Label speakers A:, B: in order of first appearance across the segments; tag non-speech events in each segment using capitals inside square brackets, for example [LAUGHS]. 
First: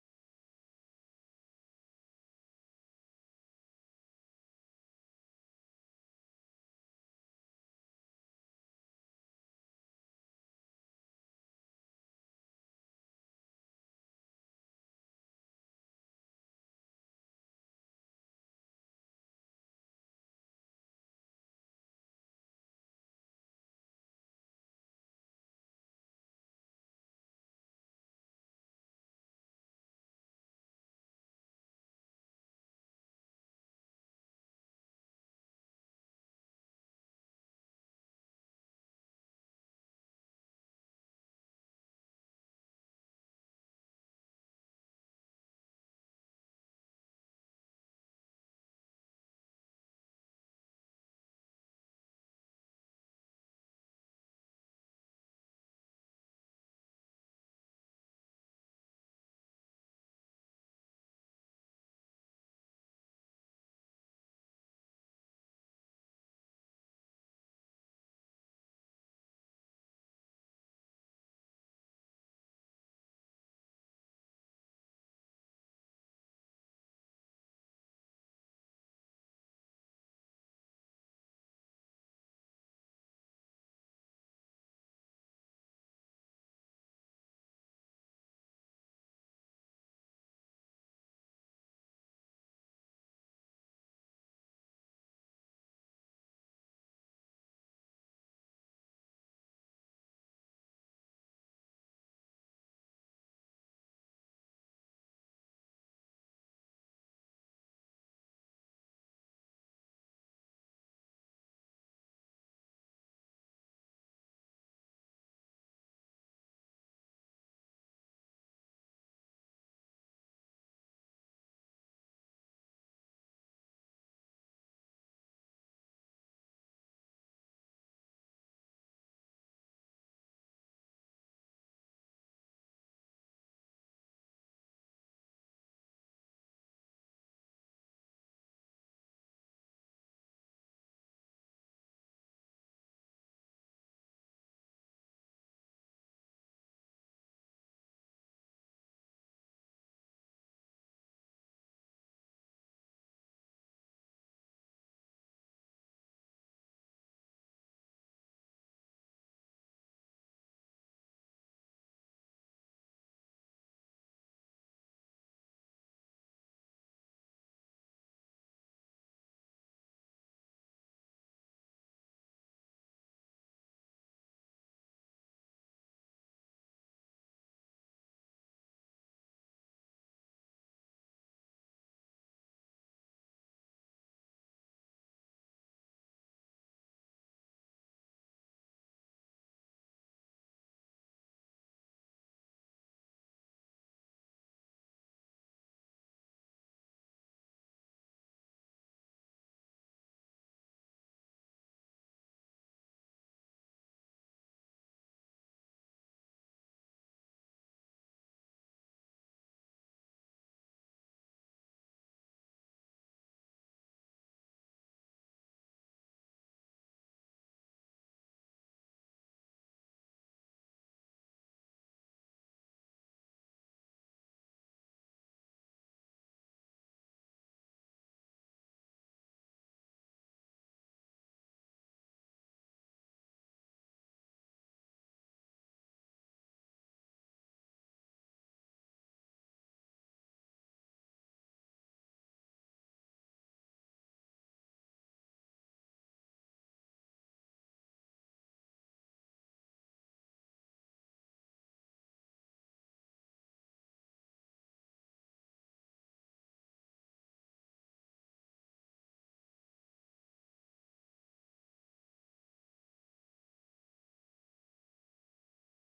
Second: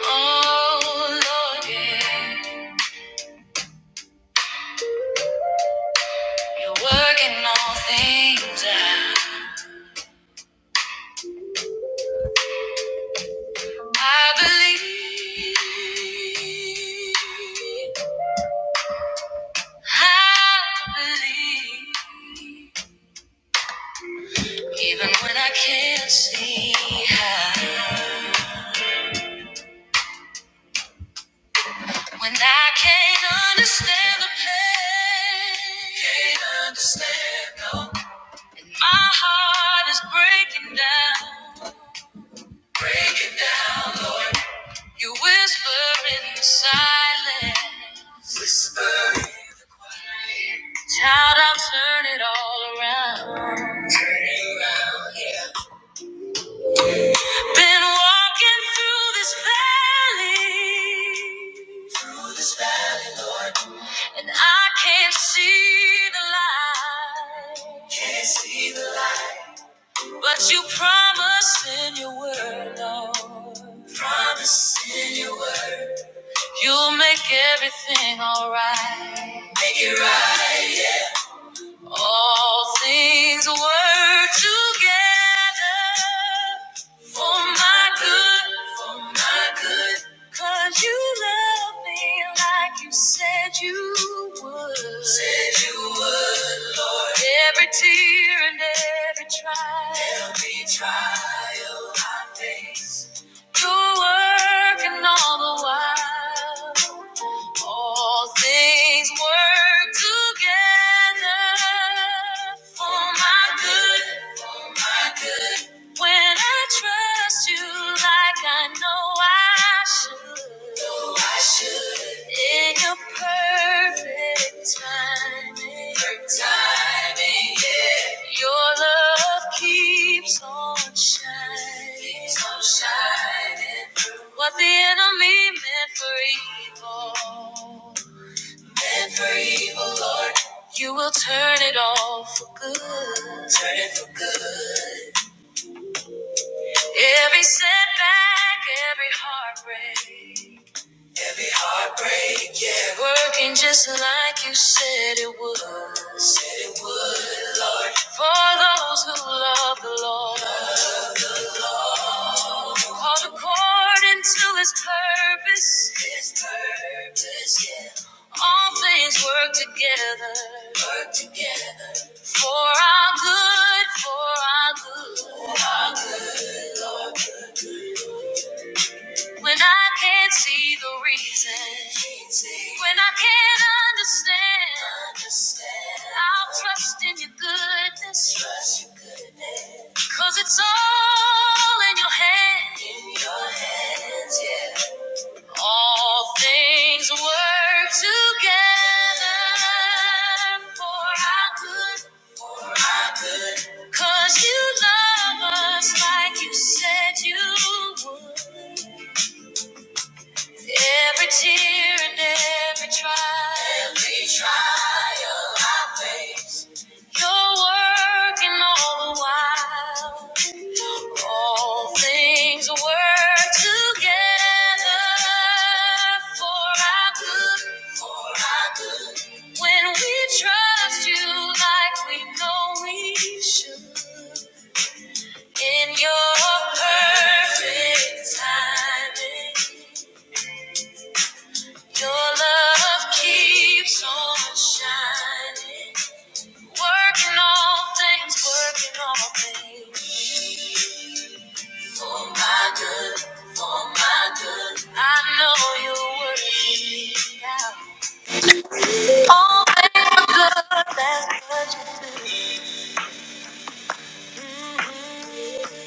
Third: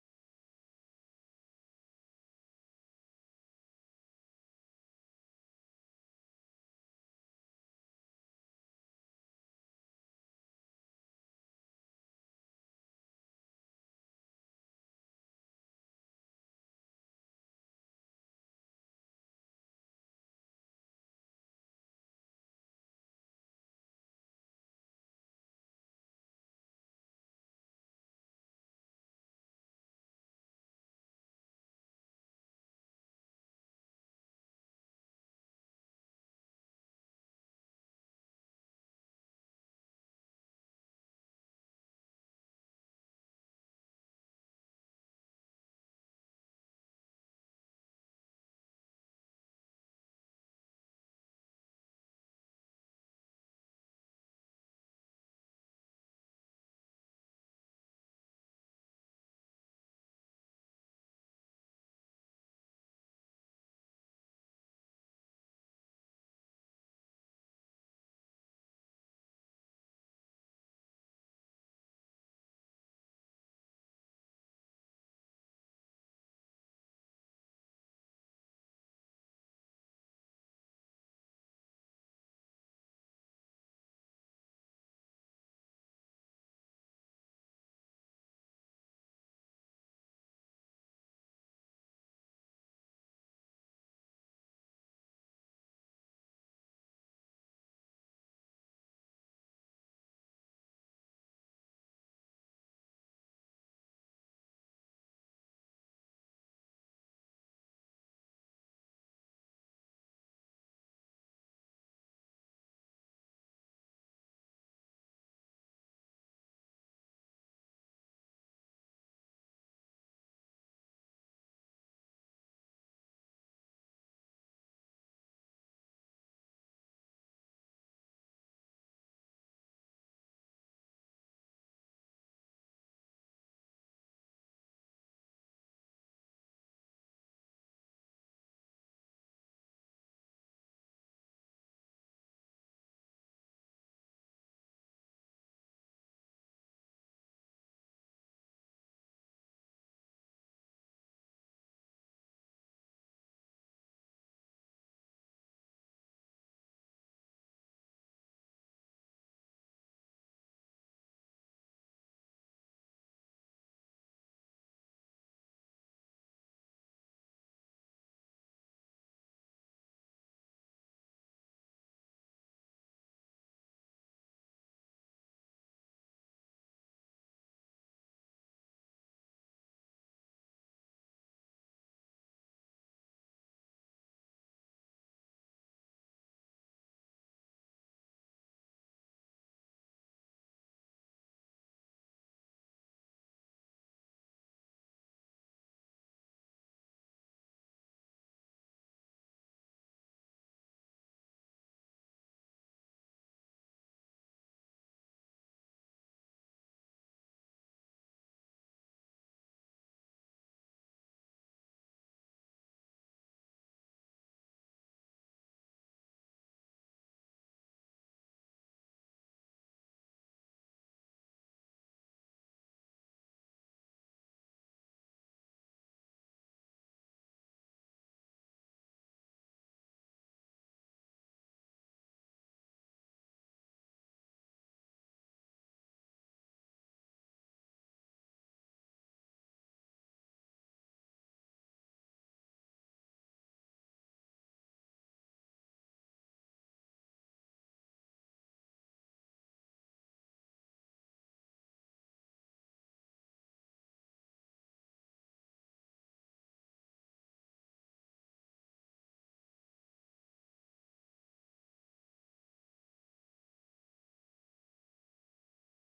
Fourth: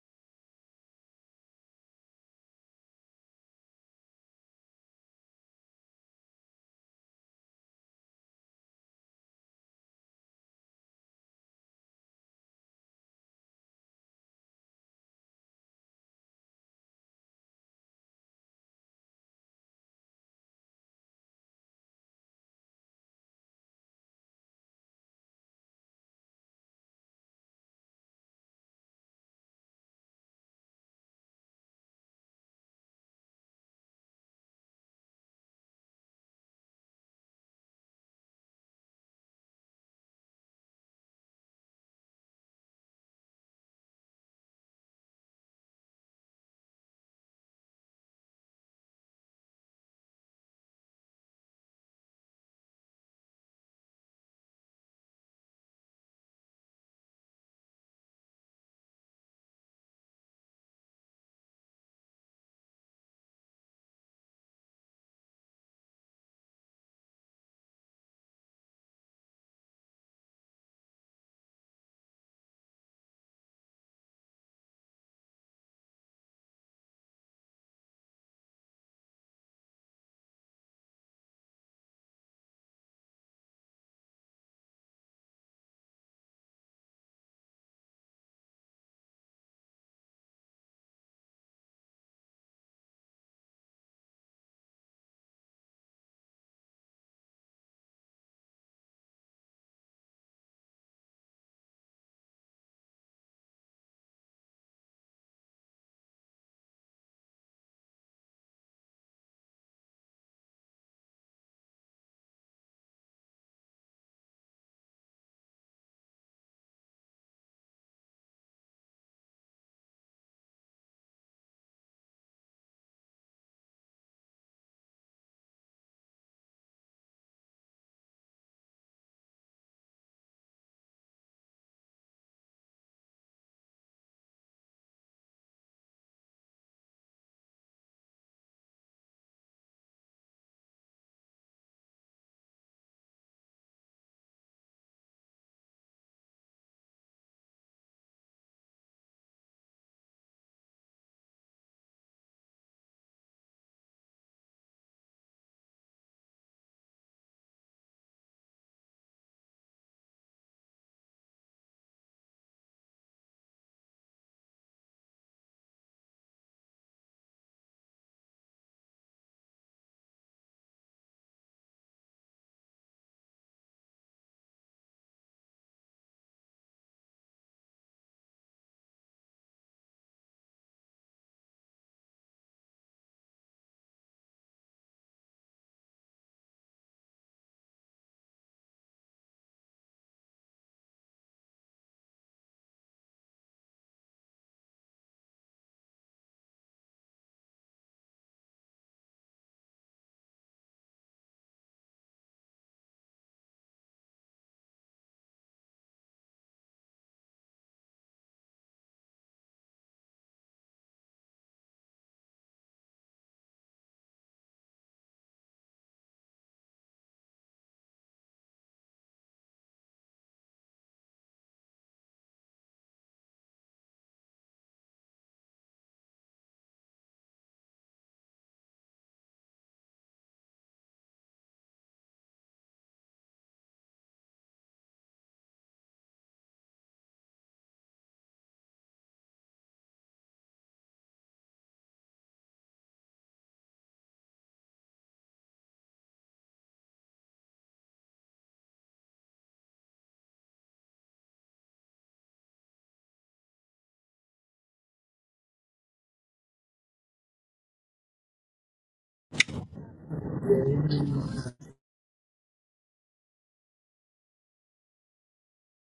A: Oh Lord, yeah, you're working all things out. I believe, I believe, even when I can't see how, when I can't understand the pain, can't understand no. My heart is breaking down. You whisper in the silence. Child, I'll turn it all around. Been walking through this valley, and I can't see the light. But you promised in your word, Lord. Promise in your word. You'll make everything alright. All things work together for my good, for my good, 'cause you love me like you said you would. Said you would, Lord. Every tear and every trial, every trial I face. You're working all the while. All things work together for my good. When I trust you like I know I should, know I should. in your perfect timing, perfect timing, yeah. your love keeps on shining, keeps on shining. What the enemy meant for evil, you will turn it all for good. Turn it for good. Every setback, every heartbreak, every heartbreak, yeah. Working just like you said it would. Said it. For those who love the Lord, called according to His purpose. His purpose, yeah. All things work together. Work together. For our good, for our good. for our When I can't see the reason, when I can't understand, I'll trust in your goodness. Cause it's all in your hands. All things work together for our good. Cause you love us like you said you would. Every tear and every trial, every trial I face, you're working all the while. All things work together for our good. for our good. When we trust you like we know we should, in your perfect timing. Your love keeps on shining, working all things, working all things for my good, for my good. I know you're working it out. All things for good, that's what you do. Mhm.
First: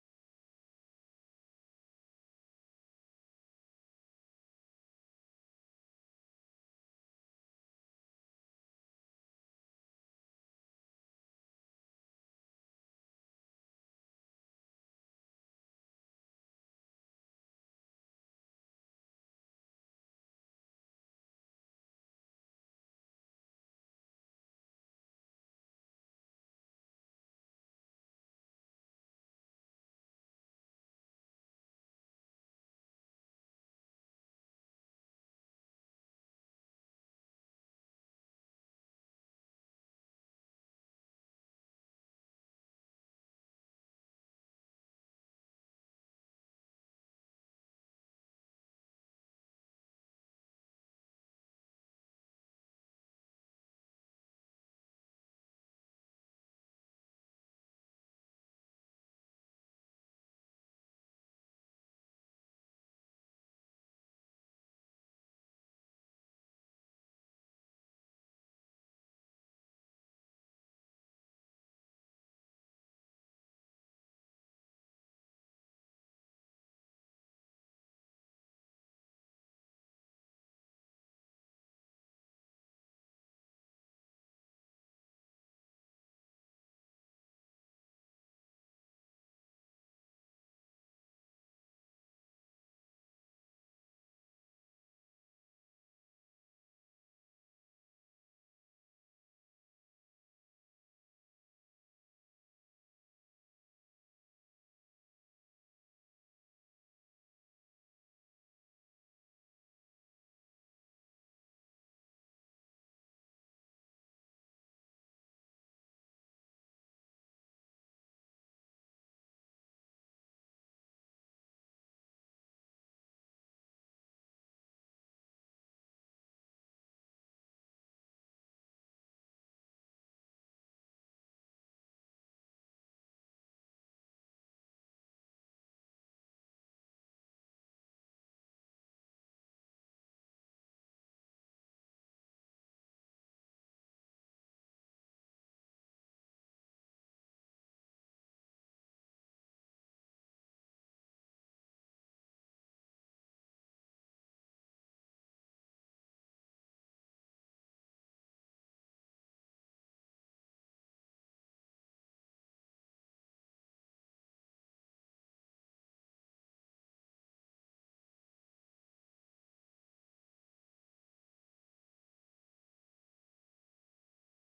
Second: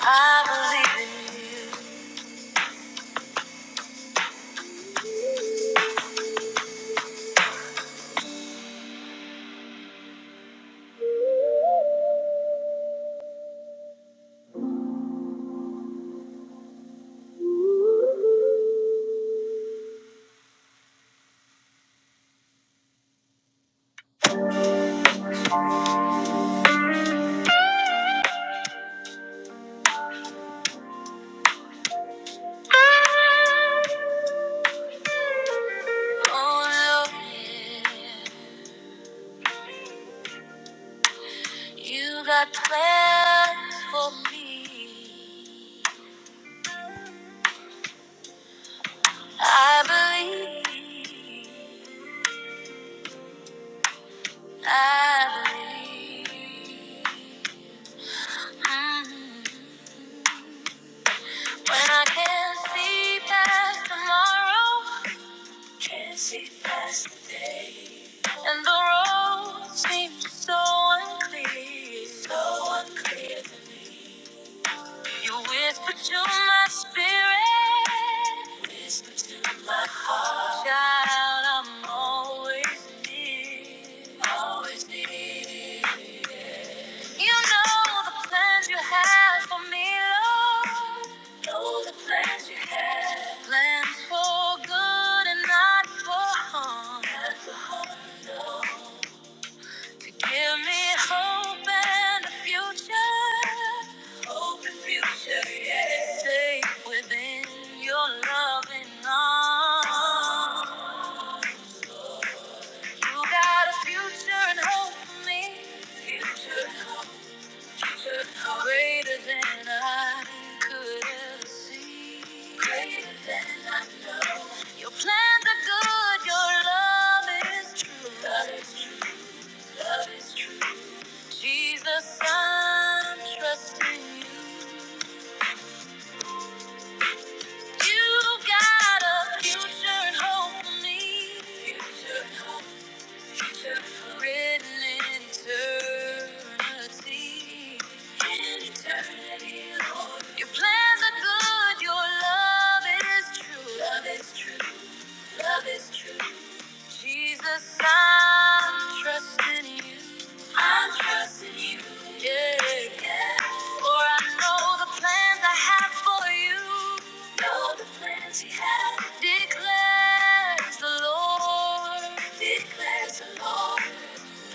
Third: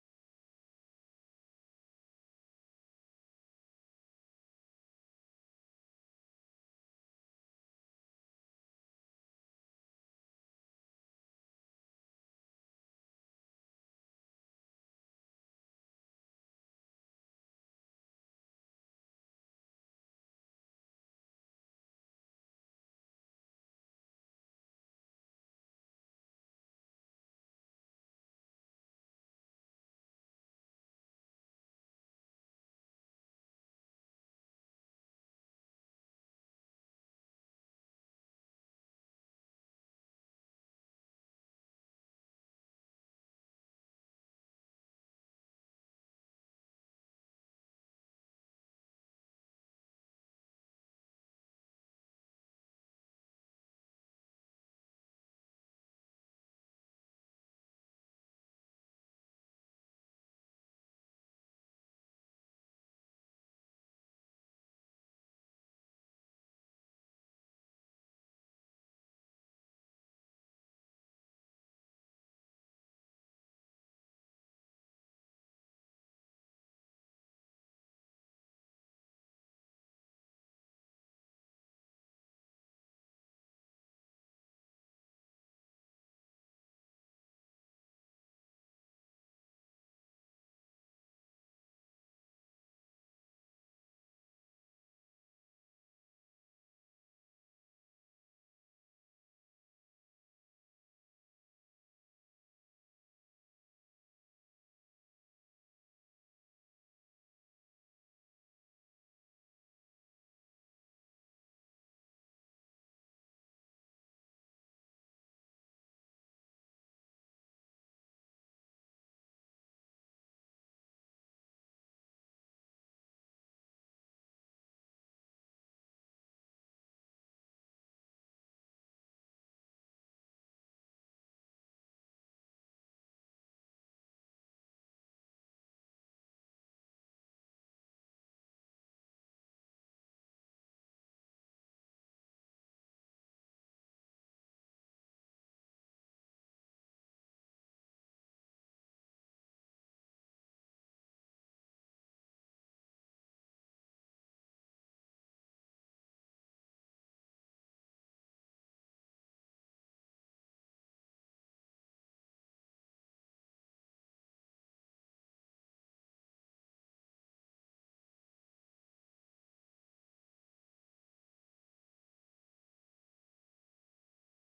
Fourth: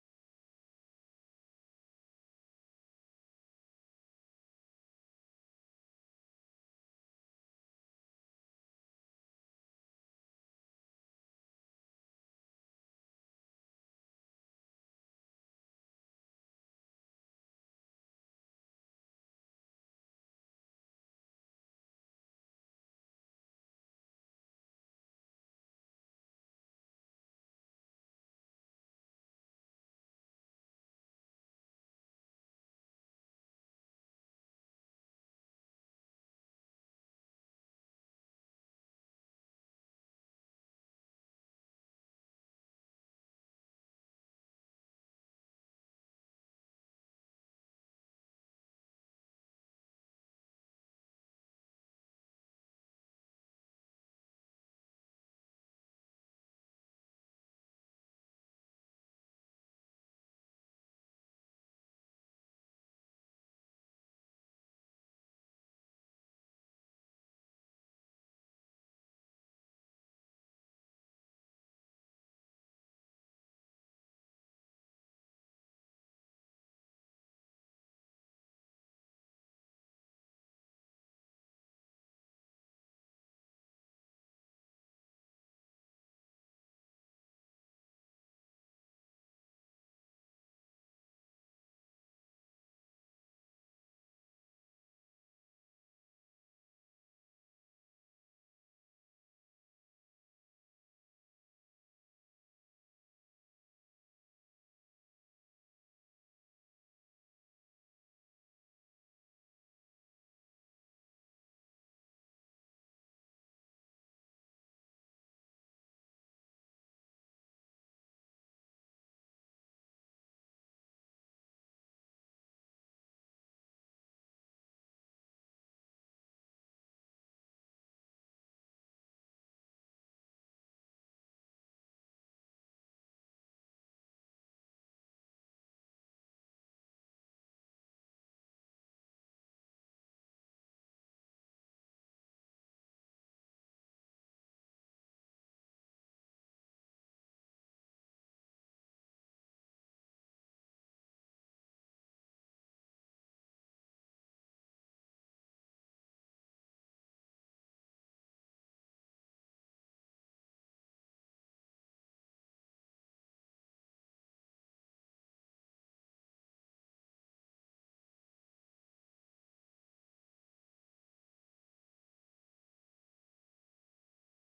A: I believe in you. Oh Lord, yeah. you got plans for me. I believe, I believe. Mm. When I can't see past tomorrow, can't see past today, and the road seems so unclear, so unclear. to me. You whisper to my spirit. Child, I'm always near. Always near. You know the plans you have for me, Lord. Know the plans you have. Plans for good and not for harm. To give me hope and a future. Hope and future, yeah. Safe within your loving arms. You got a future and hope for me. Future, future, greater than I could ever see. Greater than I know. Your plans are good, your love is true. Love is true, love is true. Jesus, I'm trusting you. You got a future and hope for me. Future, hope Written in eternity. In eternity, Lord. Your plans are good, your love is true. Love is true. Love is true. Jesus, I'm trusting you. I'm trusting you. Yeah. yeah. For I know the plans I have for you. Know the plans you have. Declares the Lord. Declares the Lord.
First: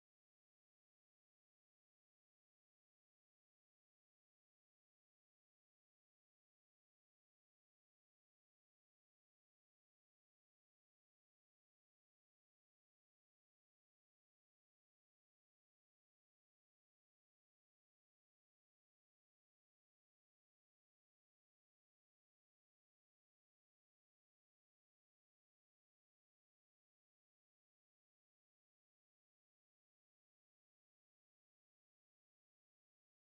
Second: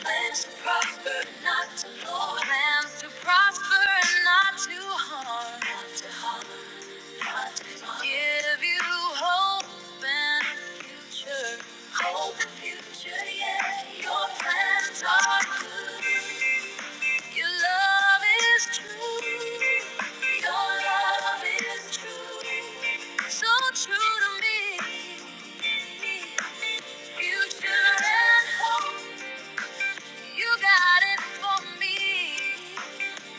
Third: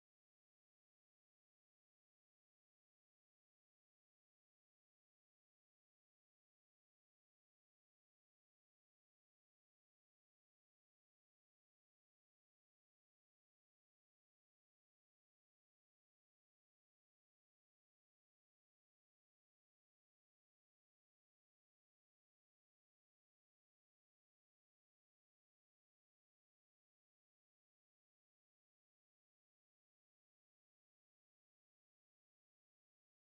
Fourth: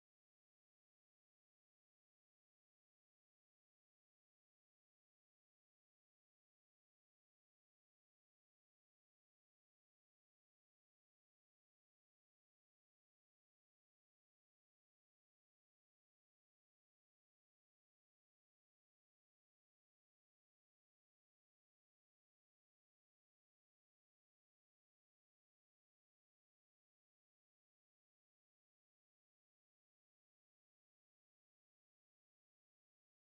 A: Plans to prosper, not to harm. Plans to prosper and not to harm. Not to harm, not to harm. Give you hope and a future. Hope and future, yeah. Your plans are good. Your love is true. Your love is true. So true to me. Future and hope. You got it for me.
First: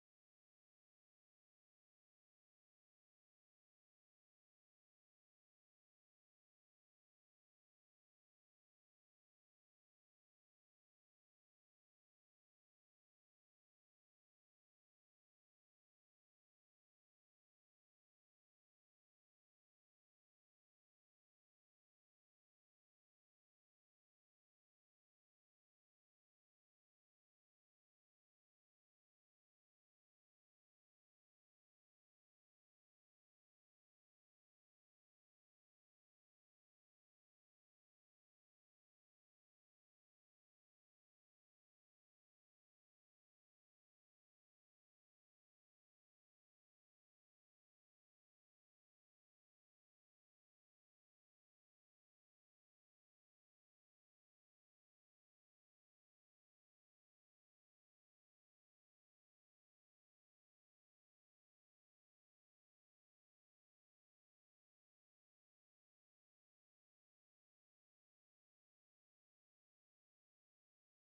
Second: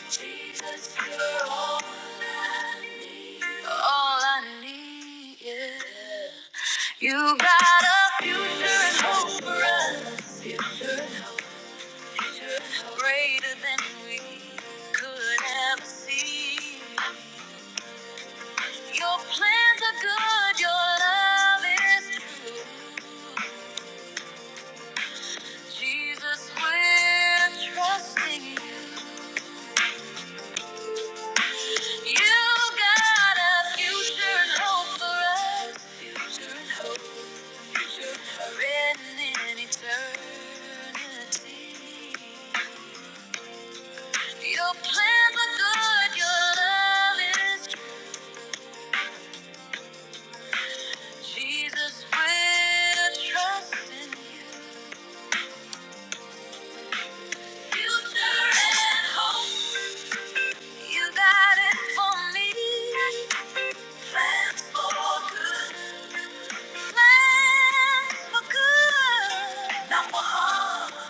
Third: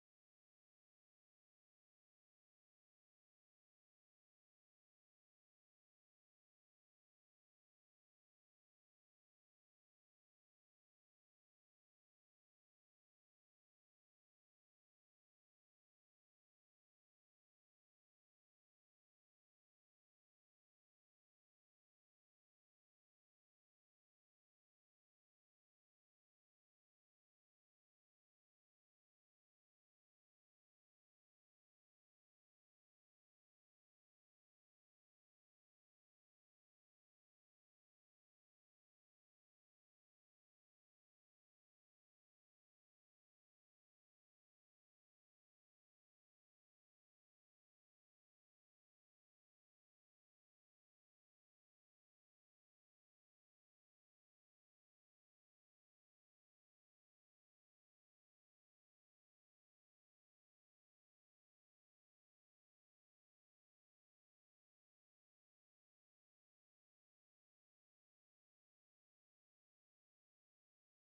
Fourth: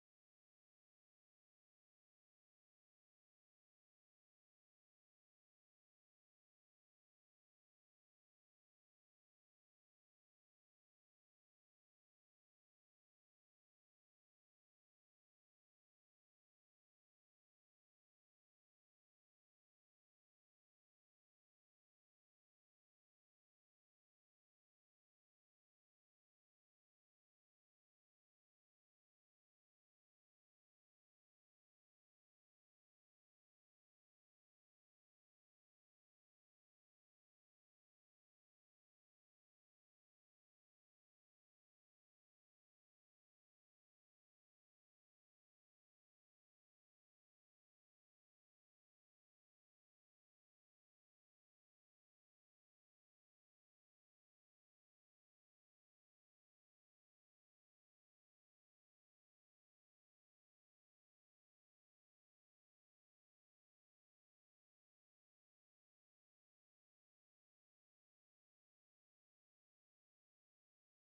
A: Jesus, you're all I need. All I need, yeah. You got a future and hope for us, greater than we could ever see. Your plans are good, your love is true. Jesus, we're trusting you. You got a future and hope for us. written in eternity. Your plans are good, your love is Jesus, we're trusting you. Future and hope, you got it for me. For good. for good, not for harm.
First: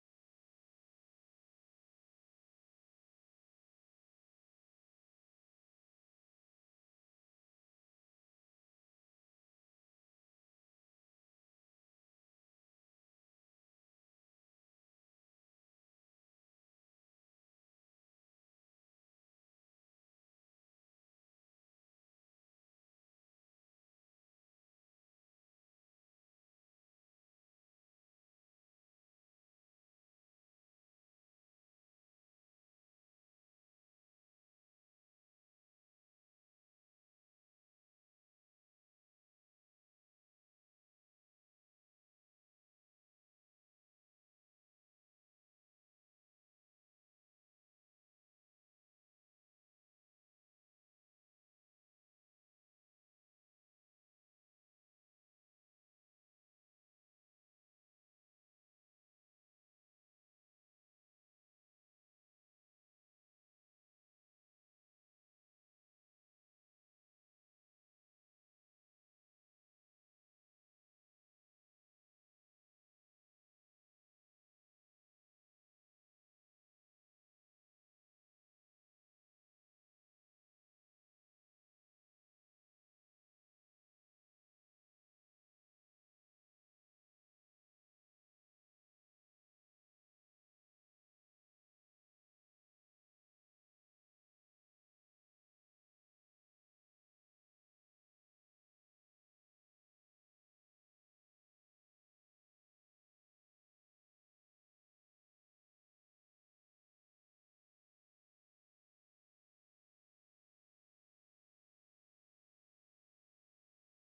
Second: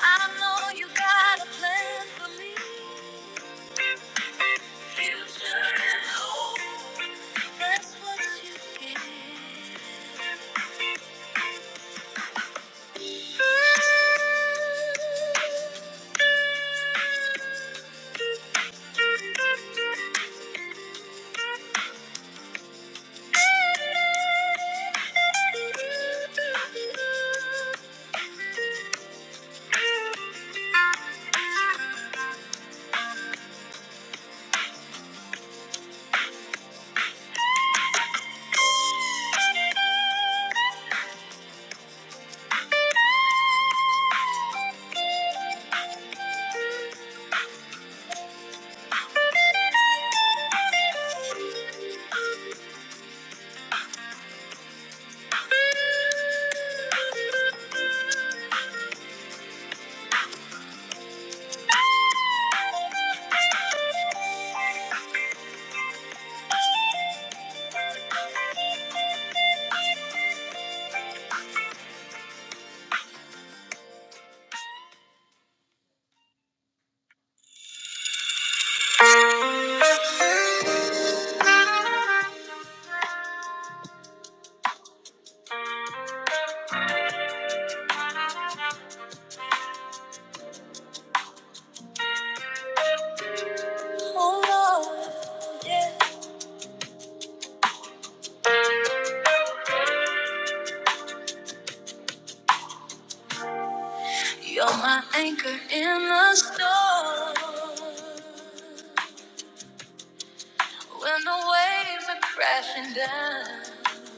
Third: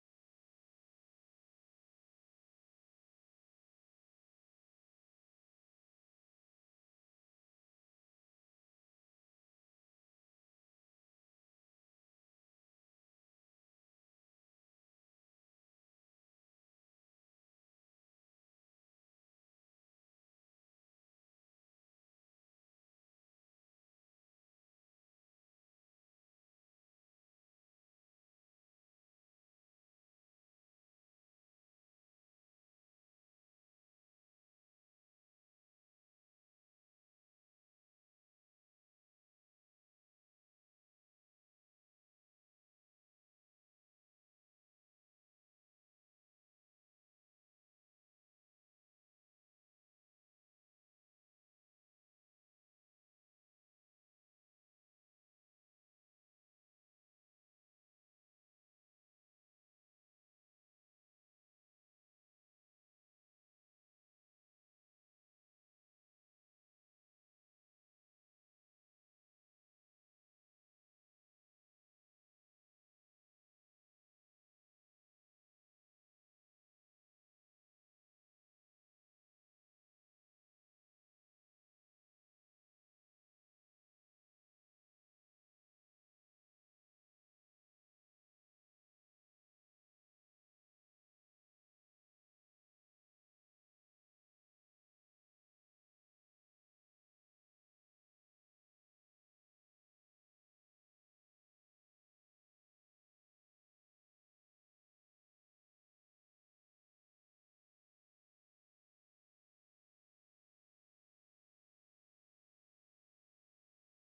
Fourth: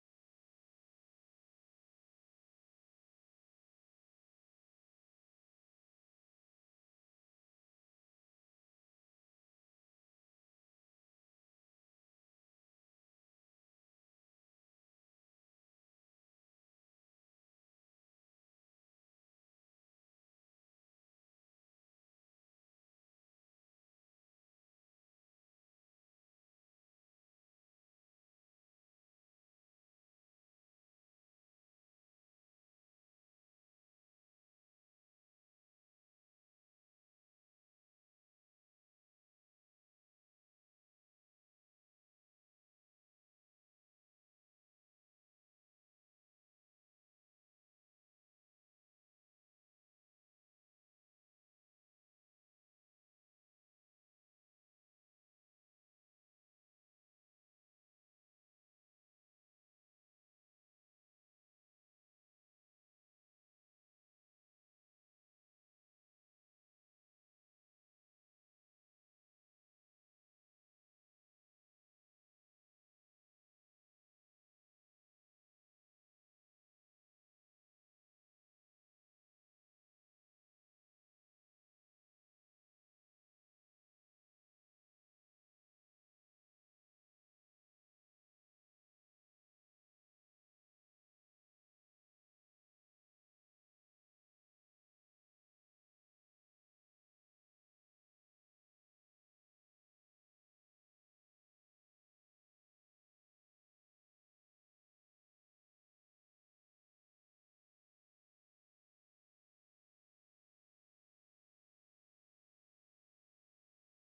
A: I know you got a plan for me. Future and hope. That's what you give. You're my anchor in the storm. When the waves are crashing down,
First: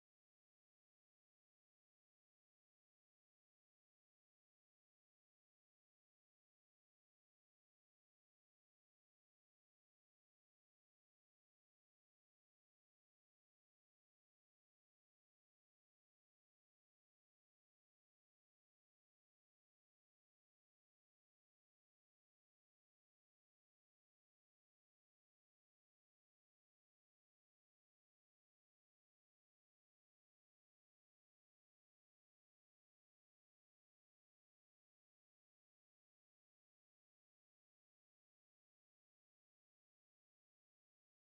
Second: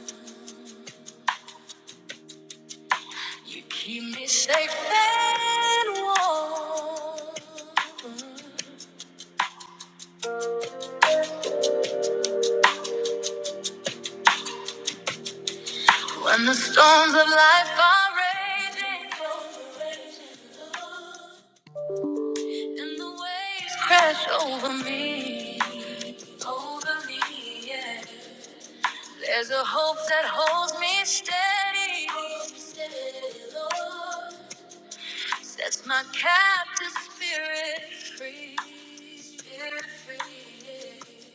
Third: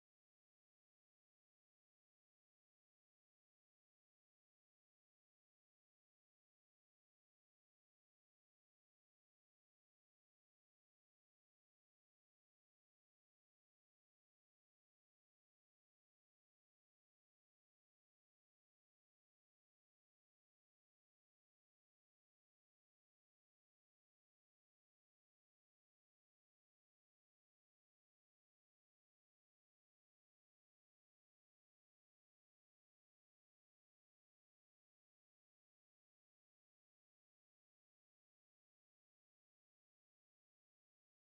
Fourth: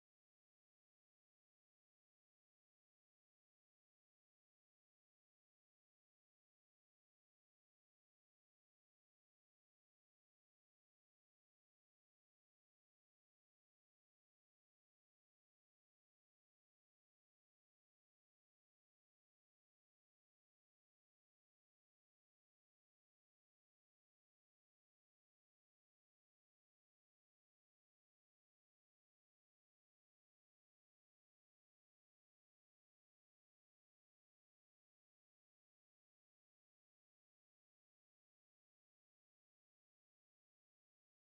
A: you keep me safe and warm. When the storms of life are raging, And the waves crash over me, over me, yeah. There's a hope that holds me steady, steady, Lord. Sets my captive spirit free, spirit free, yeah.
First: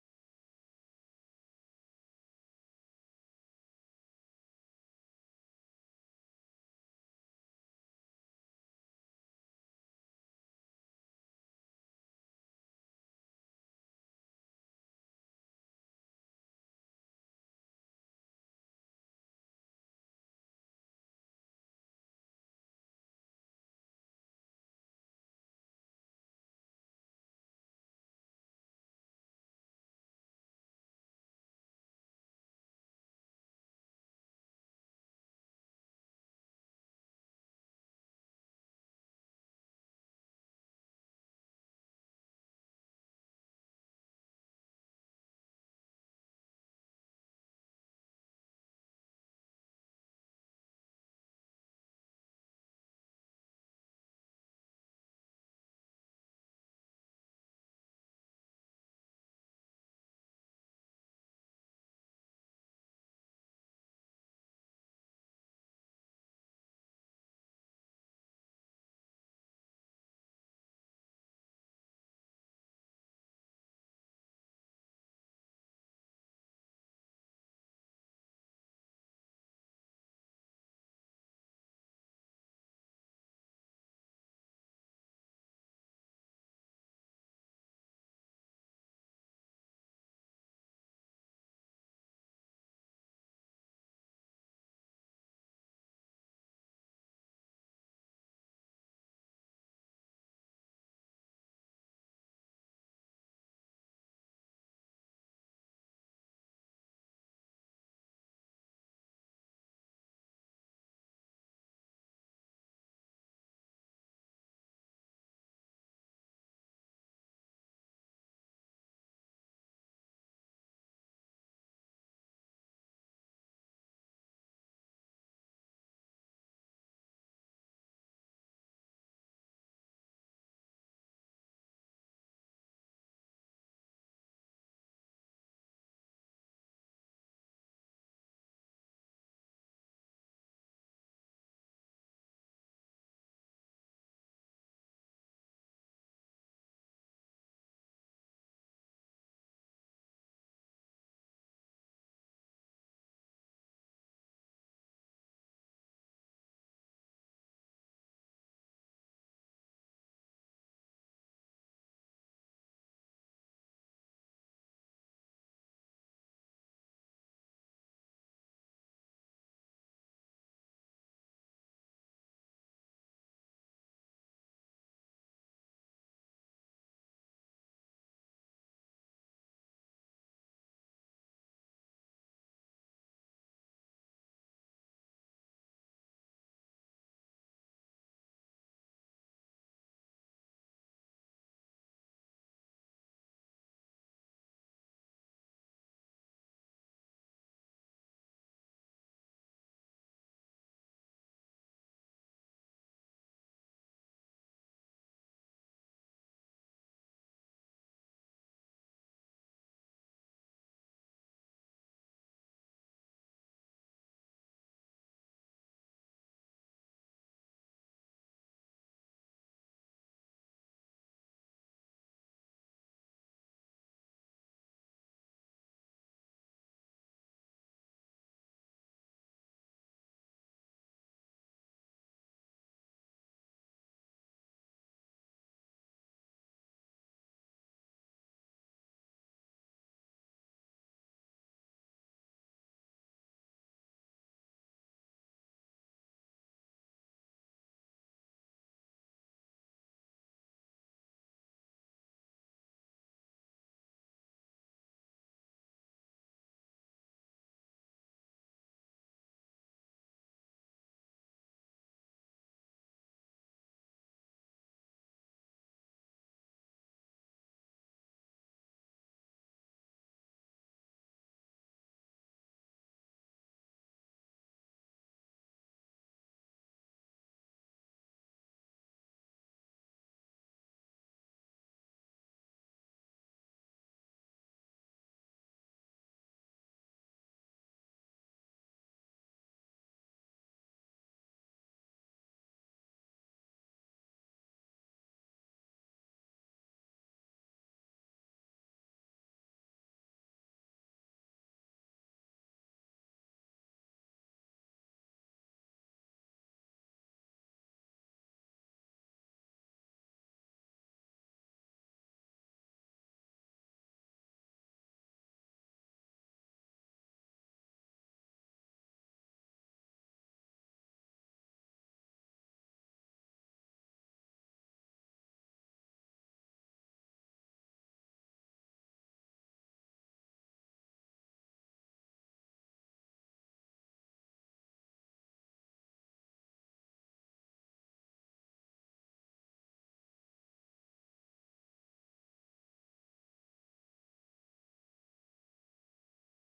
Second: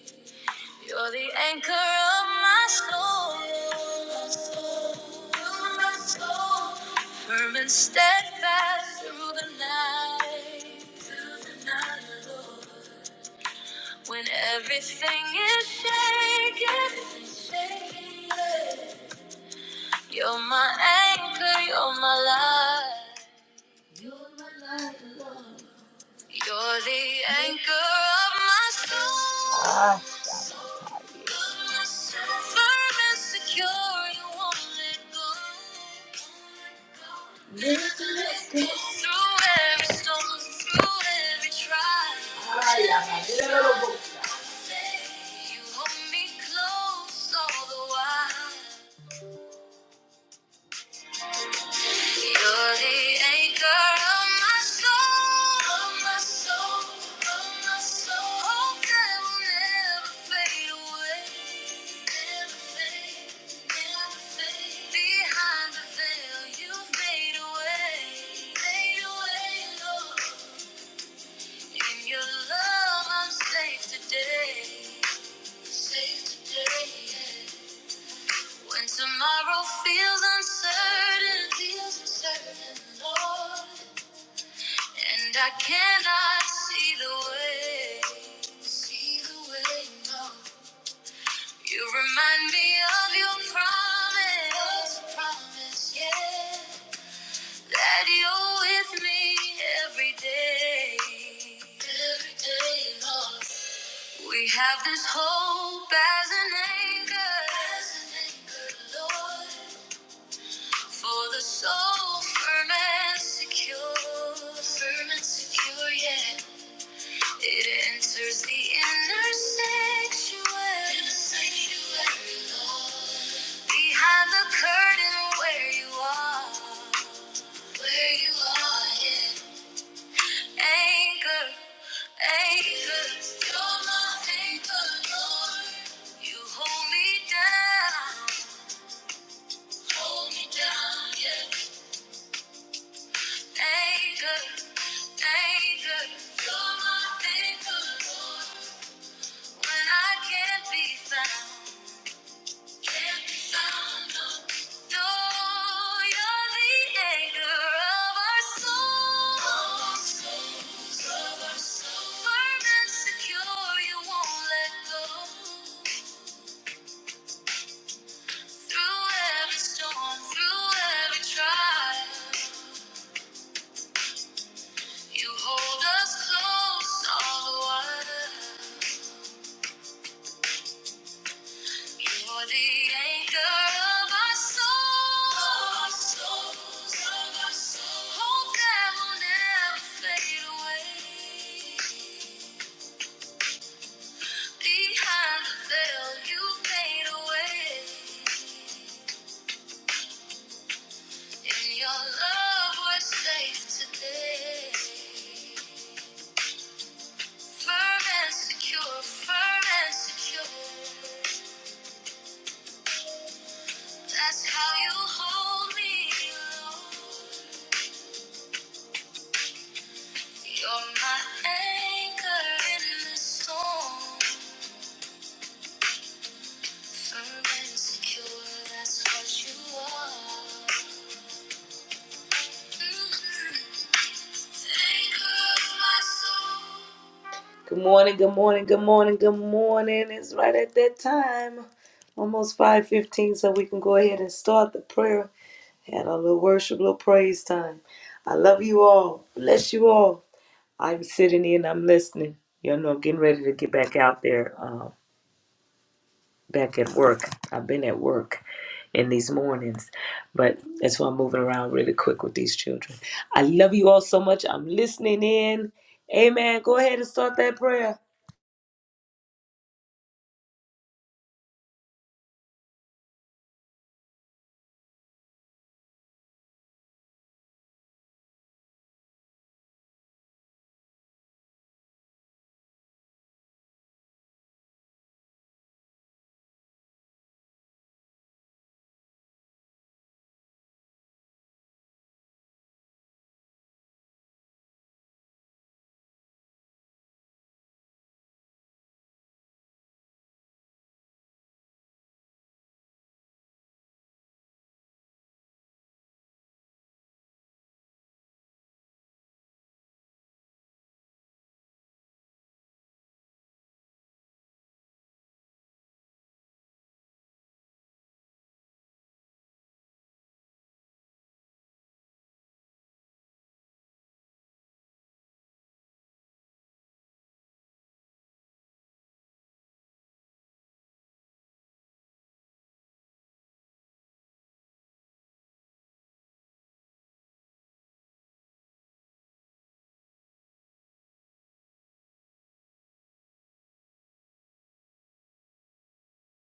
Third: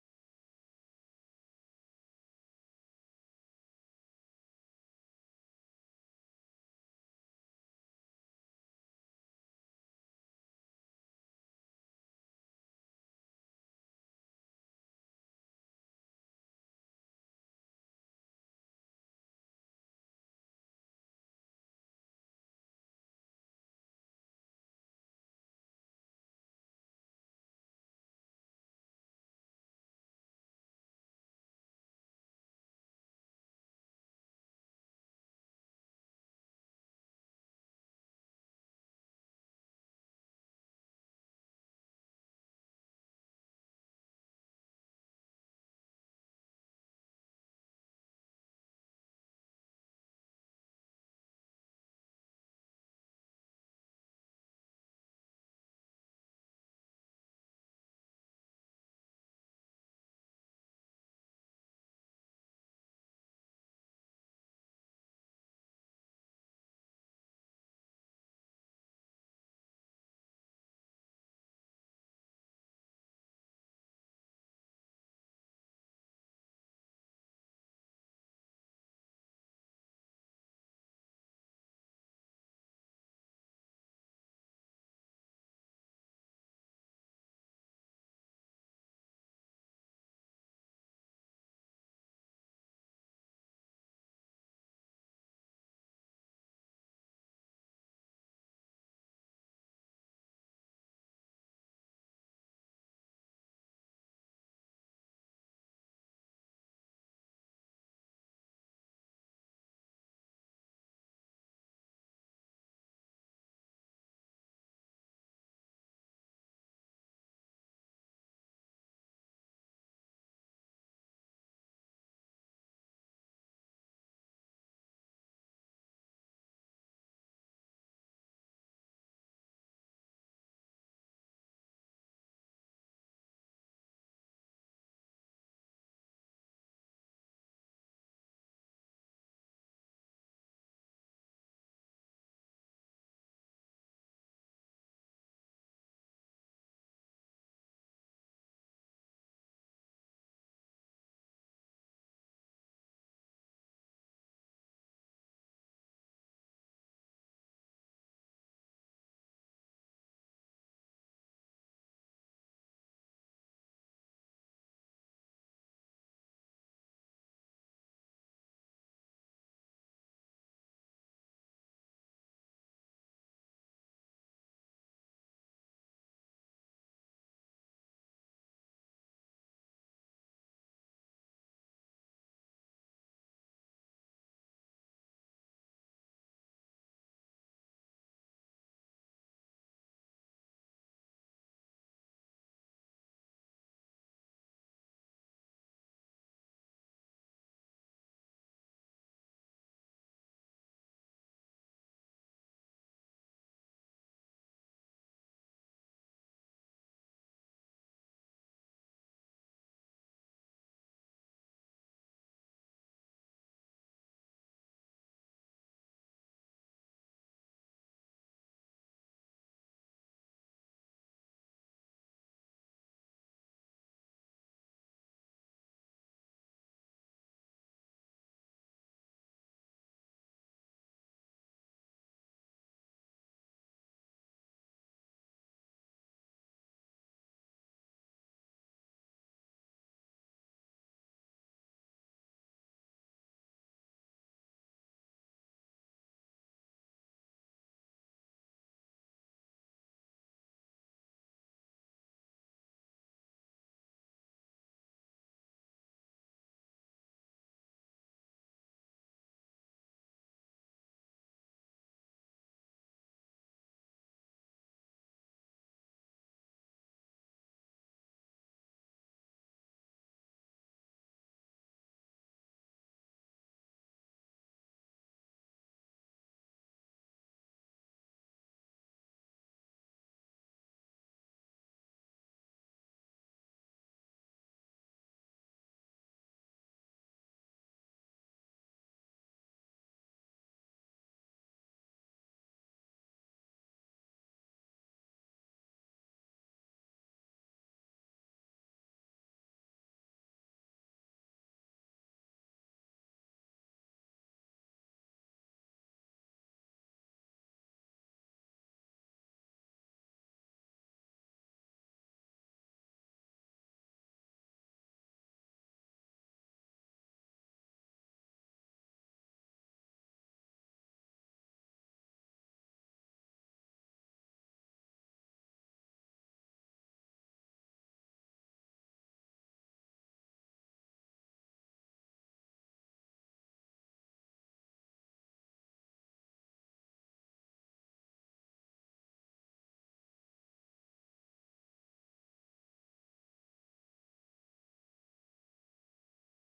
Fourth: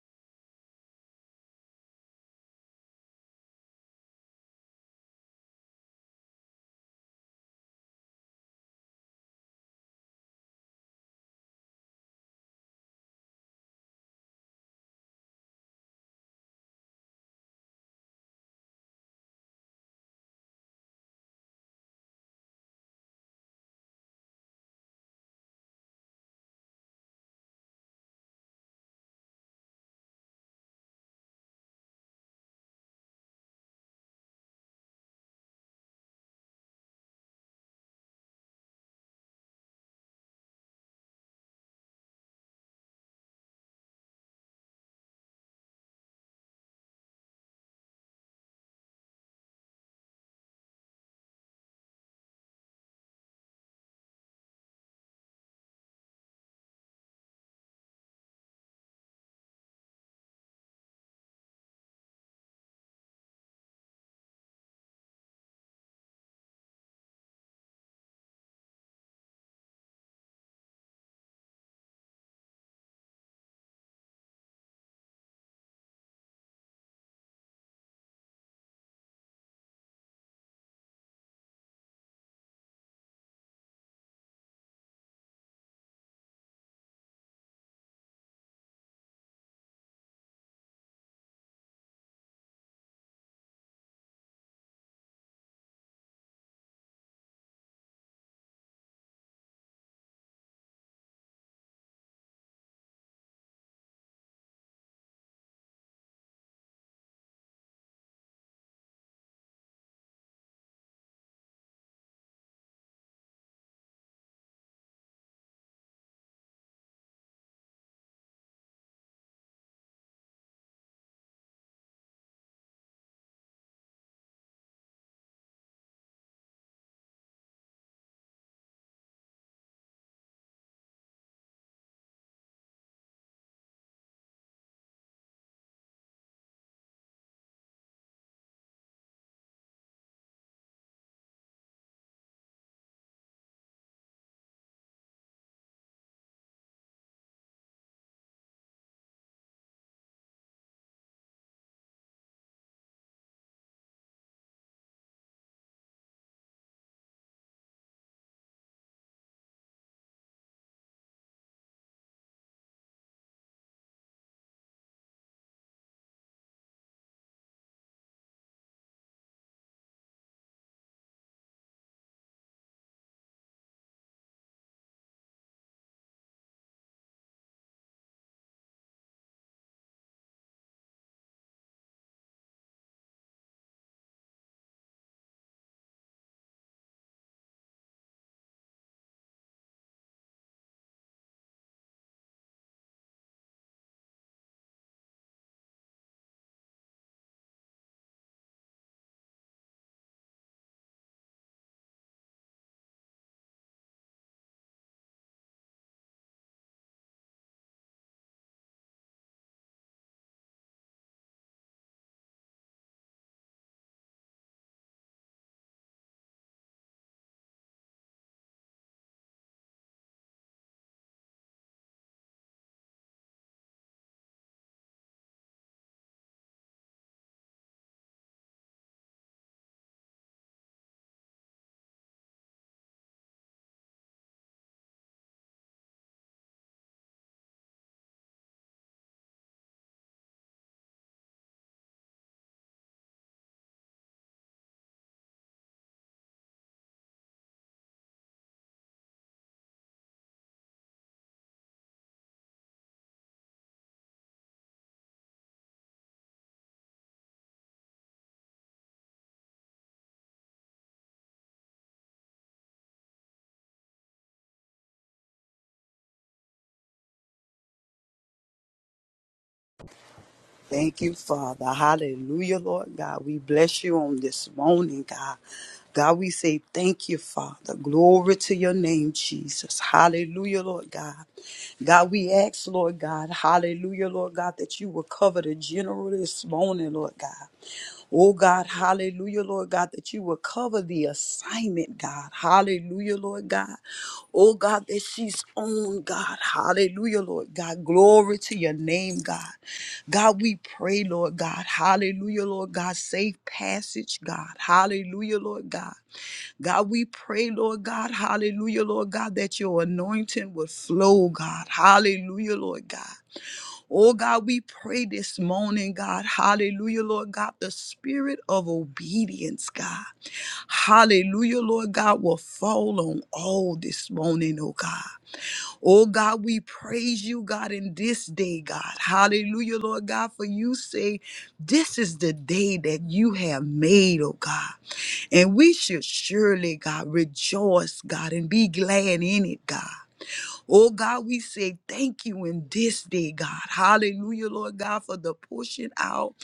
A: You're the anchor of my soul, my soul. my soul. Firm and steadfast through the night, through the night, Lord. When everything is shaking, shaking, you're my anchor, you're my life. You're my life, Lord. You're the anchor of my soul. Ah. You're so firm and secure, you won't let go. Never let go. Through every storm, through every trial. Ah, yeah, my little boy. You hold me close all the while. You're the anchor of my soul, of my soul, of my soul. Hope that will never fade away, Behind the veil, you've made In your love, I'm safe today, safe today. yeah. When tomorrow feels uncertain, feels uncertain, Lord, and I cannot see the way, see the way, no. You remind me of your promise, promise, yeah, that you're with me every day, every day, Lord. We have this hope as an anchor, as an anchor, Lord. For the soul firm and secure, firm and secure, yeah. It enters the inner sanctuary, sanctuary, Lord. Behind the curtain where you are, where you are, yeah. Anchor, anchor, you're my anchor, Lord. You hold me down, hold me down, yeah. Anchor. Through every storm, through every trial, you hold us close all the while. You're the anchor of our souls, of our souls. Hope that will never fade away. Behind the veil, you fade away. In your love, we're safe today. Firm and secure, firm and secure. That's how you hold me, Lord. You're my anchor in the storm. Firm and secure, that's what you are. Mhm. Anchor of my soul. Good morning, good morning, good morning, good morning. It's right at that time. Almost 5.15, so we can go ahead and start the prayer. Had a little worship, little praise time. I love you all. Bless you all. I'm sitting in, I'm listening. Y'all know I'm getting ready to get back out there. um, back at work. I've been at work in these mornings, but that's why I'm moving around really quick with these children. I love you all so much. I'm listening in. Amen. Go ahead and start that prayer.
B: Thank you, Father. Hallelujah, Lord God. We bless you on this morning, God. God, we say thank you, Father. Glory to your name, Jesus. Hallelujah, Lord God. God, we ask, Lord God, hallelujah, Lord God, that you will cover the general this morning, Lord God. Oh God, hallelujah, Lord God, that you will cover the assignment, God. Hallelujah, Lord God. Oh God, that she's on, God. Hallelujah, Lord God. Glory to your name, God. God, we pray, Lord God. Hallelujah, Lord God. Safe passage, God. Hallelujah, Lord God. God, we pray, Lord God. Hallelujah, Lord God, that your anointing would flow, God. Hallelujah, Lord God. Oh God, we pray this morning, God. Hallelujah, Lord God. The spirit of obedience, God. Hallelujah, Lord God, will fall on all this morning, oh God. Oh God, we praise you, God, in this day, God. Hallelujah, Lord God, for you say, This is the day that you have made, oh God. And we should surely, God, rejoice, God, and be glad in it, God. Oh God, we say thank you in this day, God. Hallelujah, Lord God, for the pushing out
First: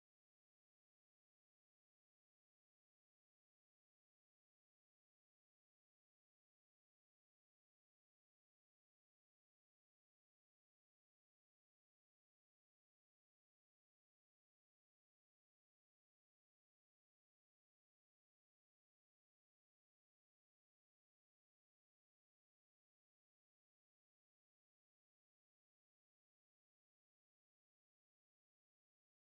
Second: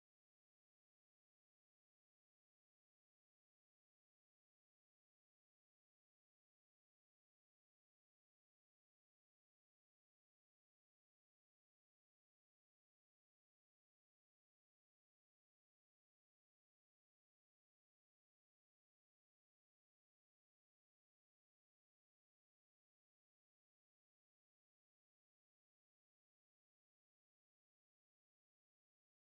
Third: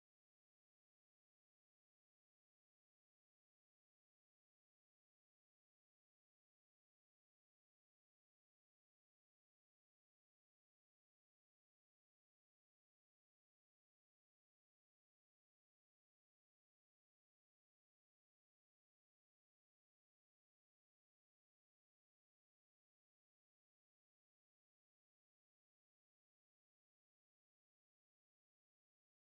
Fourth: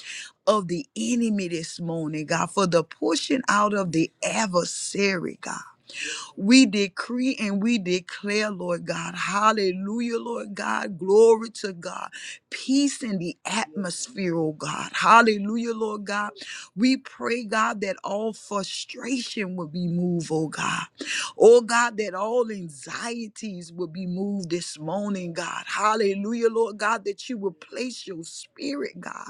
B: of the enemy this morning, God, for the pushing out of the adversary, God. We decree and we declare, Lord God, hallelujah, Lord God, glory to God, peace in the atmosphere, oh God, hallelujah, Lord God. We pray, God, that all frustration will be moved, oh God. Oh God, that all anxieties will be moved this morning, God. Hallelujah, Lord God, that you will place your spirit, God.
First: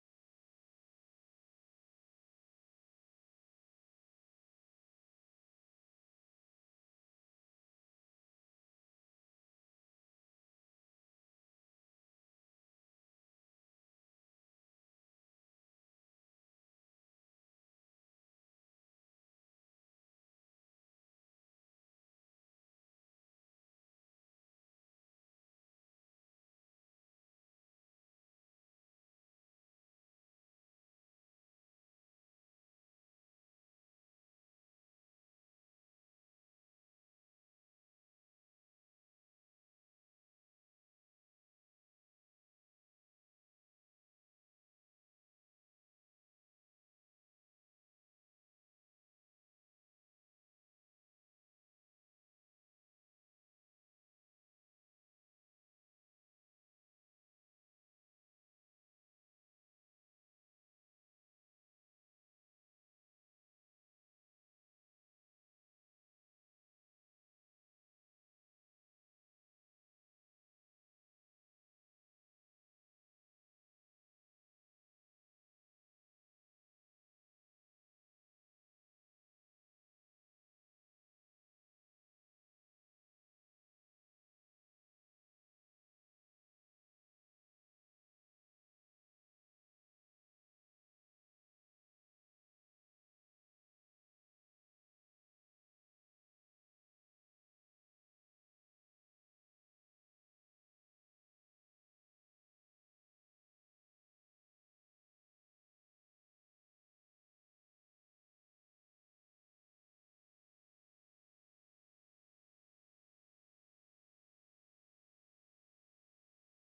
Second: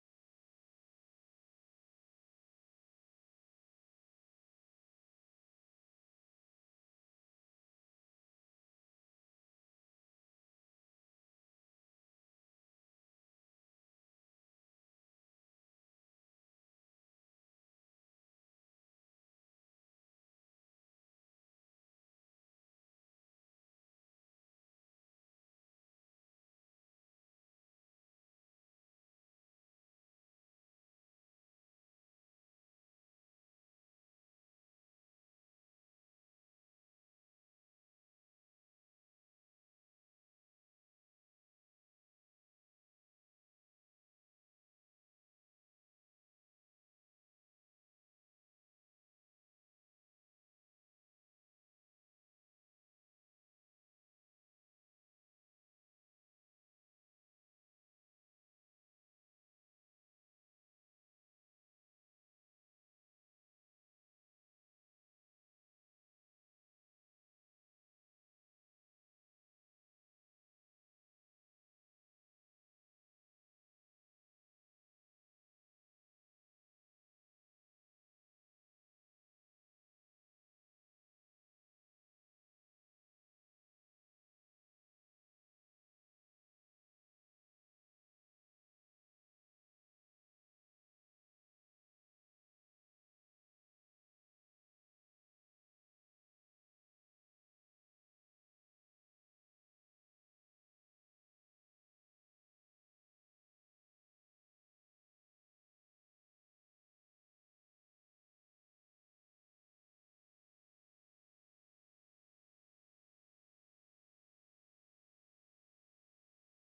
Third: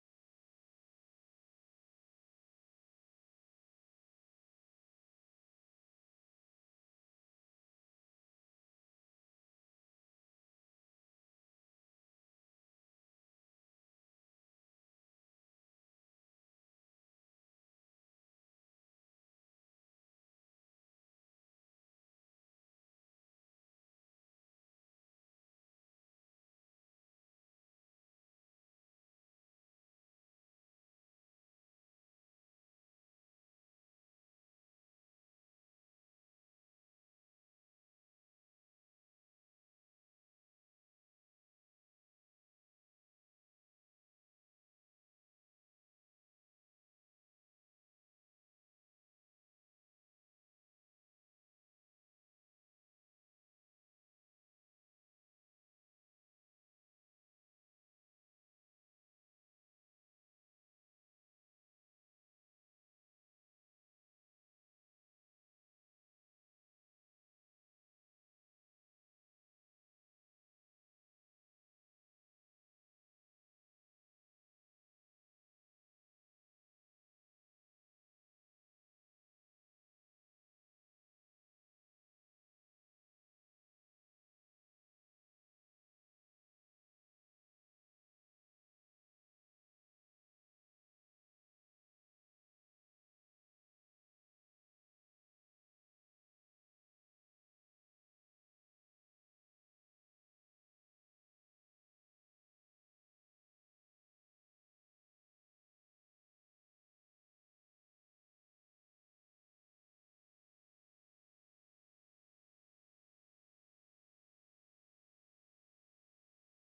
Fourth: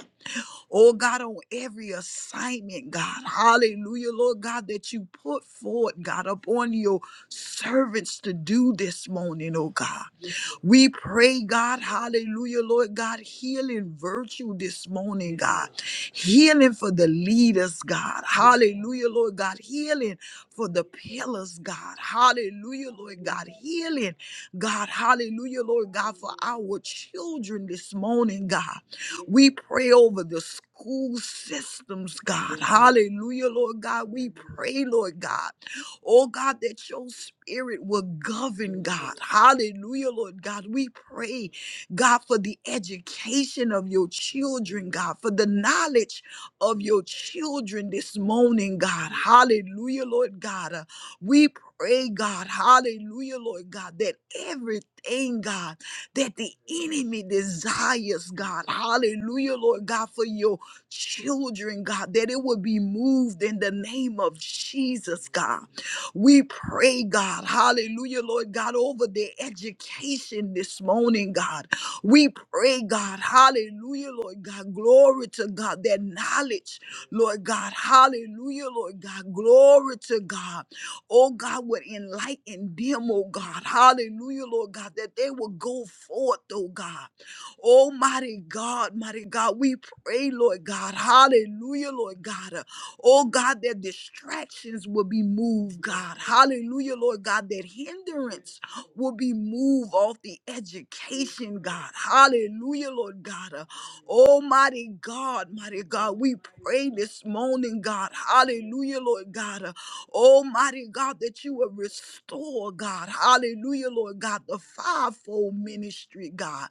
B: Oh God, on every assignment, God. Hallelujah, Lord God, that you put forward, God, upon your servants to do this morning, oh God. We pray, God, hallelujah, Lord God, healing virtue this morning, God. Healing for the leaders, God. Hallelujah, Lord God. Healing for the pillars, God. Hallelujah, Lord God. Healing, God. Hallelujah, Lord God, for our children this morning, God. We pray over the school systems, God. Hallelujah, Lord God. We pray, Lord God. Oh God, that your spirit will govern, God. Hallelujah, Lord God. We pray, God, for the education of your children, God, for the knowledge of your children this morning, God. Hallelujah, Lord God. Uh, we pray, God, hallelujah, Lord God, that everything, God, that the enemy desires, God, hallelujah, Lord God, for your children, God, that it will be moved in the name of Jesus, God. We pray, God, hallelujah, Lord God, over their education this morning, God. We pray, God, hallelujah, Lord God, glory to God, their knowledge, Lord God, hallelujah, Lord God, glory to God. Oh God, would enlighten them, oh God, hallelujah, Lord God, that they will go forth, oh God. Almighty God, mighty God, we pray, Lord God, hallelujah, Lord God. Oh God, their distractions will be moved, God. Hallelujah, Lord God, that hindrance will be moved off the education, God. Hallelujah, Lord God. Uh, Almighty God, mighty God, we pray this morning, God. Hallelujah, Lord God. Uh, Almighty God, that you will restore, God. Hallelujah, Lord God, the fivefold ministry, God.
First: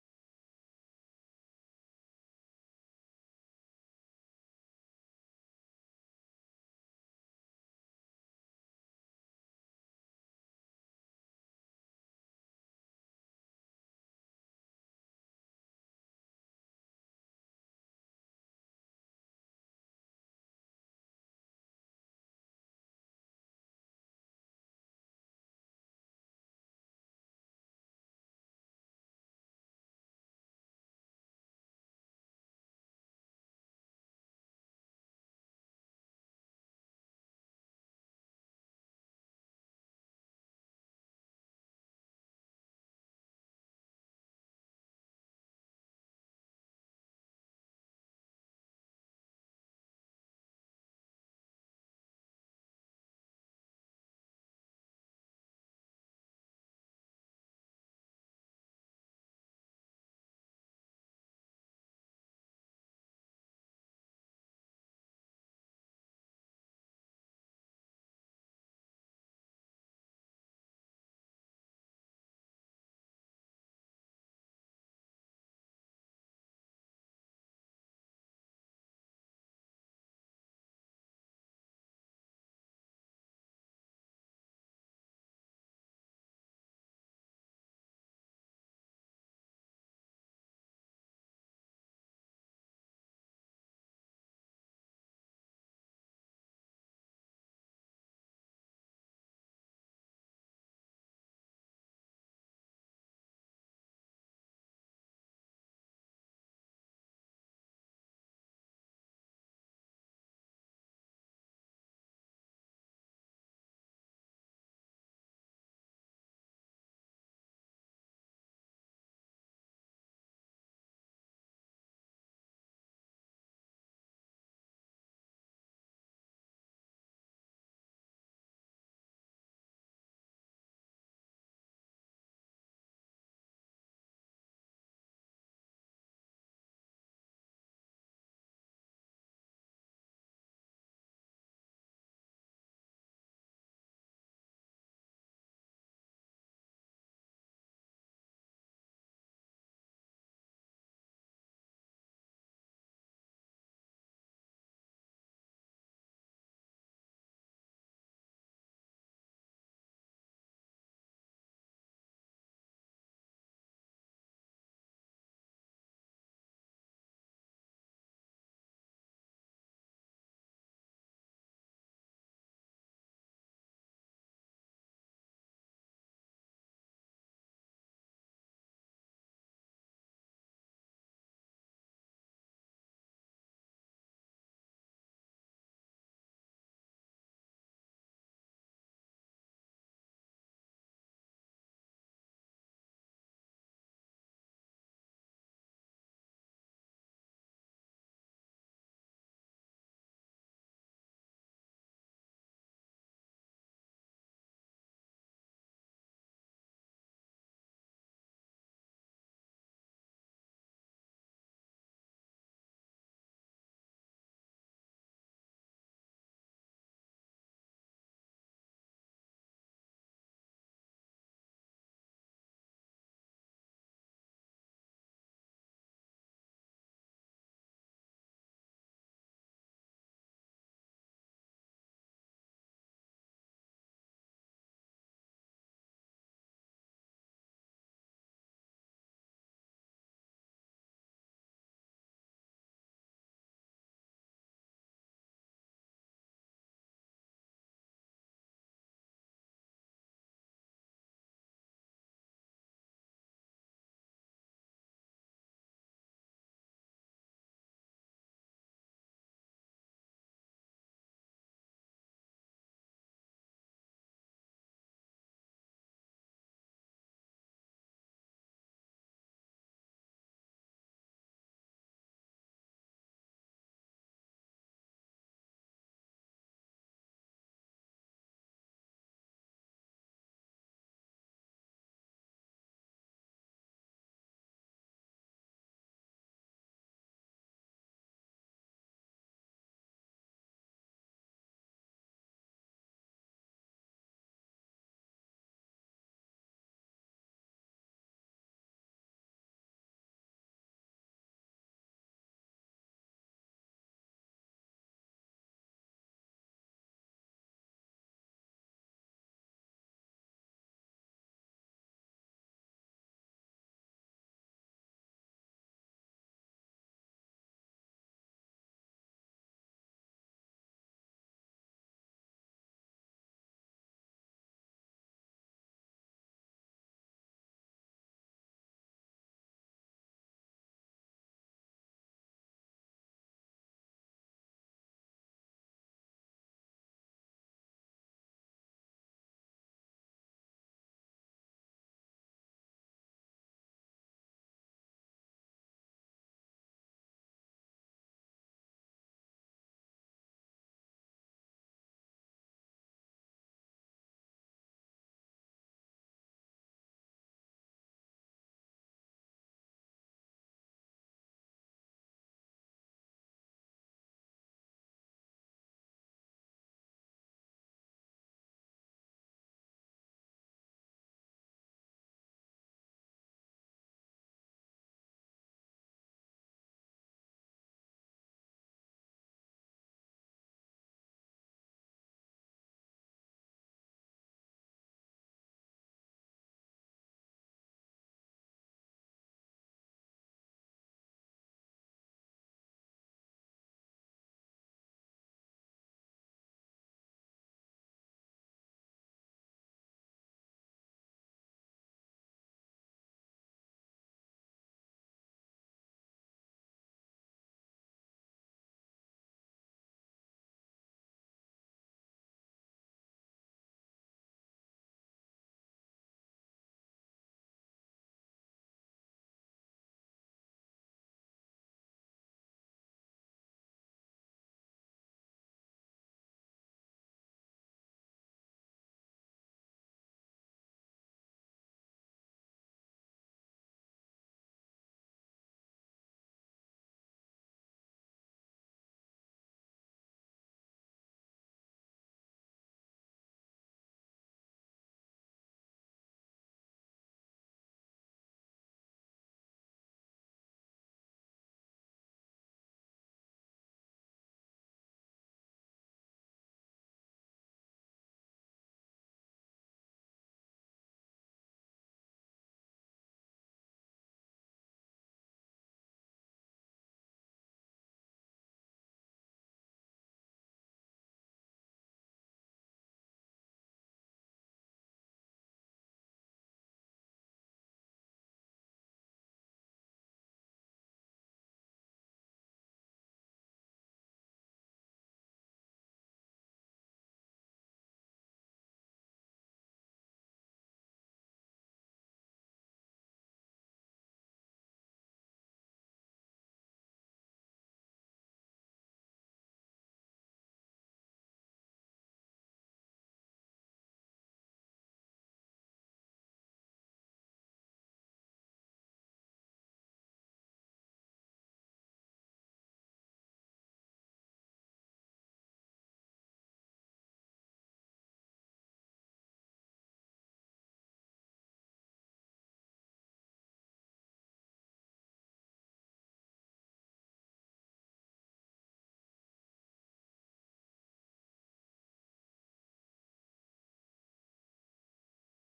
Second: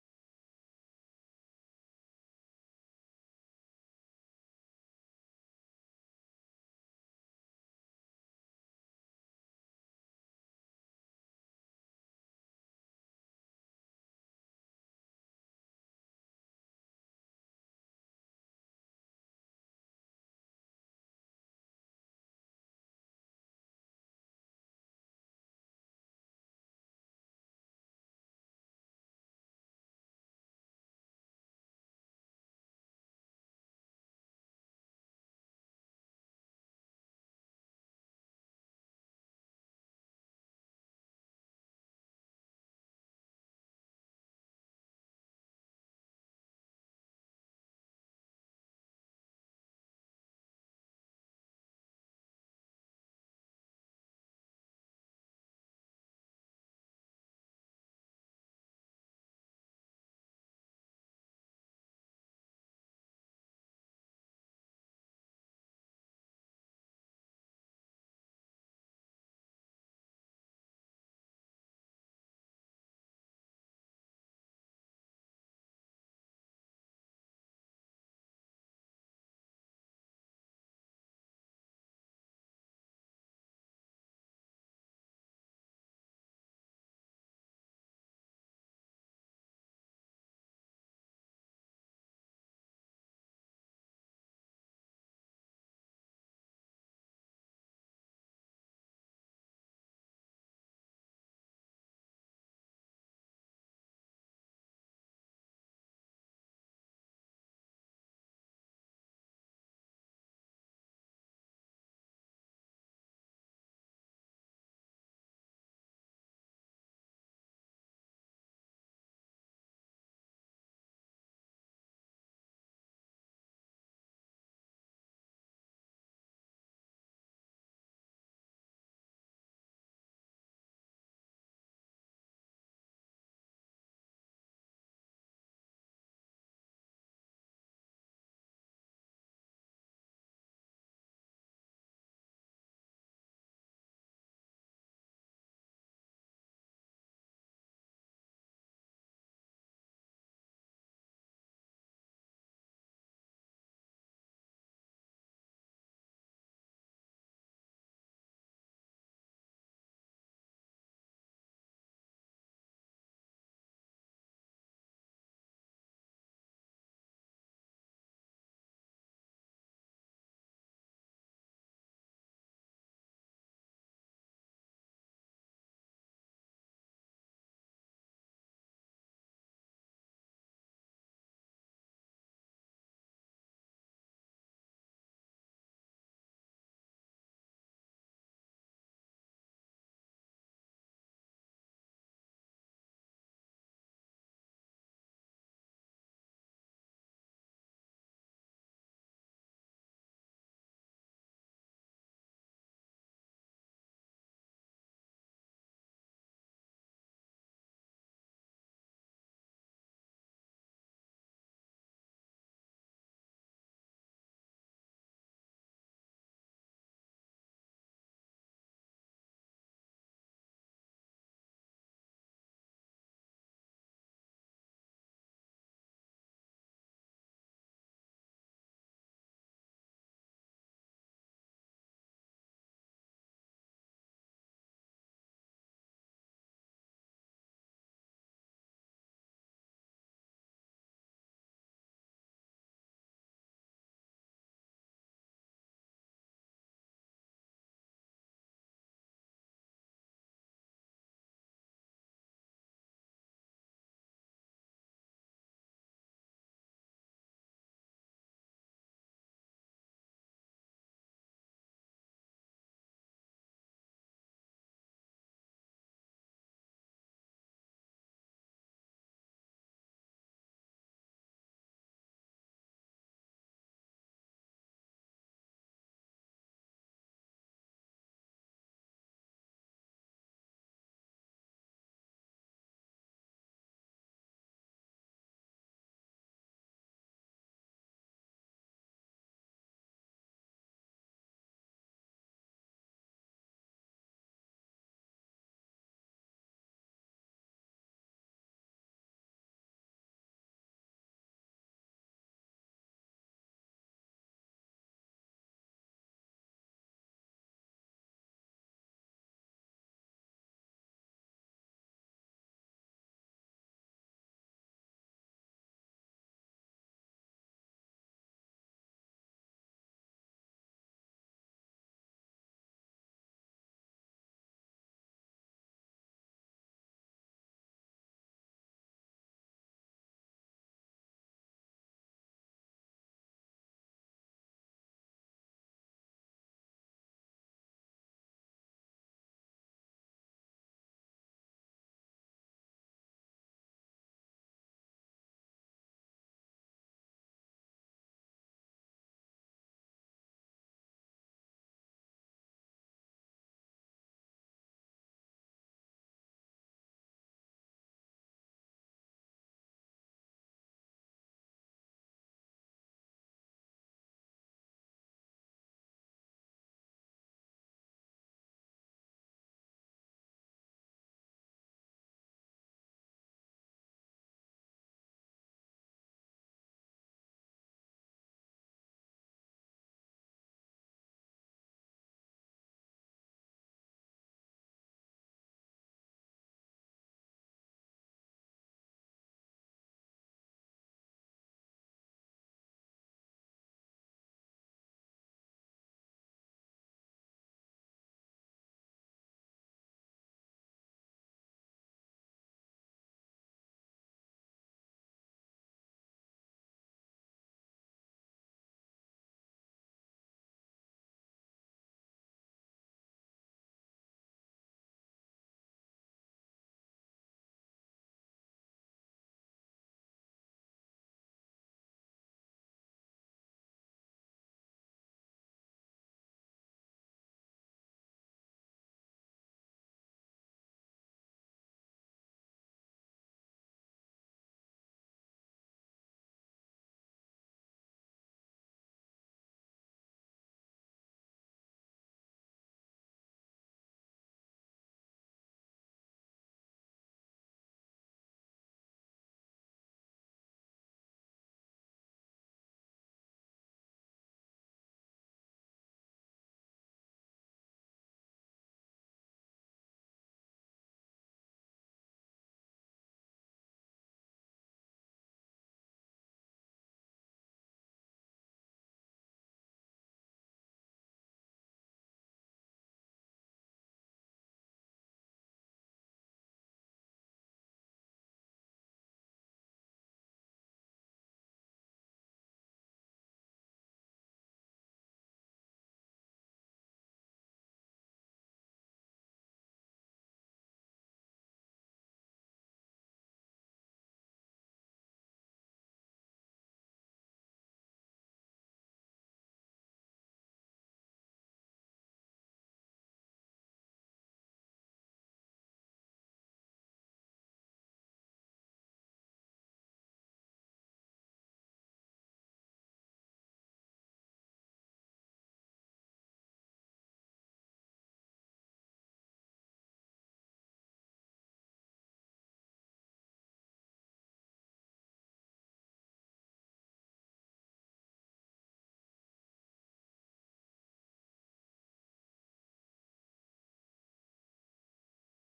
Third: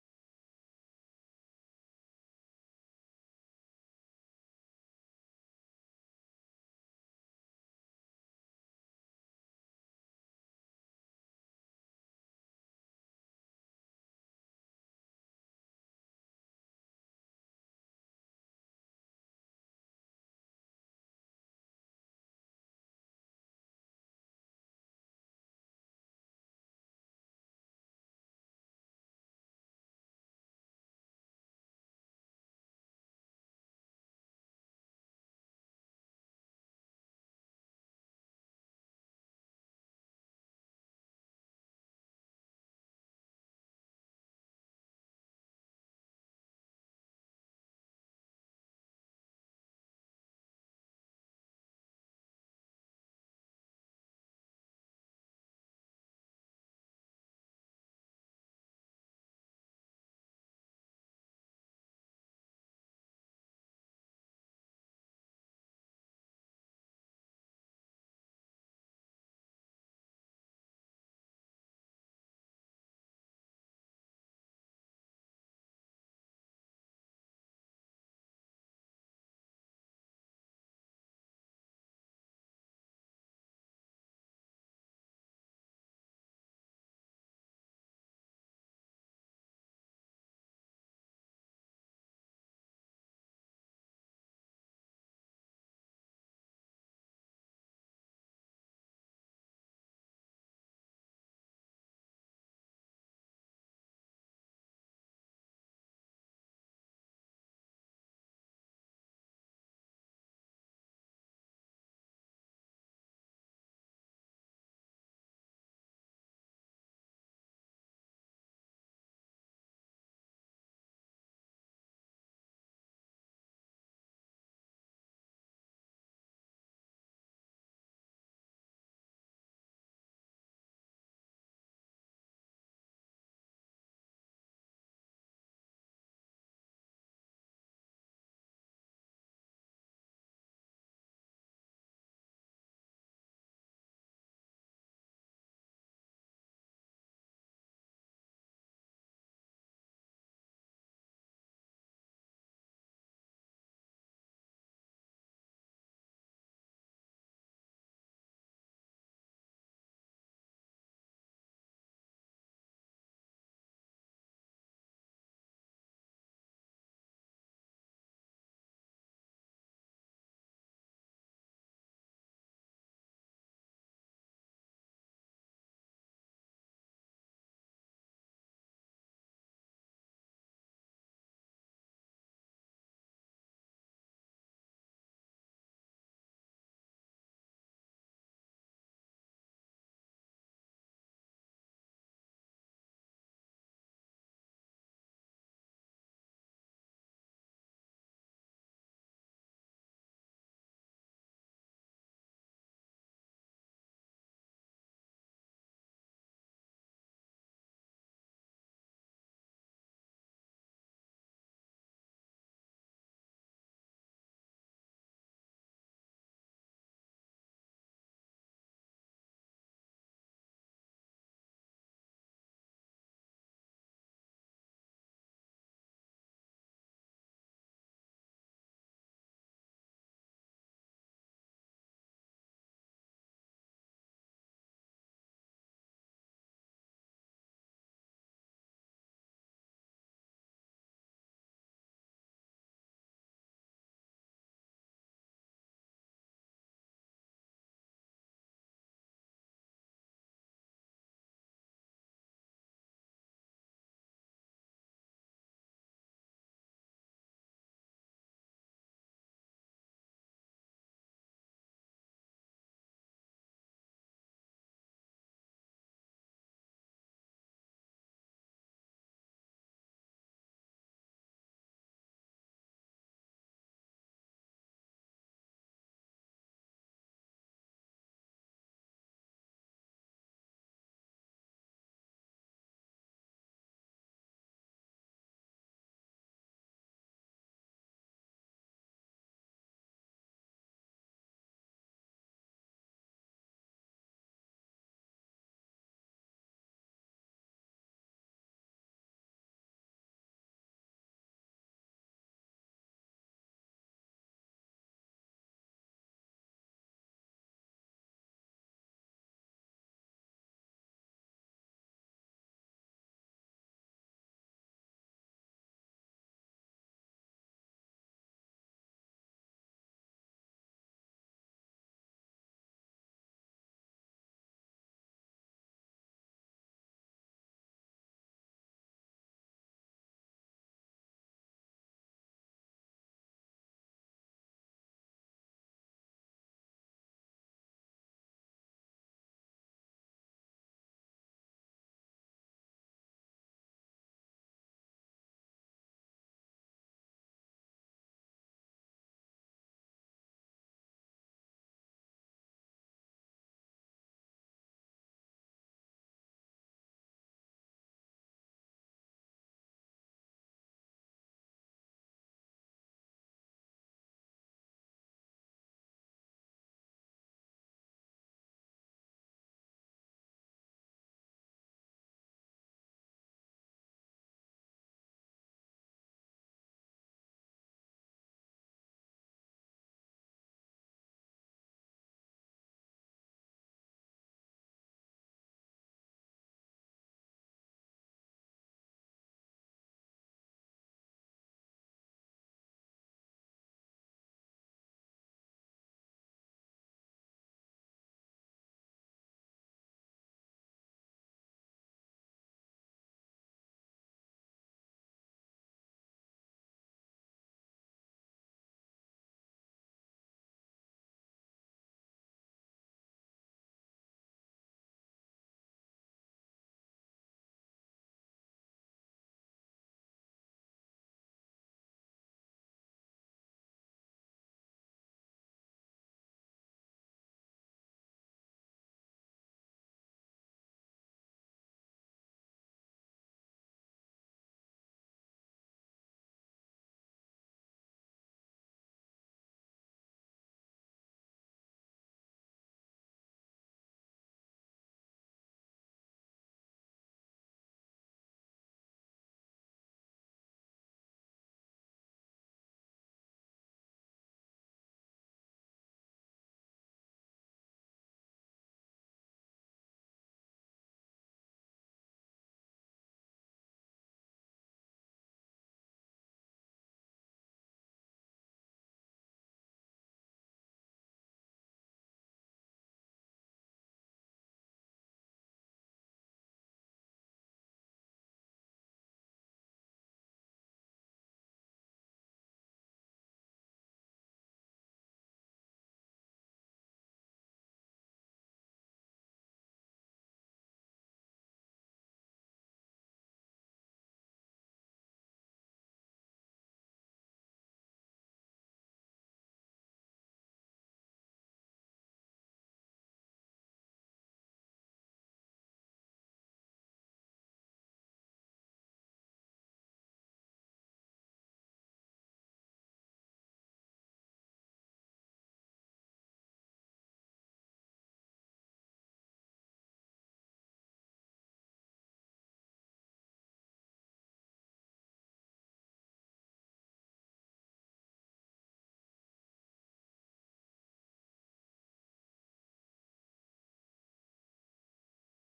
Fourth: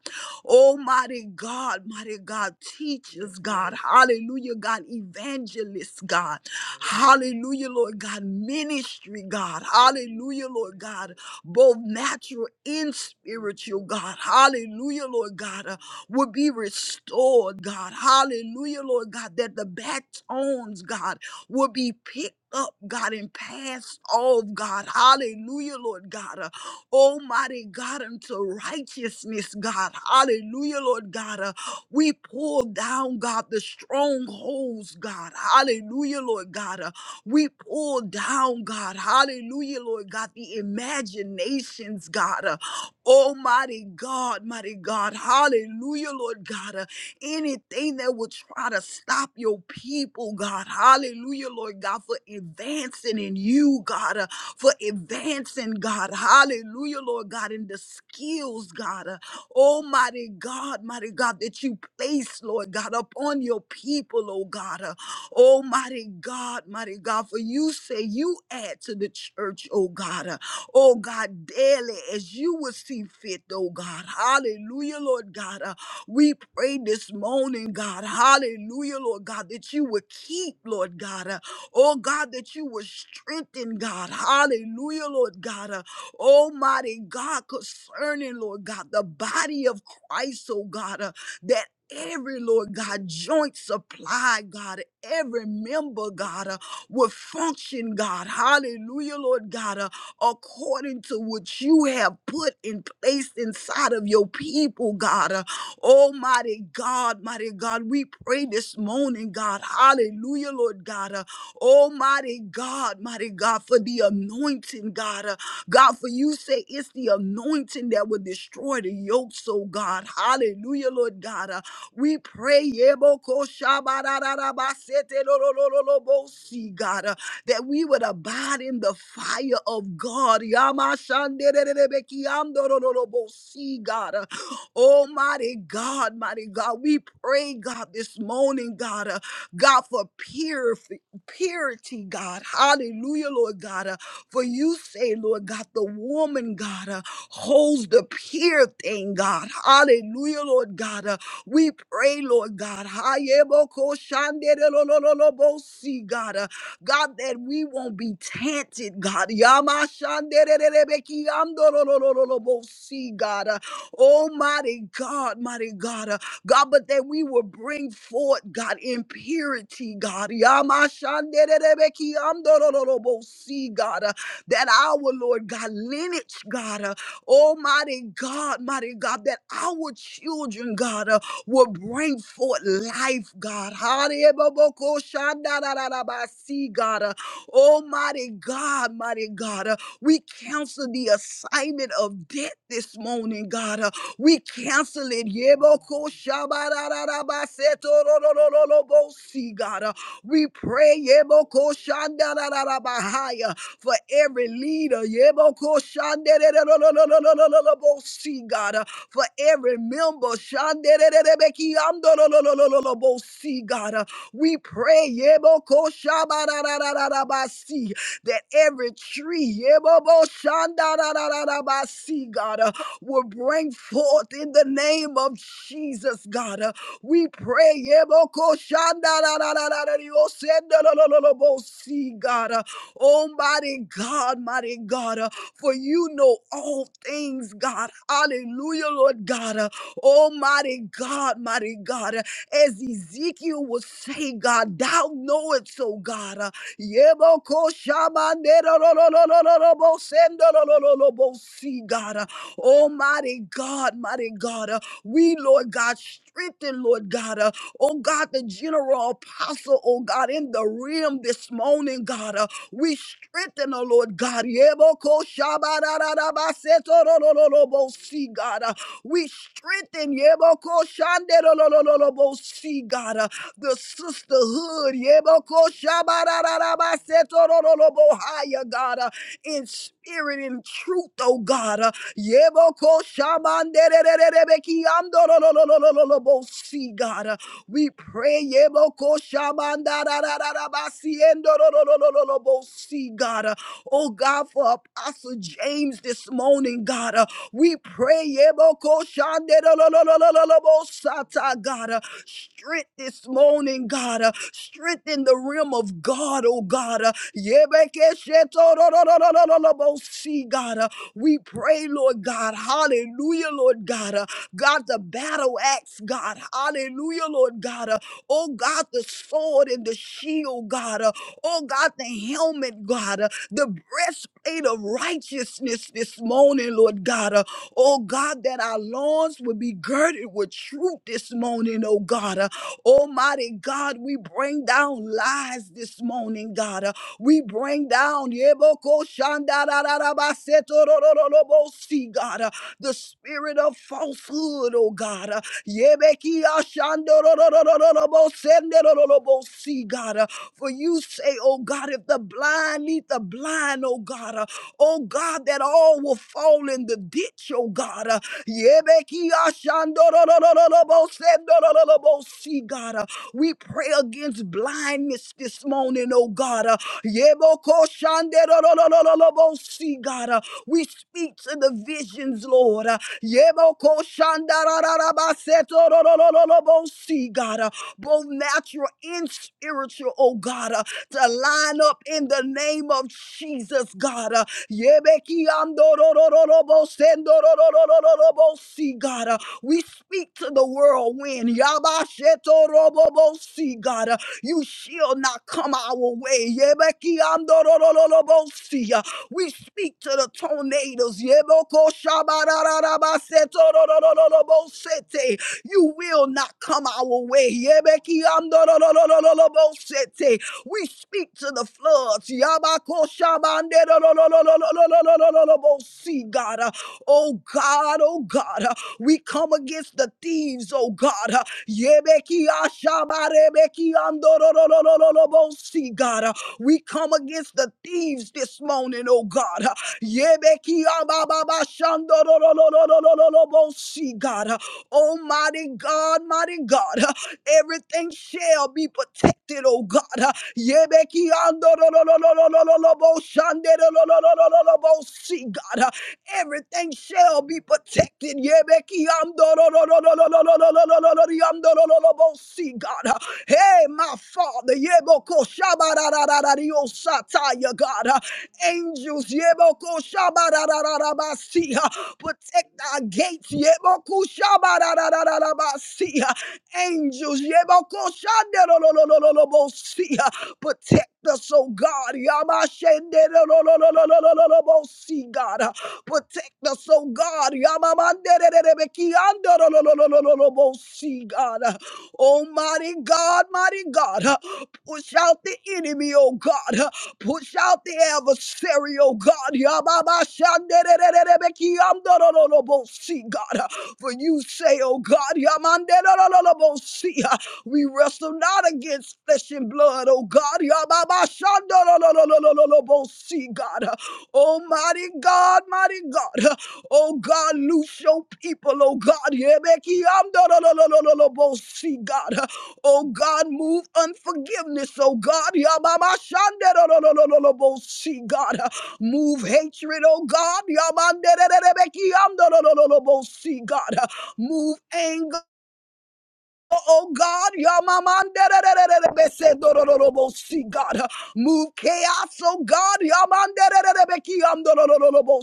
B: Oh, mighty God, mighty God, teachers, God, hallelujah, God, evangelists, God, hallelujah, Lord God, ministry, God, hallelujah, Lord God, both natural and spiritual, God, hallelujah, Lord God, uh, would be restored, God, hallelujah, Lord God, that the batons, God, would be picked. Up, God, and passed off, God. Hallelujah, Lord God. uh, Almighty God, unto righteousness, God. Hallelujah, Lord God. Uh, we pull down, God, the strongholds, God. Hallelujah, Lord God. Uh, we pull down, God. Hallelujah, Lord God, the imaginations, God. Uh, Almighty God, mighty God. Hallelujah, Lord God. Uh, anything that would try to stop your people, God. Hallelujah, Lord God, for advancing in you, God. Uh, for advancing, God. Hallelujah, Lord God, in the skills, God. Uh, Almighty God, mighty God, that you place, Lord God, upon your people, oh God. Uh, Almighty God, mighty God, for you say you add to the church, oh God. Uh, Oh God, daily as you will see fit, oh God. Hallelujah, Lord God. Uh, we pray this morning, God. Hallelujah, Lord God, that you would keep, Lord God. Oh God, that you were strengthened, God. Hallelujah, Lord God. Uh, Almighty God, concerning, Lord God, the body of Christ, oh God, uh, that every, Lord God, joint supply, God, every member, God, uh, will function, God. Hallelujah, Lord God, uh, according to what you have put in place inside of your people, God. Uh, Almighty God, mighty God, we pray this morning, God. Hallelujah, Lord God. Uh, Oh, mighty God, mighty God, for the anointing, God. Uh, God, for you say it's the anointing that will destroy the yokes, oh God. Hallelujah, Lord God. Uh, we pray, yeboko shabarararabasete lololololobosi, God, uh, that we would abide in the fire of God. Yamashandererebekiandorololobosi, God. Uh, Almighty God, mighty God, we pray, God, this morning, God, uh, God, for purification purity, God. Hallelujah, Lord God. Uh, for you say, Lord God, the woman, God, uh, holds the pure thing, God. Hallelujah, Lord God. Uh, we pray, Lord God. Hayebokoshanderelololobosi, God, uh, God, that we won't be tainted, God. Yamashandererebekiandololololobosi, God. Uh, Almighty God, mighty God. uh, God, but that we will bring forth, God, in purity, God. Yamashanderebeki andorororobosi, God, uh, that our Lord God lineage, God, uh, Almighty God, mighty God, that our children, God, uh, will bring forth life, God. Harebobokoshandarararabasi, God, uh, Almighty God, mighty God, uh, we cancel the assignment of death this morning, God. uh, we cancel it. Yeboko shabararabasetororororobosi, God. Uh, We pray yeboko shandarararabahaya, for every leader. Yeboko shandarararororororobosi, God. Uh, For every member. shandarararebekiamdororororobosi, God. Uh, We pray yeboko shabararararabasi, that every tree yebobo shandarararabasi, God. Uh, will bring forth in the name of Jesus, God. Uh, We pray, see, God. Uh, Oh, mighty God, mighty God, uh, for you know all things, God. Hallelujah, Lord God. Uh, Almighty God, mighty God, uh, as Ezekiel was say, God, thou knowest, so, God. uh, Yebokoshamanderororororobosendorororobosi, God. Uh, Almighty God, mighty God, uh, we, Lord God, strengthen, Lord God, uh, oh God, the general apostle, oh God, in the realm this morning, God, uh, we strengthen, oh Lord God, Yeboko shabadadadabasetorololobosi, God, uh, we strengthen, Yeboko shanderolololobosi, God, uh, the sisterhood, Yeboko shabadadadabasetorololobohaya, God, uh, in spirit and truth, oh God. uh, Yeboko shamandererebeki andorolololololobo. See, God, uh, we pray. Yeboko shamandarararabasi endorololololobo. See, God, uh, oh God, for Apostle James this morning, God, uh, we pray. Yeboko shanderolololololobo sata, God, uh, strength this morning, God, uh, strength in the realm of God, oh God, uh, yebeke shetorololololobo. See, God, uh, we pray, Lord God. Hallelujah, Lord God. Uh, God, the battle axe, God. Hallelujah, Lord God. Uh, oh, God, the sword and the shield, God. Uh, Oh God, the helmet, God, uh, the breastplate of righteousness this morning, Lord God. uh, Oh God, that our lawns would be girded with truth this morning, oh God. uh, Almighty God, we bring down lies this morning, God. uh, We bring down Yeboko shandarararabasetorororobosi, God, uh, the spirit of falsehood, oh God. uh, Yebeki ashandororororobosenderorobosi, God. uh, for you say, oh God, if the blind lead the blind, oh God, uh, oh God, that all will fall in the ditch, oh God. uh, Yebekiyashandororororobosendorororobosi, God, uh, we pray against blindness this morning, oh God. uh, Yebokoshanderororororobosi, God, uh, we speak to the visions, Lord. uh, Yebokoshandarararabasetororororobosi, God, uh, both natural and spiritual, oh God, uh, to line up in the name of Jesus, God. Uh, Yebekiandorororobosendororororobosi, God, uh, we speak to the whirlwind. Yabashetorobobosi, God, uh, you shall not come our way. Yebekiandororororobosi, uh, we speak to the tornadoes. Yebokoshabarararabasetororororobosete. You will not come our way. Yebekiandorororororobosete. We speak to the floods. Yabakoshabanderorororororororobosi, God. Oh God, oh God. We come against the thieves, oh God. Yebekiashabarebekiandorororororobosi, God. We come against the thieves this morning, oh God. Yebekiabababashandororororororobosi, God. Almighty God, mighty God, uh, everything shall be protected, oh God. uh, Yebeki ando lo lo lo lo lo lo lo lo bo shande lo lo lo lo lo lo lo bo see God. uh, Everything shall be protected. Yebeki ando lo lo lo lo lo lo lo lo lo lo lo lo yando lo lo lo bo see God. uh, Hey, my Father, yeboko shabarararario sataya God. uh, Angels, yeboko shabarararabasi. Protect our gates. Yebokushabararararabasi. Angels. Yebokushanderolololololobosi. Protect us, oh God. Yamashenderololololololobosi, God. Protect us, oh God. Yamamandererebekiandorolololololobosi, God. Almighty God, mighty God. Push out the enemy, oh God. Uh, Push out the adversary, oh God. Yababashandererererebekiamdorororobosi, God. Uh, For you say, oh God, yamanderorororobosi, uh, we wrestle not against flesh and blood, oh God. Yababashanderererebekiamdorororobosi, See, God. Almighty God, mighty God. Oh God, loose your people, oh God. See, God. Oh God, move unforgiveness, oh God. See, God. Move hatred, oh God. See, God. Move anger. Oh God, Yamamandere God, move chaos, oh God, Yaman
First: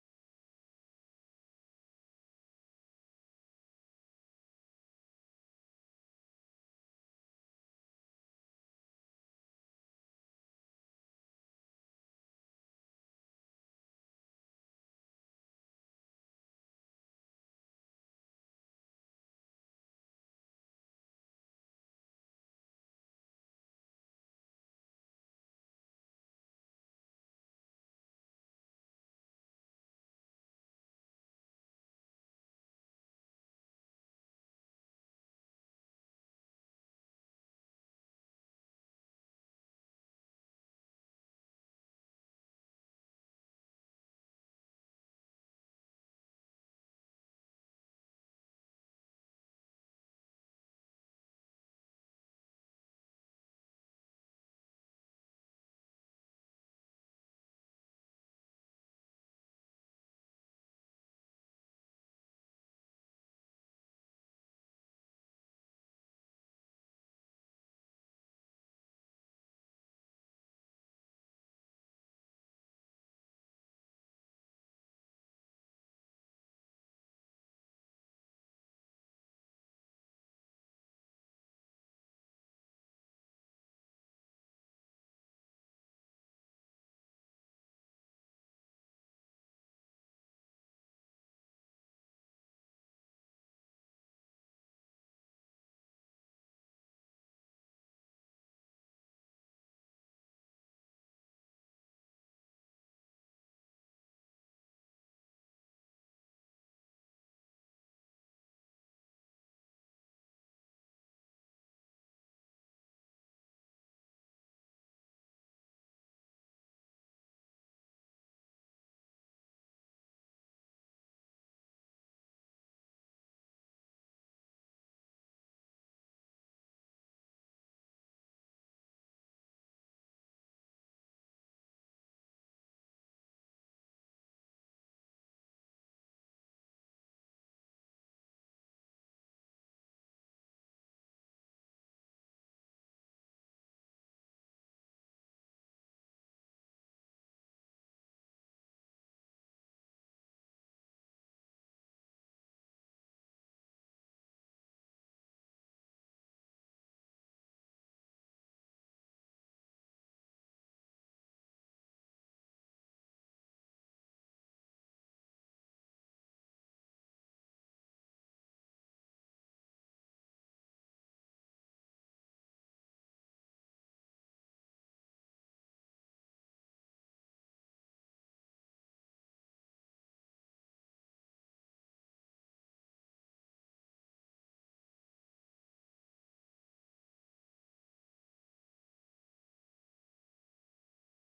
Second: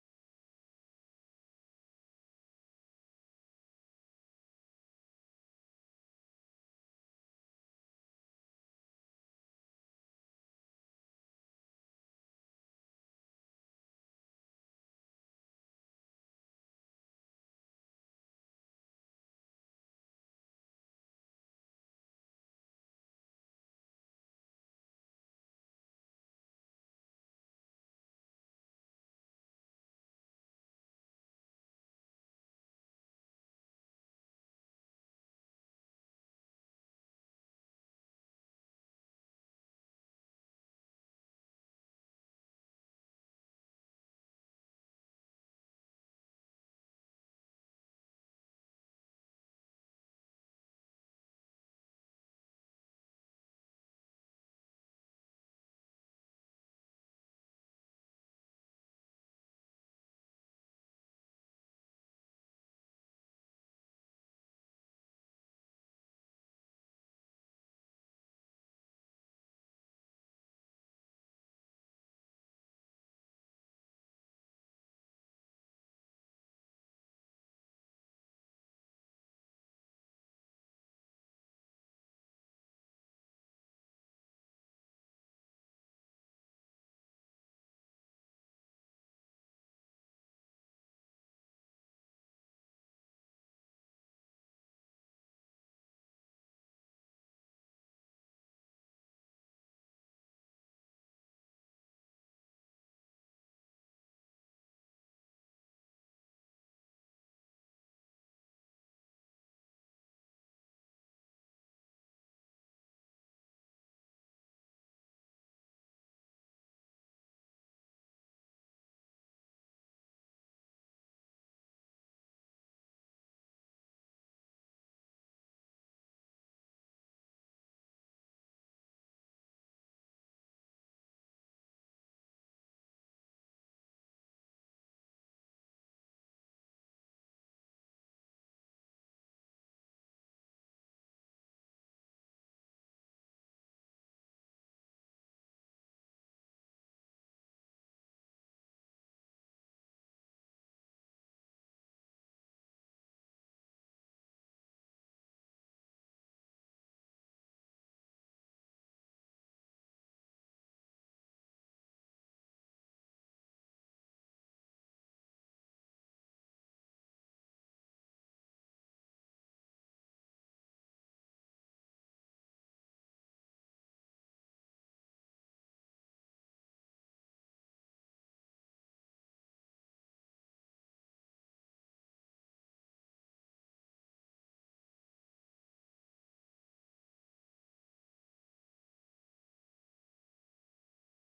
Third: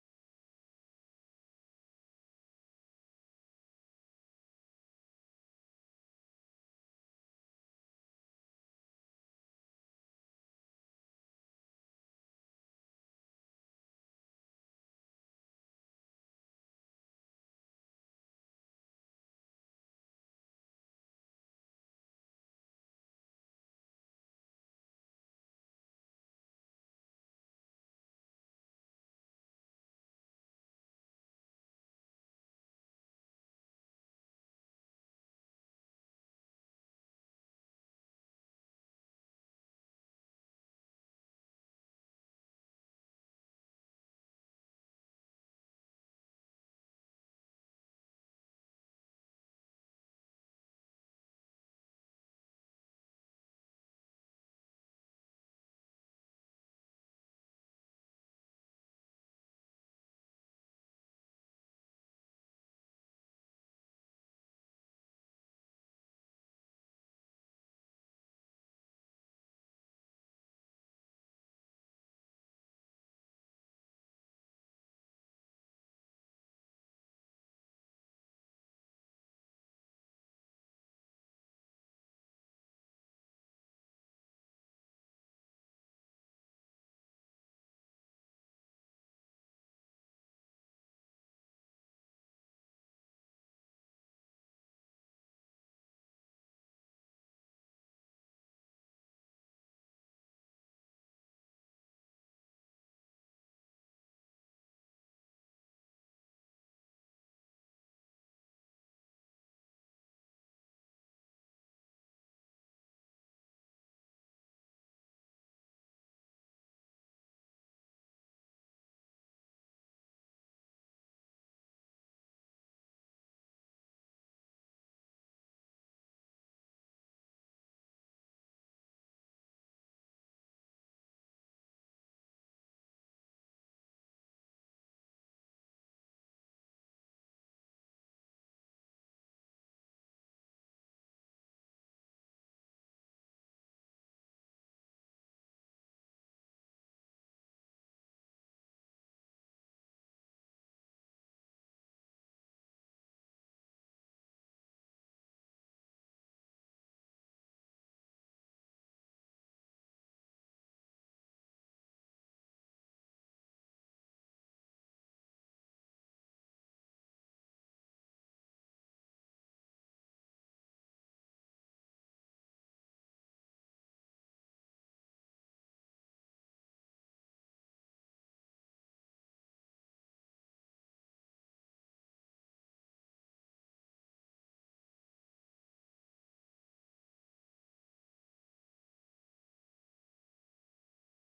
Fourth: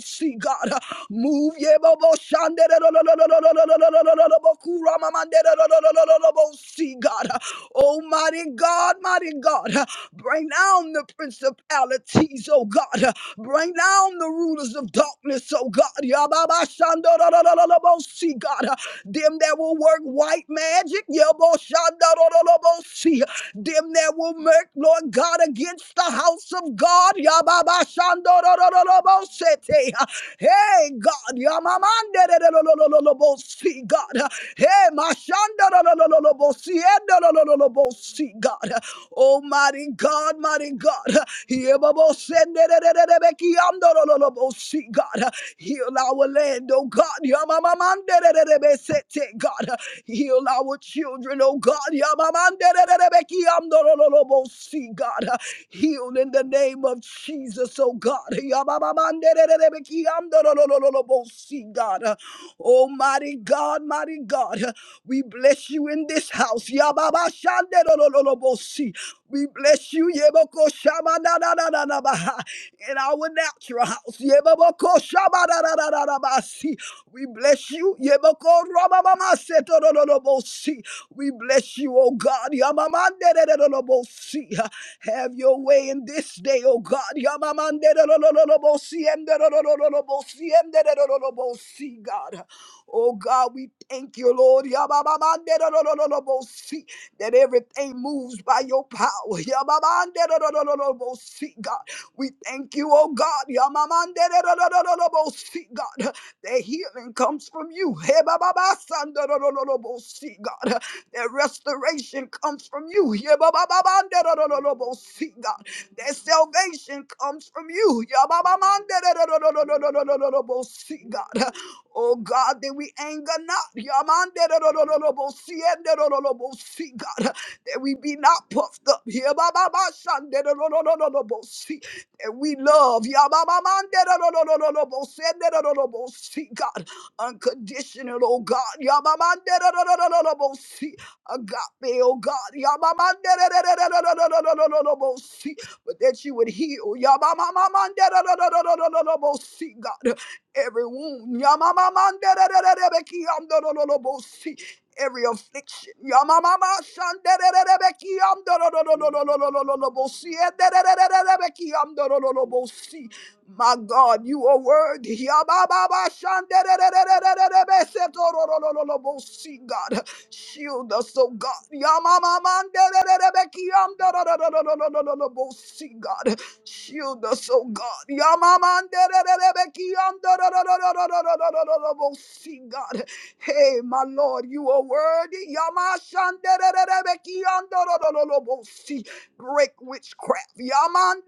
B: see God. Move ye bobo shande ro ro ro ro ro ro ro ro ro ro ro ro bo kura mamande ro ro ro ro ro ro ro bo see God. Oh mighty God, mighty God, bring down the principalities, oh God. Bring down the rulers of darkness, oh God. Yababa shando ro ro ro ro ro bo see God. Them that will work white magic, yeah, Yababashandorolobosi. Them that will make, Lord God, against the house of God. Yababashandorororobosete. Hey, God. Yamamandererorororobosi, God. Hey, Mashandororororobosi, Endororororobosi, God. Almighty God, mighty God. God. Heal our land, oh God. Yamamamandererebesete, God. Heal our children, oh God. Yamamamandererebekiamdorolobosi, God. Heal in the name of Jesus, oh God. Yamamamandererebekiamdorolobosi, God. Almighty God, mighty God. We bless you in this house. Yababashanderololobosi. We bless you, Yeboko Shamananananabaha, in our natural house. Yeboko Shamananananabasi. We bless you, Yeboko Ramamamasetorolobosi. We bless you, O God. Yamamanderelolobosi. Have your way in this day, O God. Yamamanderelolobosi, enderelololobosi, enderelololobosi, God. Oh God, we thank you, Lord. Yabamamanderelololobosi that everything moves by your power. [LAUGHS] Yamamandedodododobosee, God. We thank you, oh God. Yamamandedodododobosee, God. [LAUGHS] That healing comes from you. [LAUGHS] Hebababasandodododobosee, God. That restoration comes from you. [LAUGHS] Hebababandedodododobosee, God. That salvation comes from you. Yamamandedodododobosee, God. [LAUGHS] Oh God, that we anger not. don't don't don't don't don't don't don't don't Yamanderorororobosiyendorororobosi, God, that we be not puffed up. Here, Yabababashanderororororobosi, That we love. don't don't don't don't don't Yababamanderororororobosiyendorororobosi, God, unconditional, oh God. don't don't don't don't don't Yabamanderororororobosi, Agape, oh God. don't don't don't don't don't Yabamanderororororobosi, But that you would heal. don't don't don't don't don't Yabamamamanderororororobosi, God every wound. Yamamamanderererebekiamdorororobosi. Every affliction. Yamamamashanderererebekiamdorororororororobosi. Edererererebekiamdorororobosi. My God, you are worthy. Yamamamashandererererebesetororororobosi, God, shield us, oh God. Yamamamanderererebekiamdororororororobosi, God. Shield us, oh God. Yamamanderererebekiandorororororororororororo. See, God. Hey, my Lord, you are worthy. Yamashanderererebekiandorororororororo. See, Break witchcraft. Yamanderererebekiandororororororororororo.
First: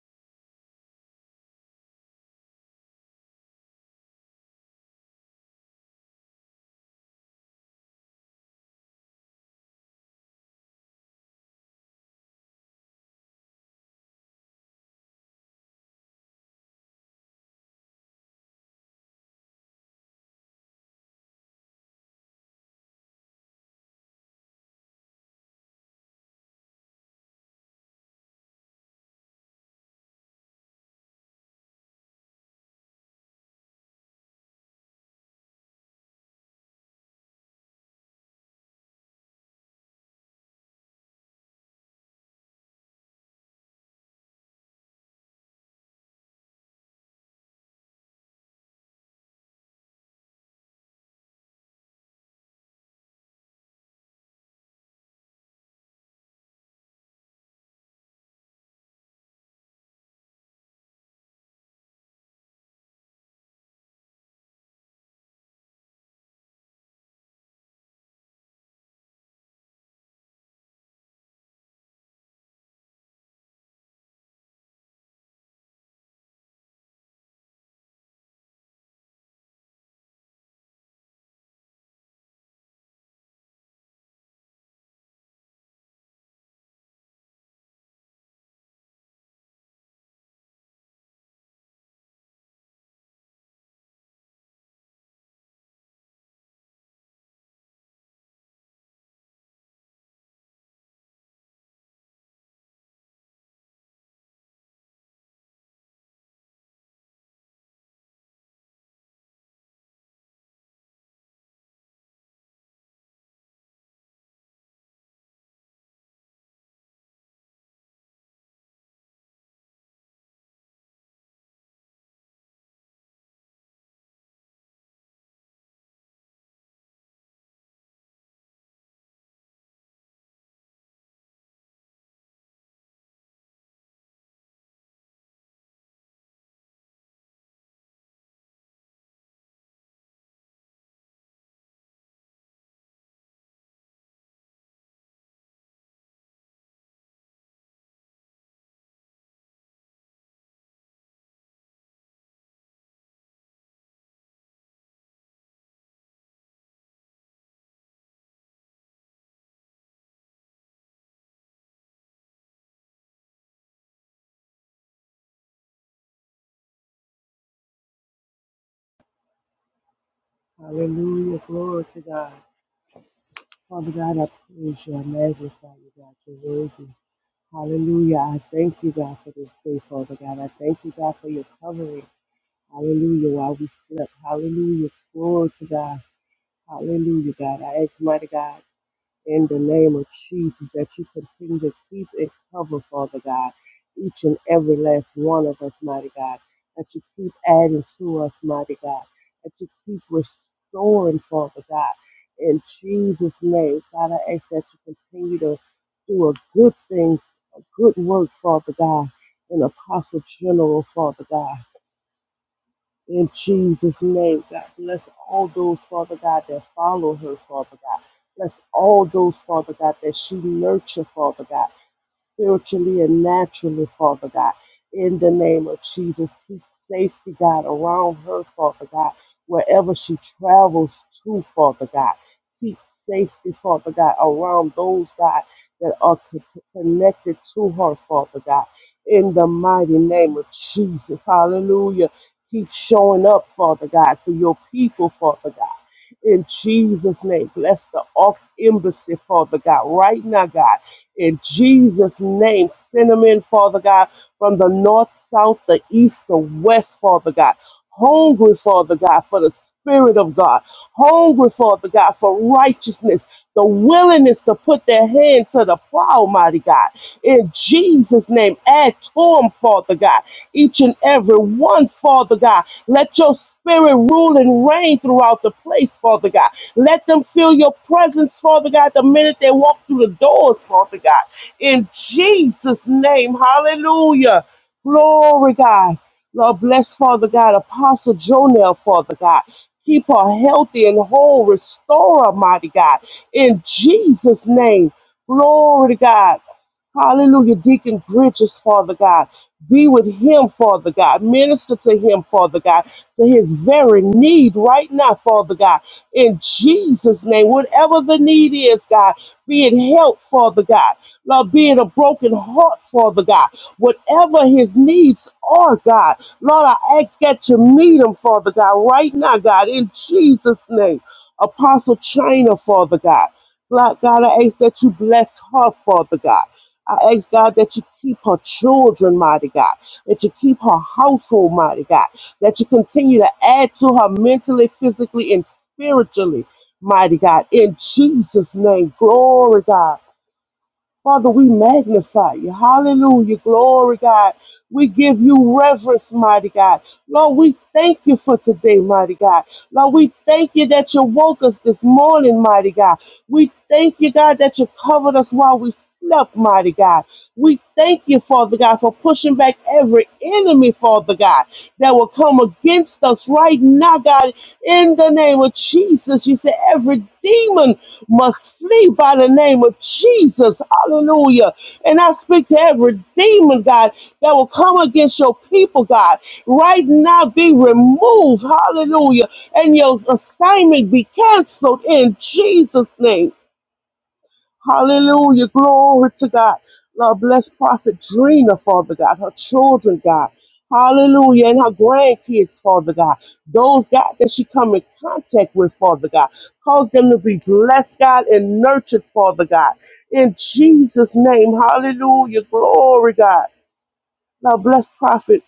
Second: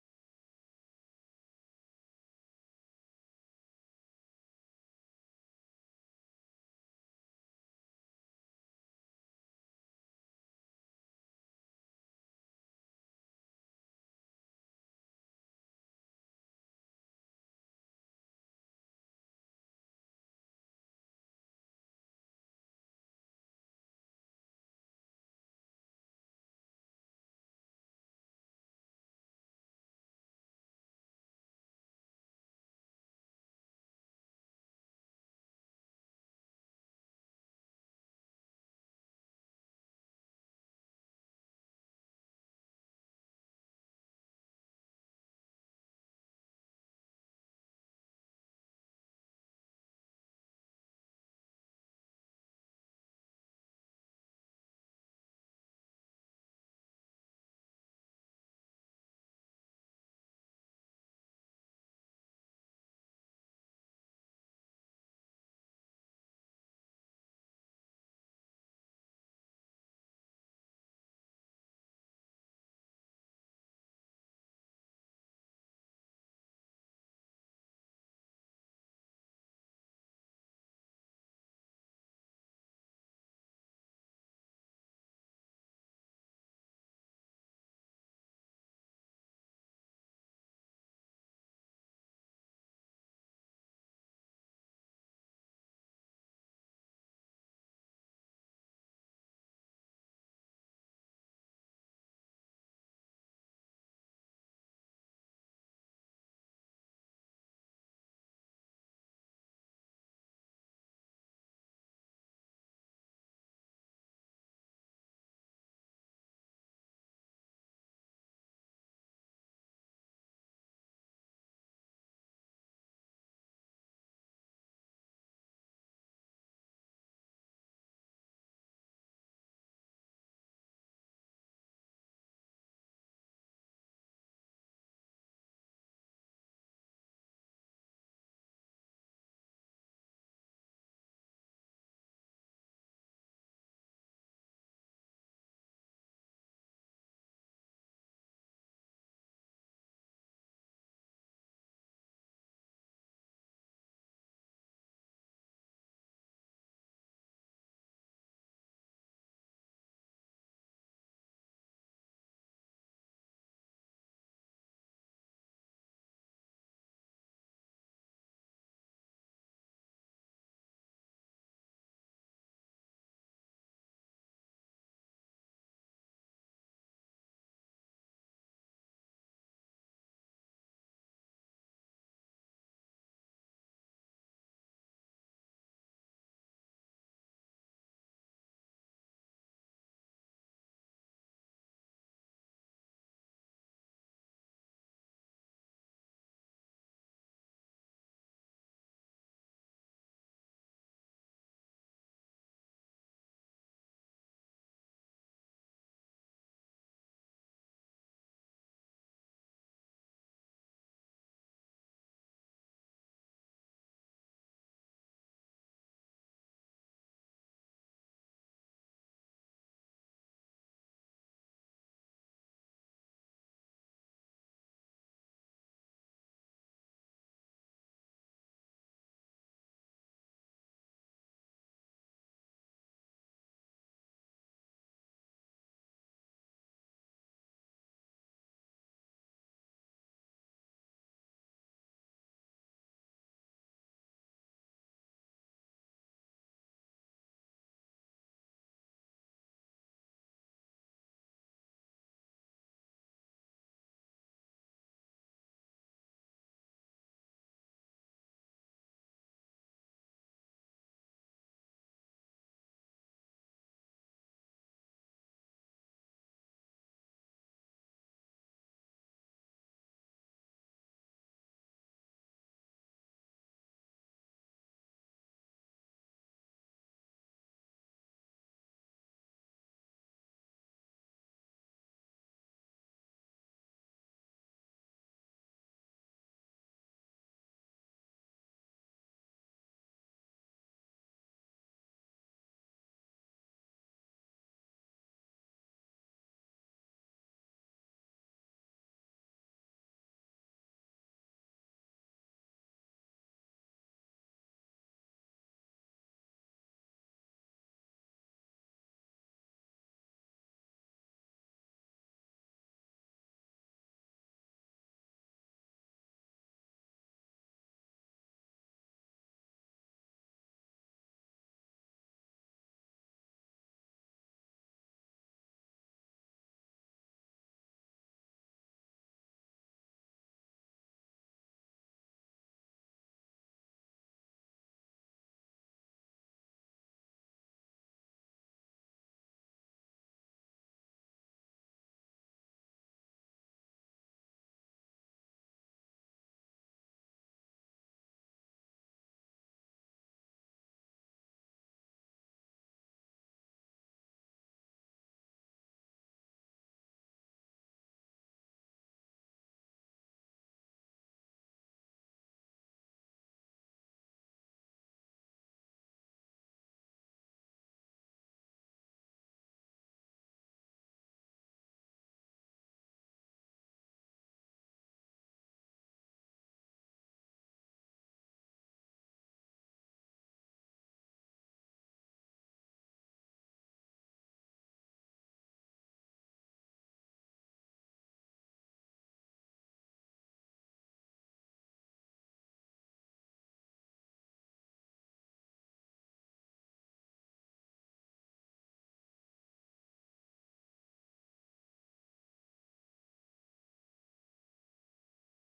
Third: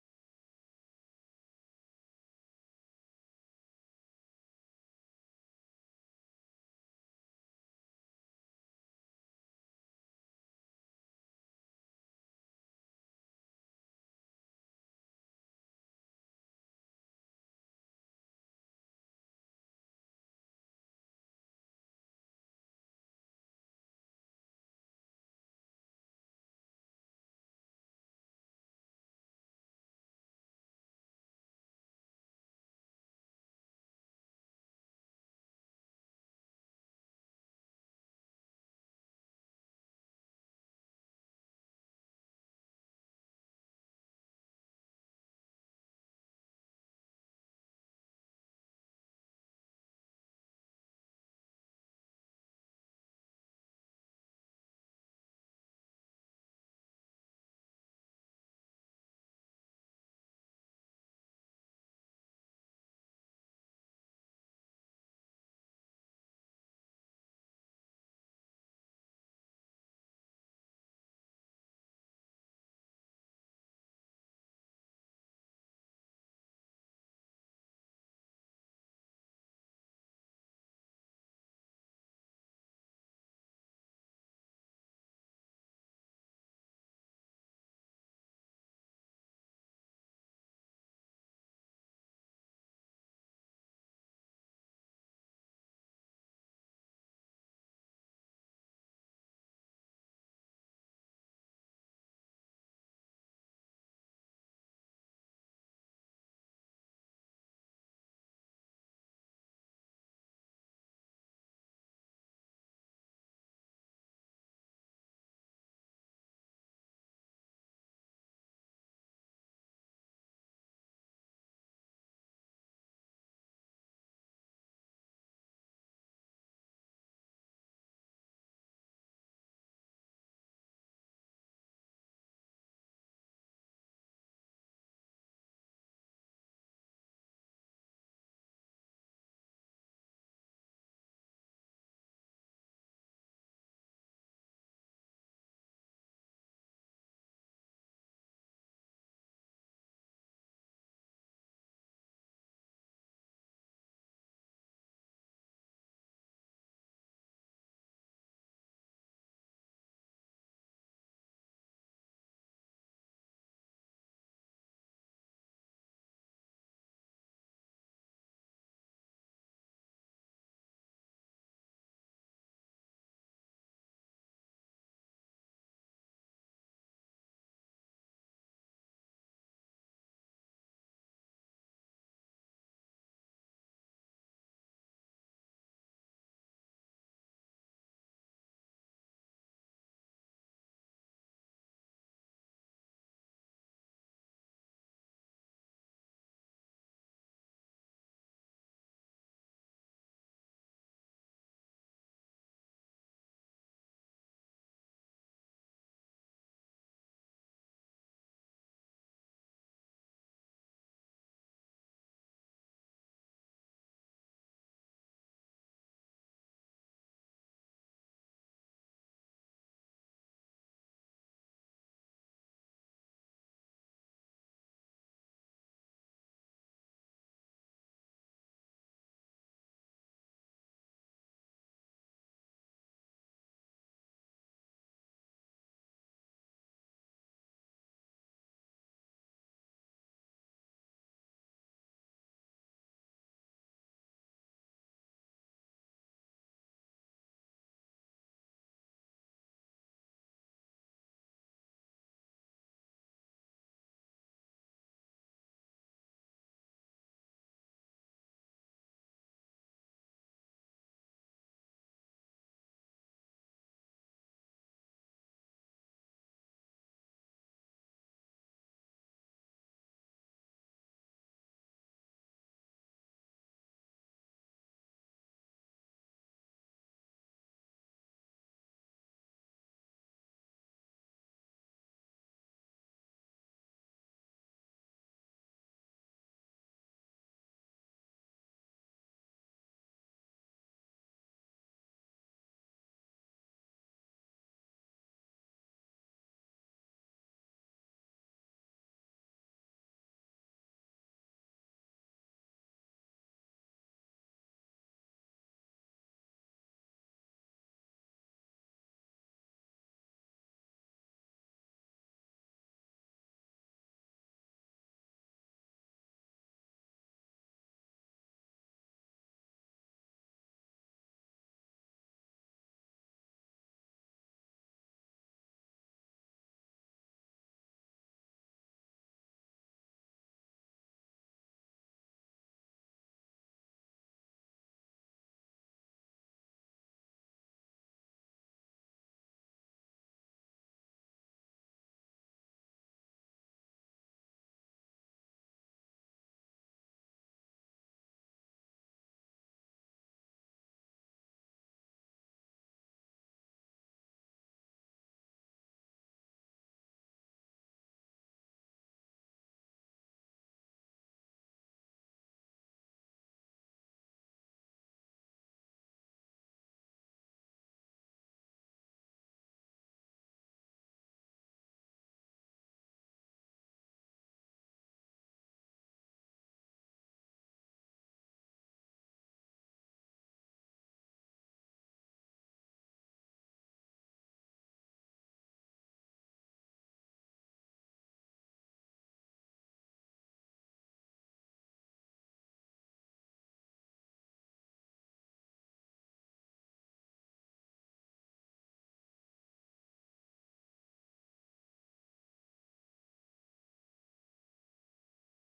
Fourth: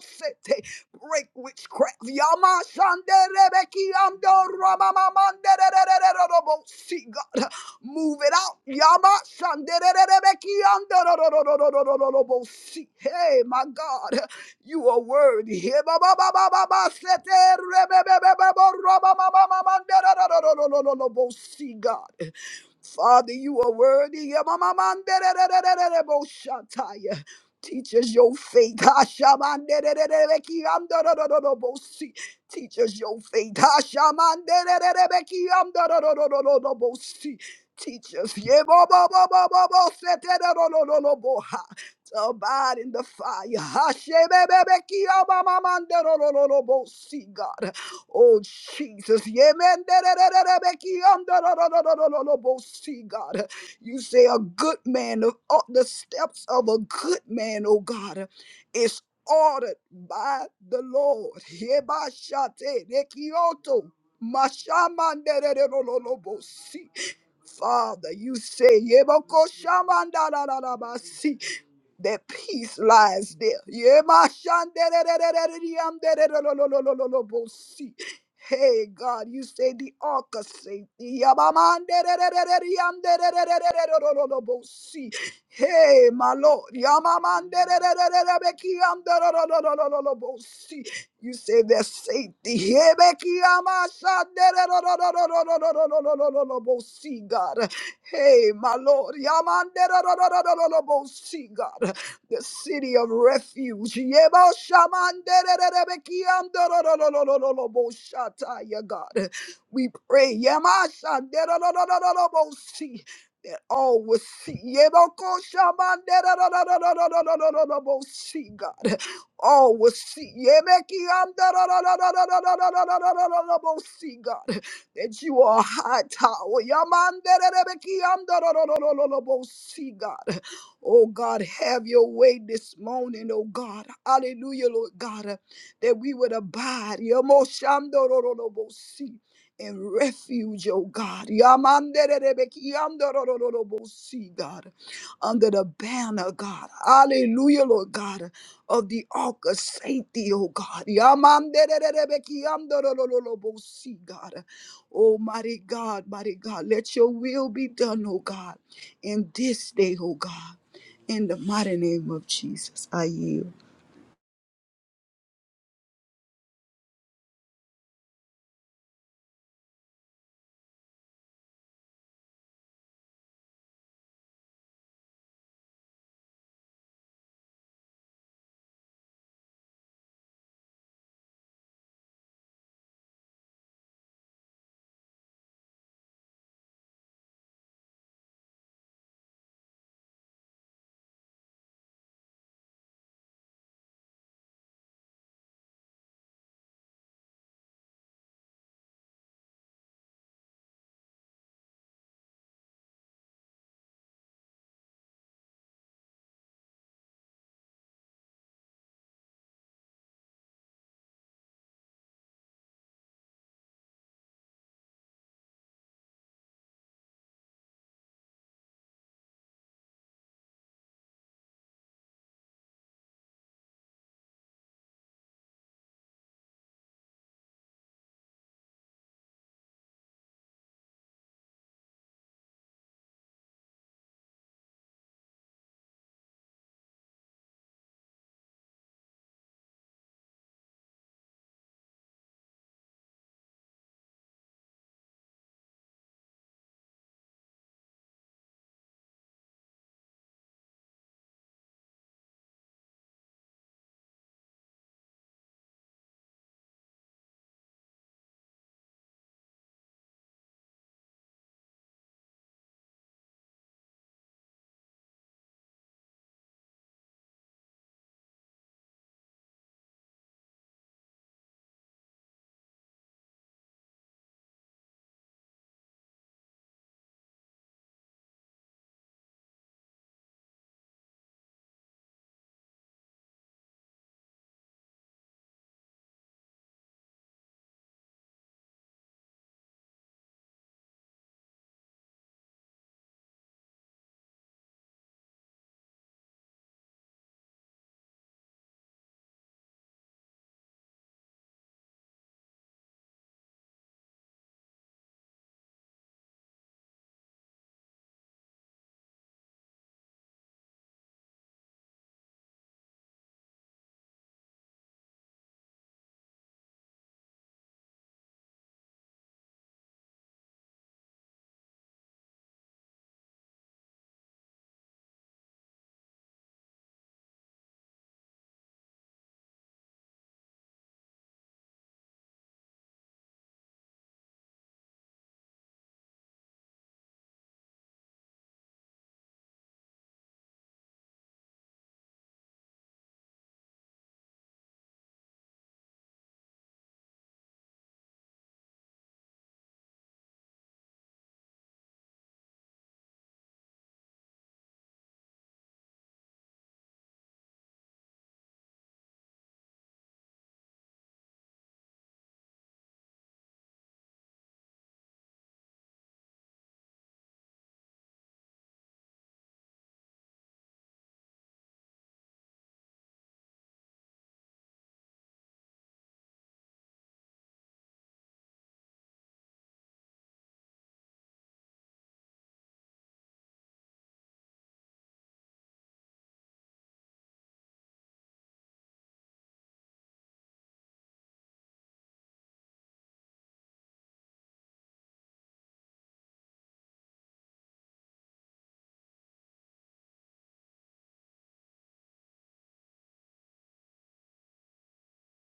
B: Sete. Break witchcraft. Yamashanderererebekiandororororororororo. See, God. Move it out. Yama shandererebekiandorororororororobosi. Hey, my God, you are worthy. Hey, ba- ba- ba- ba- ba- ba- seterebebebebeborobabababamanderororororororobosi, God. Father, you are worthy. My man, most shatta. Teachers your faith. Hashem, man, beki, I'm the most. Teachers your faith. Hashem, man, beki, I'm the most. Teachers, ye bo bo bo bo bo bo, set the ro lo lo lo lo. To burn in the fire. Hashem, beki, I'm my man, the ro lo lo lo. Most see God. Oh, Jesus. Yemen, See, God. You say a good man, of of the steps of a good man, oh God, is ordered by the Lord. Yebashate rekioto, mashamandererololobosi. Father, you say, Yebokoshamandararabasi, that peace lies there. Yemashandererererererererololololobosi. the city of refuge. Yebo shamanderererebekiamdororororororoboshatai, yeah, God, we pray. Yemashanderorororororobosi, That all will see. Yeboko shamanderorororororororobosi, God. All will see. Yebekiamdororororororororobosi, God. That you are a high tower. Yamandererebekiamdororororororobosi, God Oh God, have your way this morning, oh God. Hallelujah, Lord God, uh, that we would abide. Yamoshandorororobosi, In refuge, oh God. Yamandererebeki, yamdorororobosi, God. Under the banner, God. Hallelujah, Lord God, of the ark of safety, oh God. Yamandererebeki, yamdorororobosi, God. Almighty God, mighty God, let your will be done, oh God, in this day, oh God. In the mighty name of Jesus, I yield.
C: Hallelujah. Glory to God. Father God, I praise you. I magnify you, God. You're worthy. Hallelujah. I thank you, God, for this day, Father God. I thank you, God, for your covering. Hallelujah. While we slept. Hallelujah. Glory to God. Hallelujah, God. I ask, mighty God in the name of Jesus, that you continue to keep and cover, Father God, each and every last one of us, mighty God, that you keep adding to us, mighty God, that you keep restoring, Father God, in Jesus' name. God, I ask that you continue to do a good thing, a good work, Father God, in Apostle General, Father God. In Jesus' name, God, bless all those, Father God, that follow her, Father God. Bless all those, Father God, that she nurture, Father God spiritually and naturally, Father God. In the name of Jesus, keep safety, God, around her, Father God, wherever she travels to, Father God. Keep safety, Father God, around those, God, that are con- connected to her, Father God. In the mighty name of Jesus, hallelujah. Keep showing up, Father God, for your people, Father God. In Jesus' name, bless the off embassy, Father God, right now, God in Jesus' name, send them in, Father God, from the north, south, the east, the west, Father God. Hungry, Father God, for the Spirit of God. Hungry, Father God, for righteousness. The willingness to put their hand to the plow, mighty God. In Jesus' name, add to them, Father God each and every one, Father God. Let your spirit rule and reign throughout the place, Father God. Let them feel your presence, Father God, the minute they walk through the doors, Father God. In Jesus' name, hallelujah. Glory, God. Lord, bless, Father God, Apostle Jonel, Father God. Keep her healthy and whole. Restore her, mighty God. In Jesus' name. Glory to God. Hallelujah. Deacon Bridges, Father God. Be with him, Father God. Minister to him, Father God, to his very need right now, Father God. In Jesus' name, whatever the need is, God, be it help, Father God. Lord, be it a broken heart, Father God. Whatever his needs are, God. Lord, I ask that you meet him, Father God, right now, God, in Jesus' name. Apostle China, Father God. Lord God, I ask that you bless her, Father God. I ask God that you keep her children, mighty God, that you keep her household, mighty God, that you continue to add to her mentally, physically, and spiritually, mighty God. In Jesus' name, glory, God. Father, we magnify you. Hallelujah. Glory, God. We give you reverence, mighty God. Lord, we thank you for today, mighty God. Lord, we thank you that you woke us this morning, mighty God. We thank you, God, that you covered us while we slept, mighty God. We thank you, Father God, for pushing back every enemy, Father God, that will come against us right now, God, in the name of Jesus. You said every demon must must flee by the name of Jesus. Hallelujah. And I speak to every demon, God, that will come against your people, God. Right now, be removed. Hallelujah. And your assignment be canceled in Jesus' name. Hallelujah. Glory to God. Lord, bless Prophet Drina, Father God, her children, God. Hallelujah. And her grandkids, Father God. Those, God, that she come in contact with, Father God. Cause them to be blessed, God, and nurtured, Father God. In Jesus' name. Hallelujah. Glory, God. Lord, bless Prophet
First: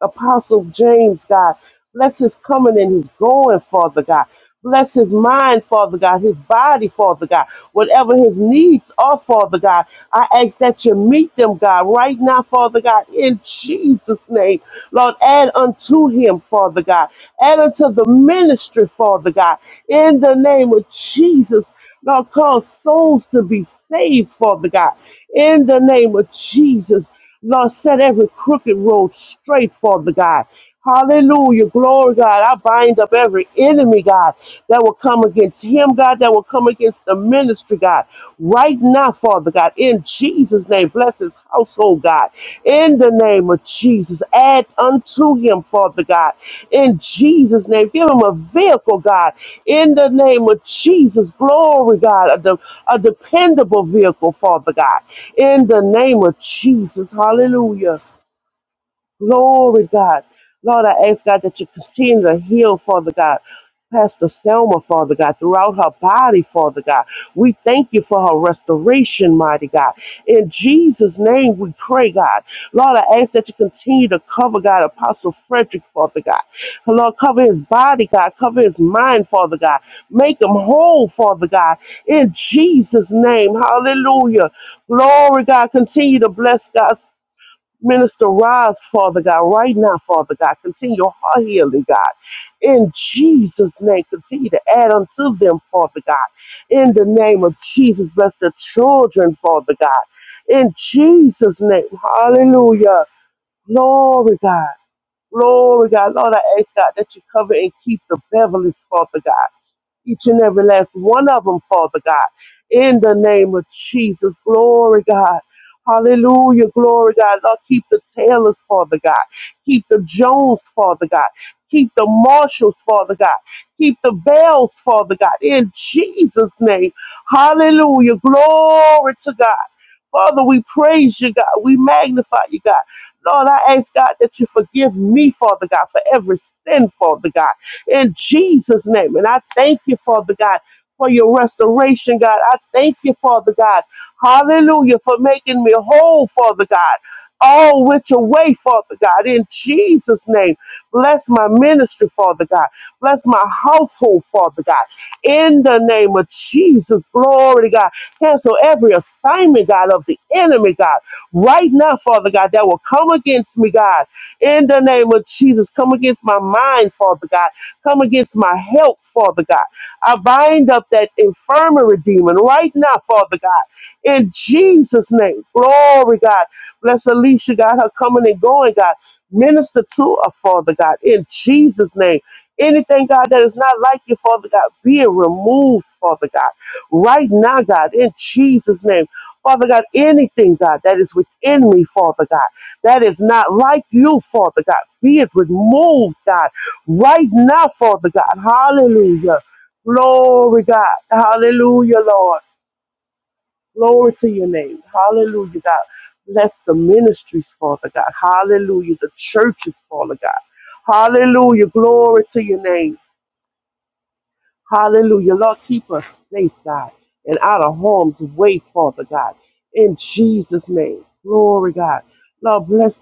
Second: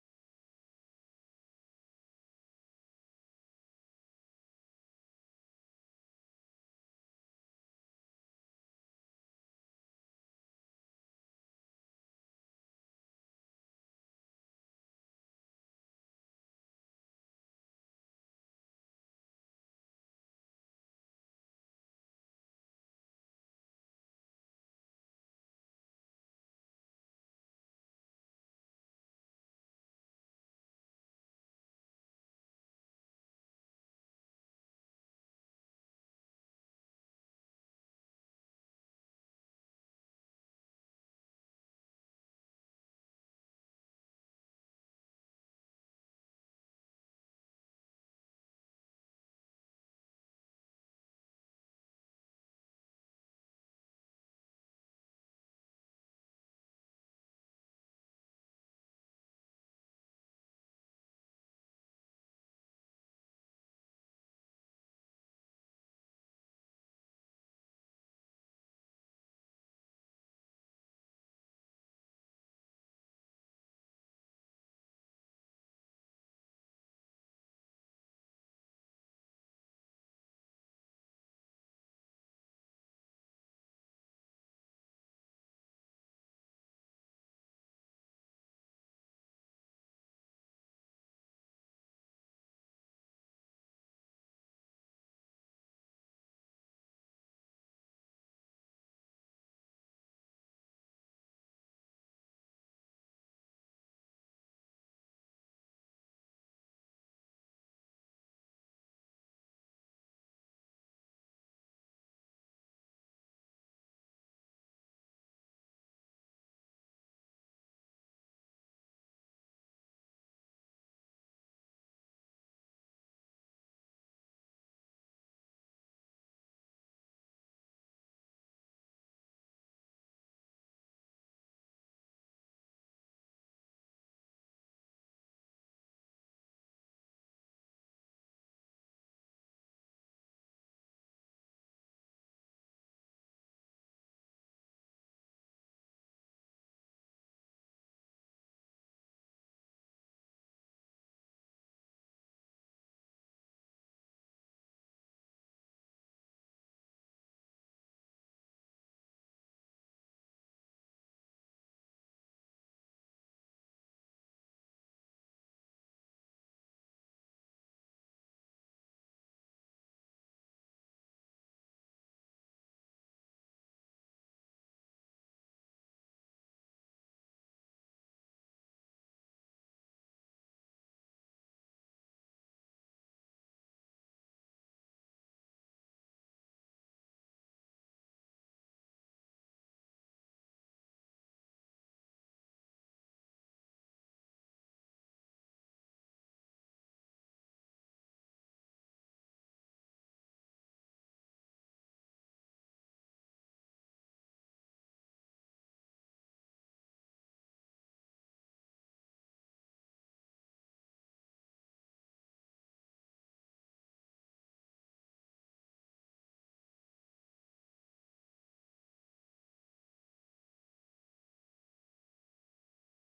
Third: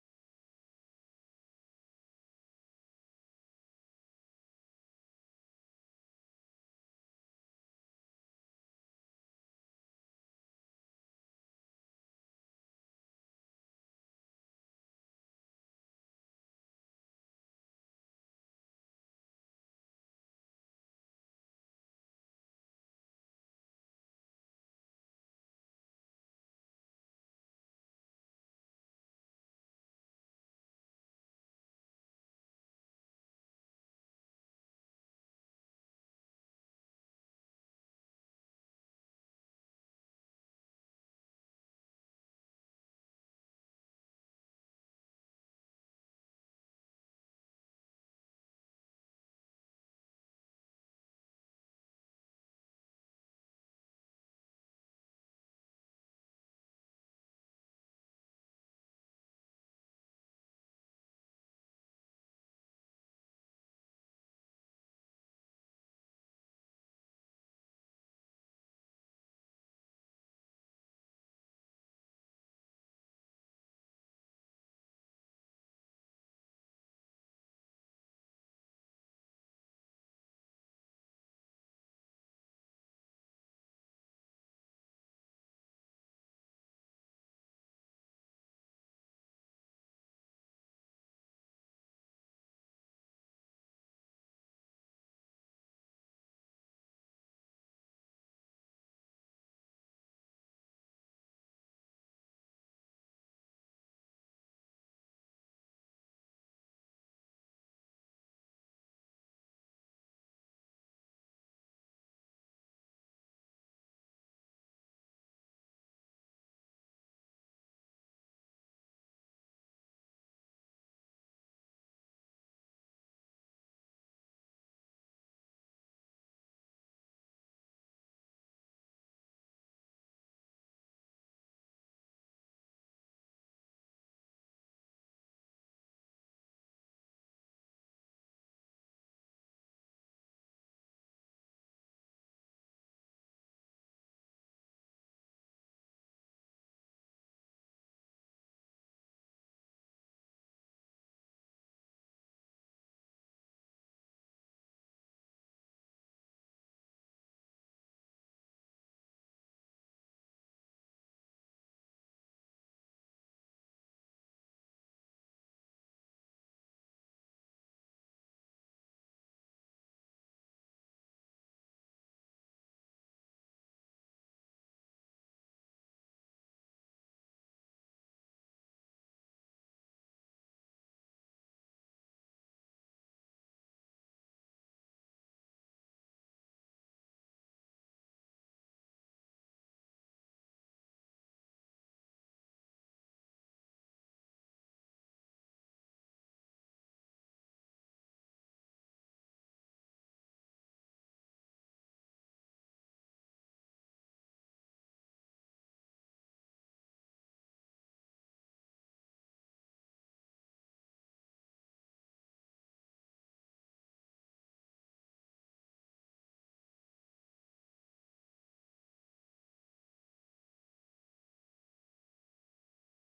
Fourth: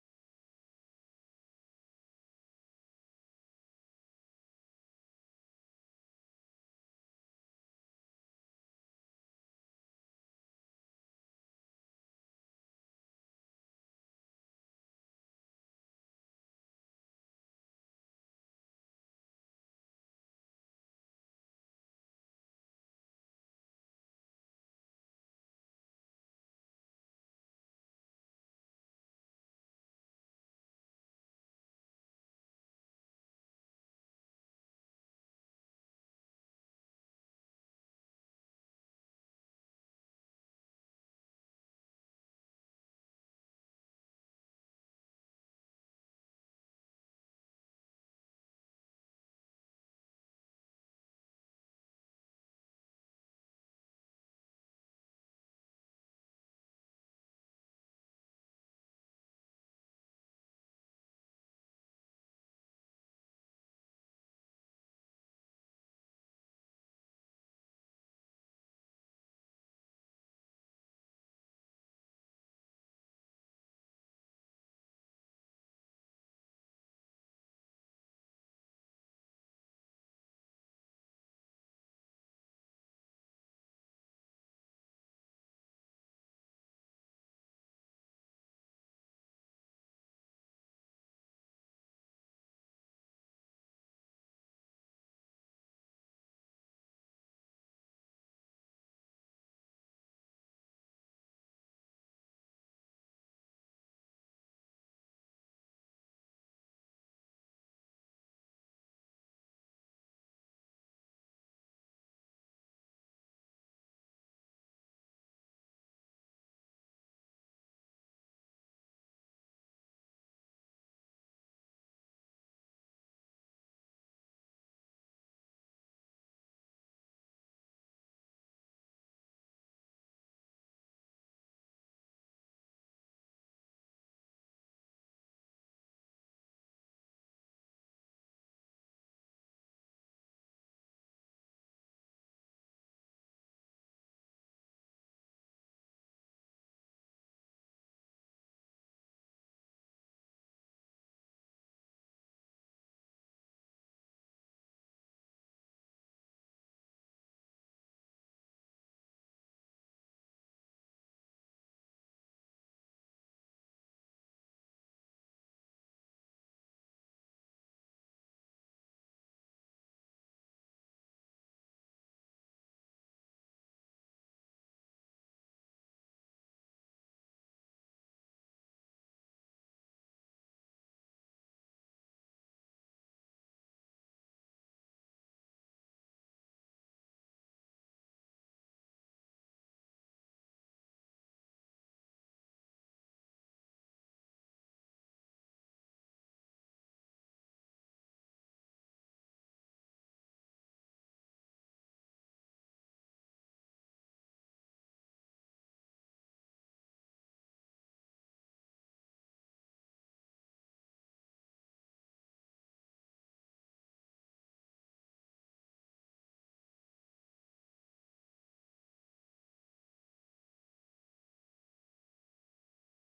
C: Apostle James, God. Bless his coming and his going, Father God. Bless his mind, Father God, his body, Father God. Whatever his needs are, Father God, I ask that you meet them, God, right now, Father God, in Jesus' name. Lord, add unto him, Father God. Add unto the ministry, Father God, in the name of Jesus. Lord, cause souls to be saved, Father God, in the name of Jesus. Lord, set every crooked road straight, Father God. Hallelujah. Glory, God. I bind up every enemy, God, that will come against him, God, that will come against the ministry, God. Right now, Father God, in Jesus' name, bless his household, God in the name of Jesus. Add unto him, Father God, in Jesus' name. Give him a vehicle, God, in the name of Jesus. Glory, God, a, de- a dependable vehicle, Father God, in the name of Jesus. Hallelujah. Glory, God. Lord, I ask, God, that you continue to heal, Father God. Pastor Selma, Father God, throughout her body, Father God. We thank you for her restoration, mighty God. In Jesus' name we pray, God. Lord, I ask that you continue to cover, God, Apostle Frederick, Father God. Lord, cover his body, God. Cover his mind, Father God. Make him whole, Father God. In Jesus' name, hallelujah. Glory, God. Continue to bless God. Minister Roz, Father God, right now, Father God, continue her healing, God. In Jesus' name, continue to add unto them, Father God. In the name of Jesus, bless the children, Father God. In Jesus' name, hallelujah. Glory, God. Glory, God. Lord, I ask, God, that you cover and keep the Beverly's, Father God each and every last one of them, Father God. In the name of Jesus, glory God. Hallelujah, glory God. Lord, keep the Taylors, Father God. Keep the Jones, Father God. Keep the Marshalls, Father God. Keep the Bells, Father God. In Jesus' name, hallelujah, glory to God. Father, we praise you, God. We magnify you, God. Lord, I ask God that you forgive me, Father God, for every sin, Father God in Jesus' name. And I thank you, Father God, for your restoration, God. I thank you, Father God. Hallelujah, for making me whole, Father God. All which away, Father God, in Jesus' name. Bless my ministry, Father God. Bless my household, Father God. In the name of Jesus, glory to God. Cancel every assignment, God, of the enemy, God. Right now, Father God, that will come against me, God. In the name of Jesus, come against my mind, Father God. Come against my health, Father God. I bind up that infirmary demon right now, Father God. In Jesus' name. Glory, God. Bless Alicia, God, her coming and going, God. Minister to her, Father God. In Jesus' name. Anything, God, that is not like you, Father God, being removed, Father God. Right now, God, in Jesus' name. Father God, anything, God, that is within me, Father God, that is not like you, Father God, be it removed, God right now, Father God. Hallelujah. Glory, God. Hallelujah, Lord. Glory to your name. Hallelujah, God. Bless the ministries, Father God. Hallelujah. The churches, Father God. Hallelujah. Glory to your name. Hallelujah. Lord, keep us safe, God, and out of harm's way, Father God. In Jesus' name. Glory, God. Lord, bless